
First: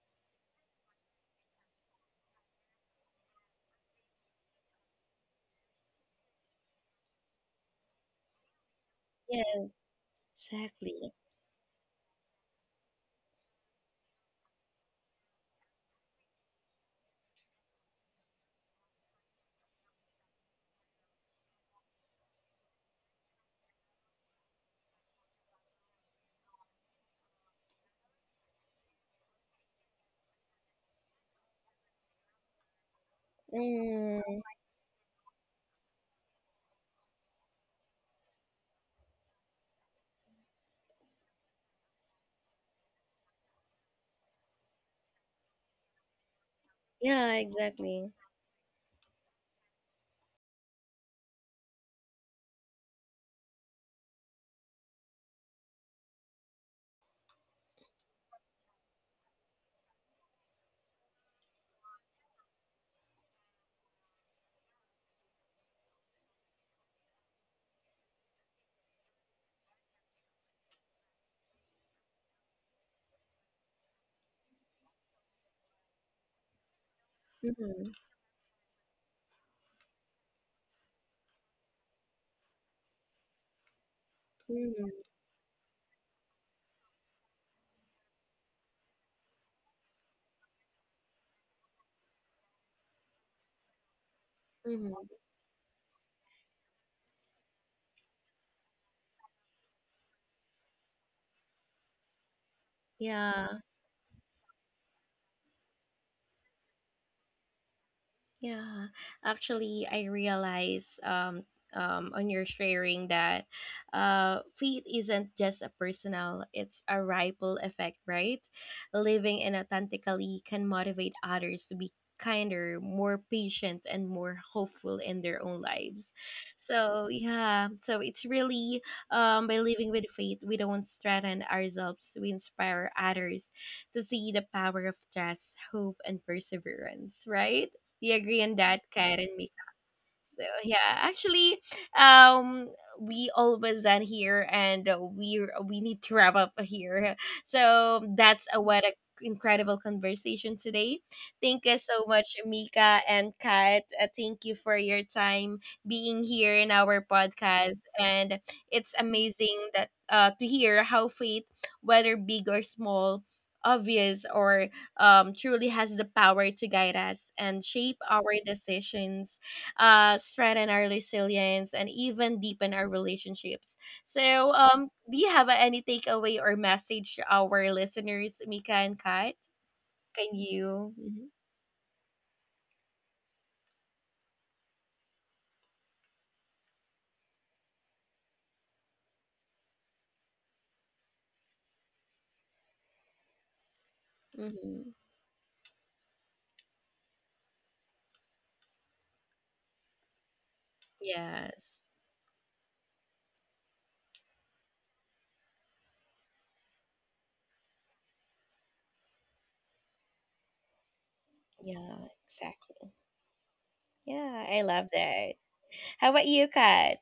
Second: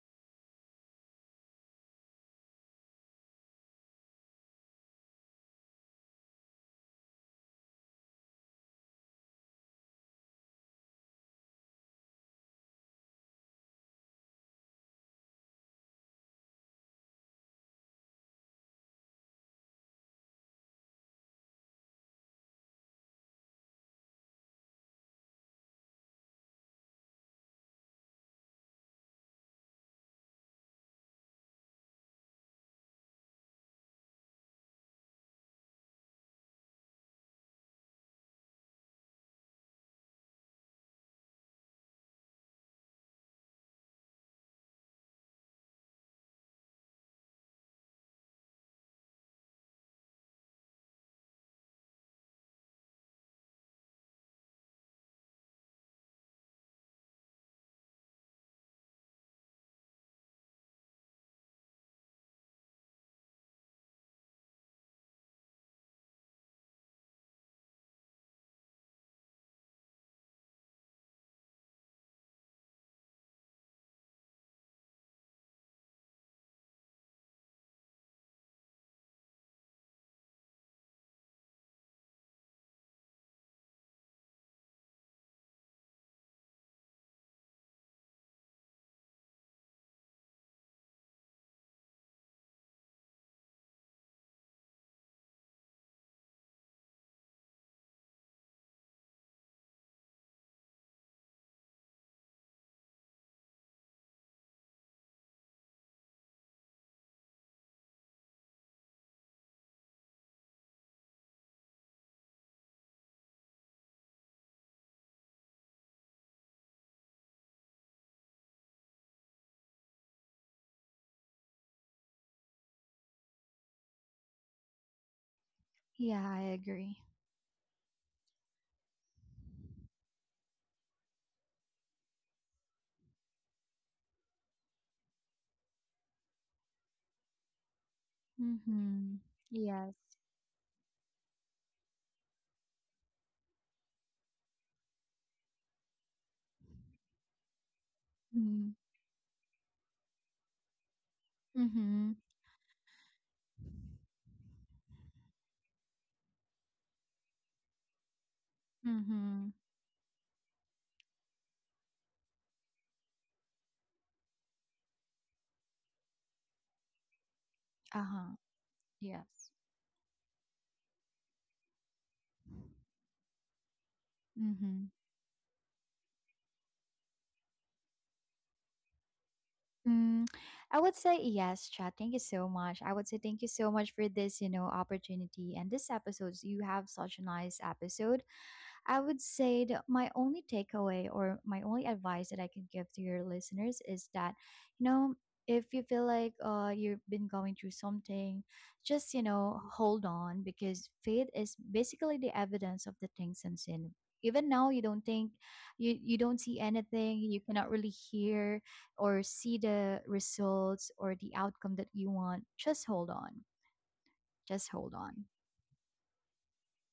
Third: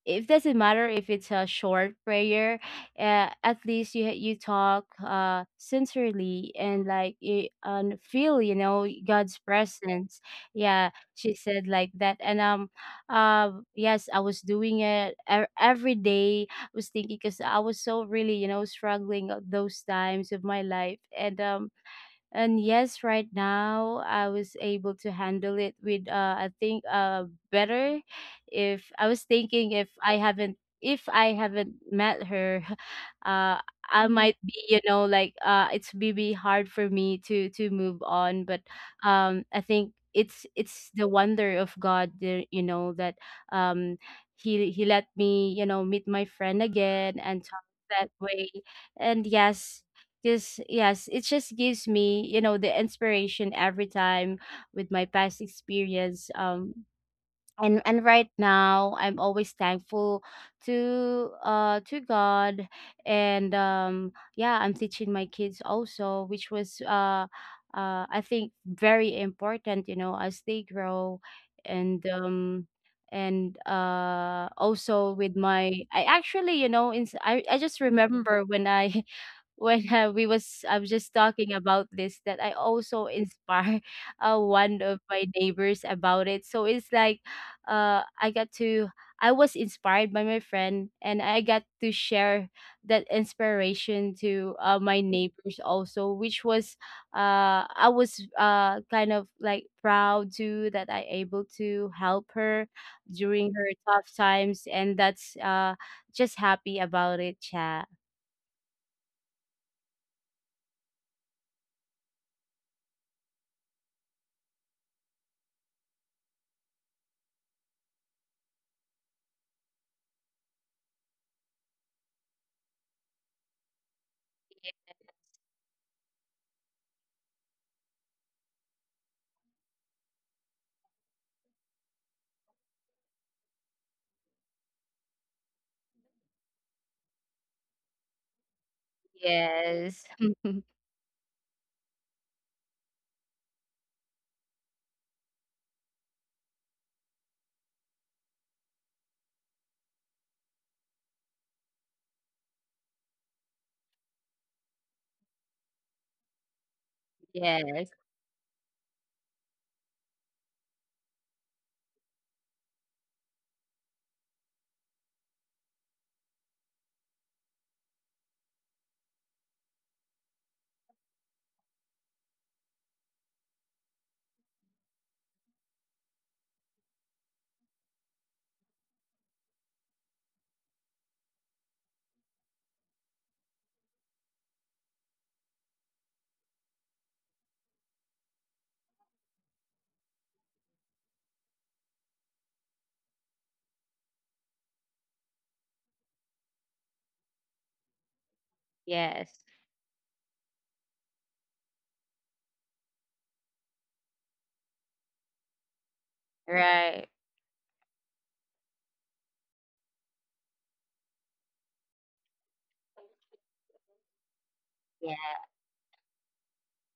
C: it doesn't matter if it's a short prayer, at least you you talk sincerely, and like you and feel, you know, God's
A: yeah,
C: presence. Yeah,
A: exactly.
C: she said like that. And Yes, I was doing it e- every day, was thinking, because I was so really, you know, struggling at those times of my life. And yes, right now I was able to handle it with, I think, better. If I was thinking, if I haven't, if I haven't met her, uh I Mm-hmm. Might
A: Mm,
C: be, you know, like, it's maybe hard for me to move on. But I think it's the wonder of God, you know, that, um he let me, you know, meet my friend again
A: yeah,
C: and talk that
A: exactly.
C: way. And yes, because yes, it just gives me, you know, the inspiration every time with my past experience. And Right now I'm always thankful to God. And Yeah, I'm teaching my kids also, which was, I think, very important, you know, as they grow. And um and Also with my, I actually, you know, I just
A: Mm-hmm,
C: remember when I when we was, I was just talking about this, that I also inspire one
A: mm-hmm,
C: of my neighbors about it. So it's like, I got to, I was inspired by my friend, and I got to share that inspiration to
A: mm-hmm.
C: my neighbors also, which was, I was, kind of like proud too, that I able to help her
A: Yeah.
C: during her tough times. And that's, just happy about it, Chad.
A: Yeah, actually, I realize on your sharing that faith isn't just a personal, it's a ripple effect, right? Living in authentically can motivate others to be kinder, more patient, and more hopeful in their own lives.
B: Yeah, I agree.
A: So, yeah, so it's really by living with faith, we don't threaten ourselves, we inspire others to see the power of trust, hope, and perseverance, right? We agree on that,
B: Mm-hmm.
A: Karen.
B: Yes.
C: Yes.
A: So yeah, actually, um, we almost done here, and we need to wrap up here. So that's a
B: Mm-hmm.
A: what a incredible conversation today. Thank you so
B: Mm-hmm.
A: much, Mika and Kat. Thank you for your time being here in our podcast,
C: Yes.
A: and it's
B: Mm-hmm.
A: amazing that to hear how faith, whether big or small, obvious or truly has the power to guide us and shape our
B: Uh-huh.
A: decisions,
B: Yes.
A: strengthen our resilience, and even deepen our relationships. So,
B: Mm-hmm.
A: do you have any takeaway or message to our listeners, Mika and Kat?
B: Mm,
A: Can
B: I
A: you?
B: would say
A: Mhm.
B: yes, Chad. Thank you so much. I would say thank you so much for this, you know, opportunity and this episode. You have such a nice episode. I would say that my only takeaway or my only advice that I can give to your listeners is that,
A: Mm-hmm.
B: you know, if you feel like you've been going through something, just, you
C: Yes.
B: know, hold on, because faith is
A: Yes.
B: basically the evidence of the things unseen. Even now, you don't think, you don't see
C: Right.
B: anything, you cannot really hear or see the results or the outcome that
A: Yeah,
B: you want.
A: exactly.
B: Just hold on.
A: Yeah, I
B: Just
A: love
B: hold
C: Yeah.
A: that.
B: on.
A: How about you, Kat?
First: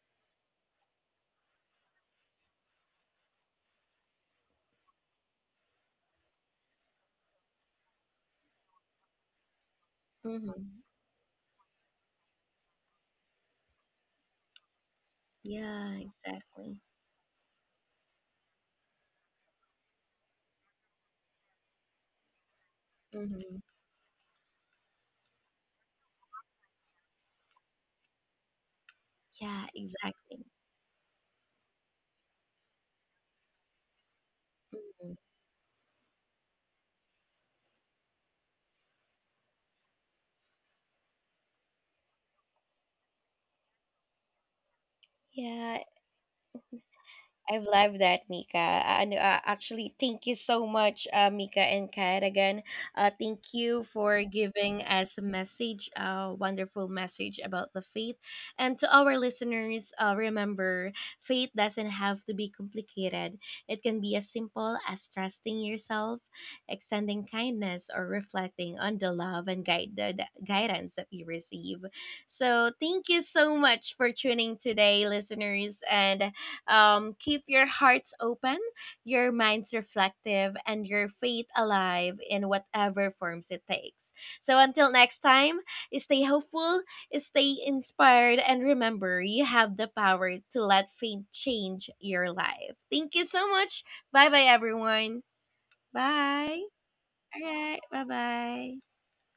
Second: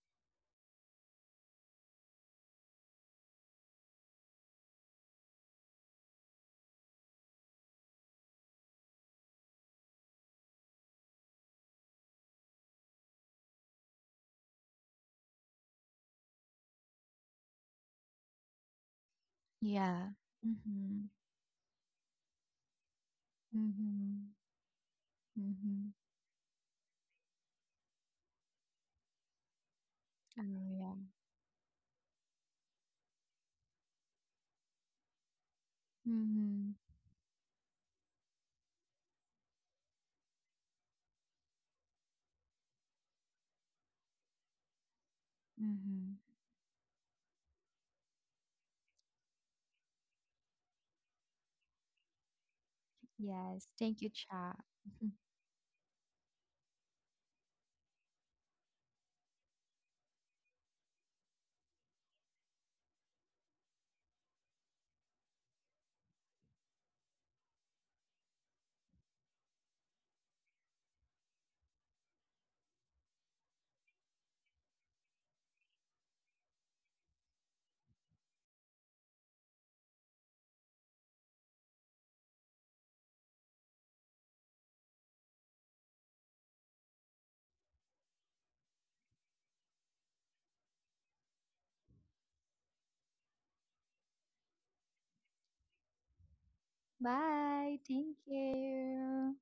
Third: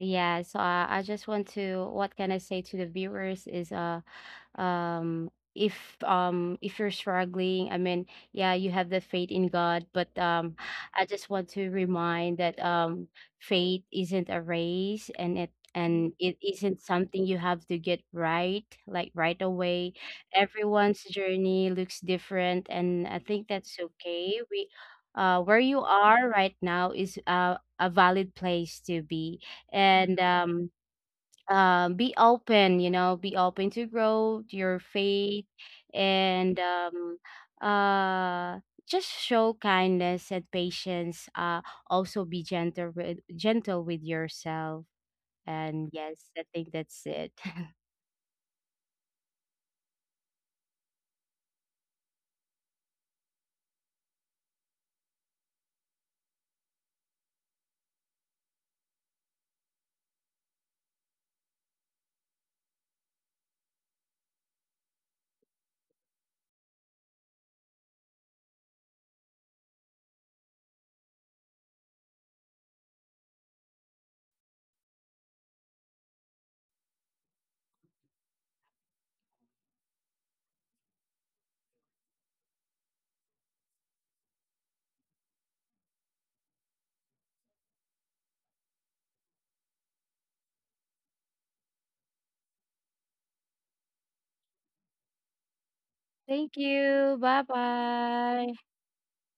C: Yeah. So, I just want to, what can I say to the viewers is, um if, if you're struggling, I mean, yeah, you have the faith in God. But
A: Mm-hmm.
C: I just want to remind that, faith isn't a race, and it
A: Yeah,
C: and it isn't
A: exactly.
C: something you have to get right, like, right away.
B: Yeah.
C: Everyone's
B: Mm-hmm.
C: journey looks different, and I think
A: Mm-hmm.
C: that's
B: Mm-hmm.
C: okay. We, where you
B: Mm-hmm.
C: are right now is, a valid place to be.
A: Yeah,
C: And
B: Oh,
A: exactly.
B: yeah.
C: um. Be open, you know, be open to grow to your
A: Mhm.
C: faith. And
B: Mm-hmm.
C: uh just show kindness and patience, also be gentle with, gentle with yourself.
A: Yeah,
C: And
B: Mm-hmm.
C: yes, I think that's it.
A: I love that, Mika. And actually, thank you so much, Mika and Kat. Again, thank
B: Yes.
A: you
B: Thank you,
A: for
B: chat.
A: giving us a message, a wonderful message about the faith. And to our listeners, remember, faith doesn't have to be complicated. It can be as simple as trusting yourself, extending kindness, or reflecting on the love and guide the guidance that you receive. So, thank you so much for tuning today, listeners, and keep your hearts open, your minds reflective, and your faith alive in whatever forms it takes. So until next time, stay hopeful, stay inspired, and remember you have the power to let faith change your life. Thank you so much. Bye bye, everyone.
C: Thank
A: Bye.
C: you,
A: All
C: bye
B: Bye.
A: right. Bye
B: Thank
C: bye.
A: bye.
B: you.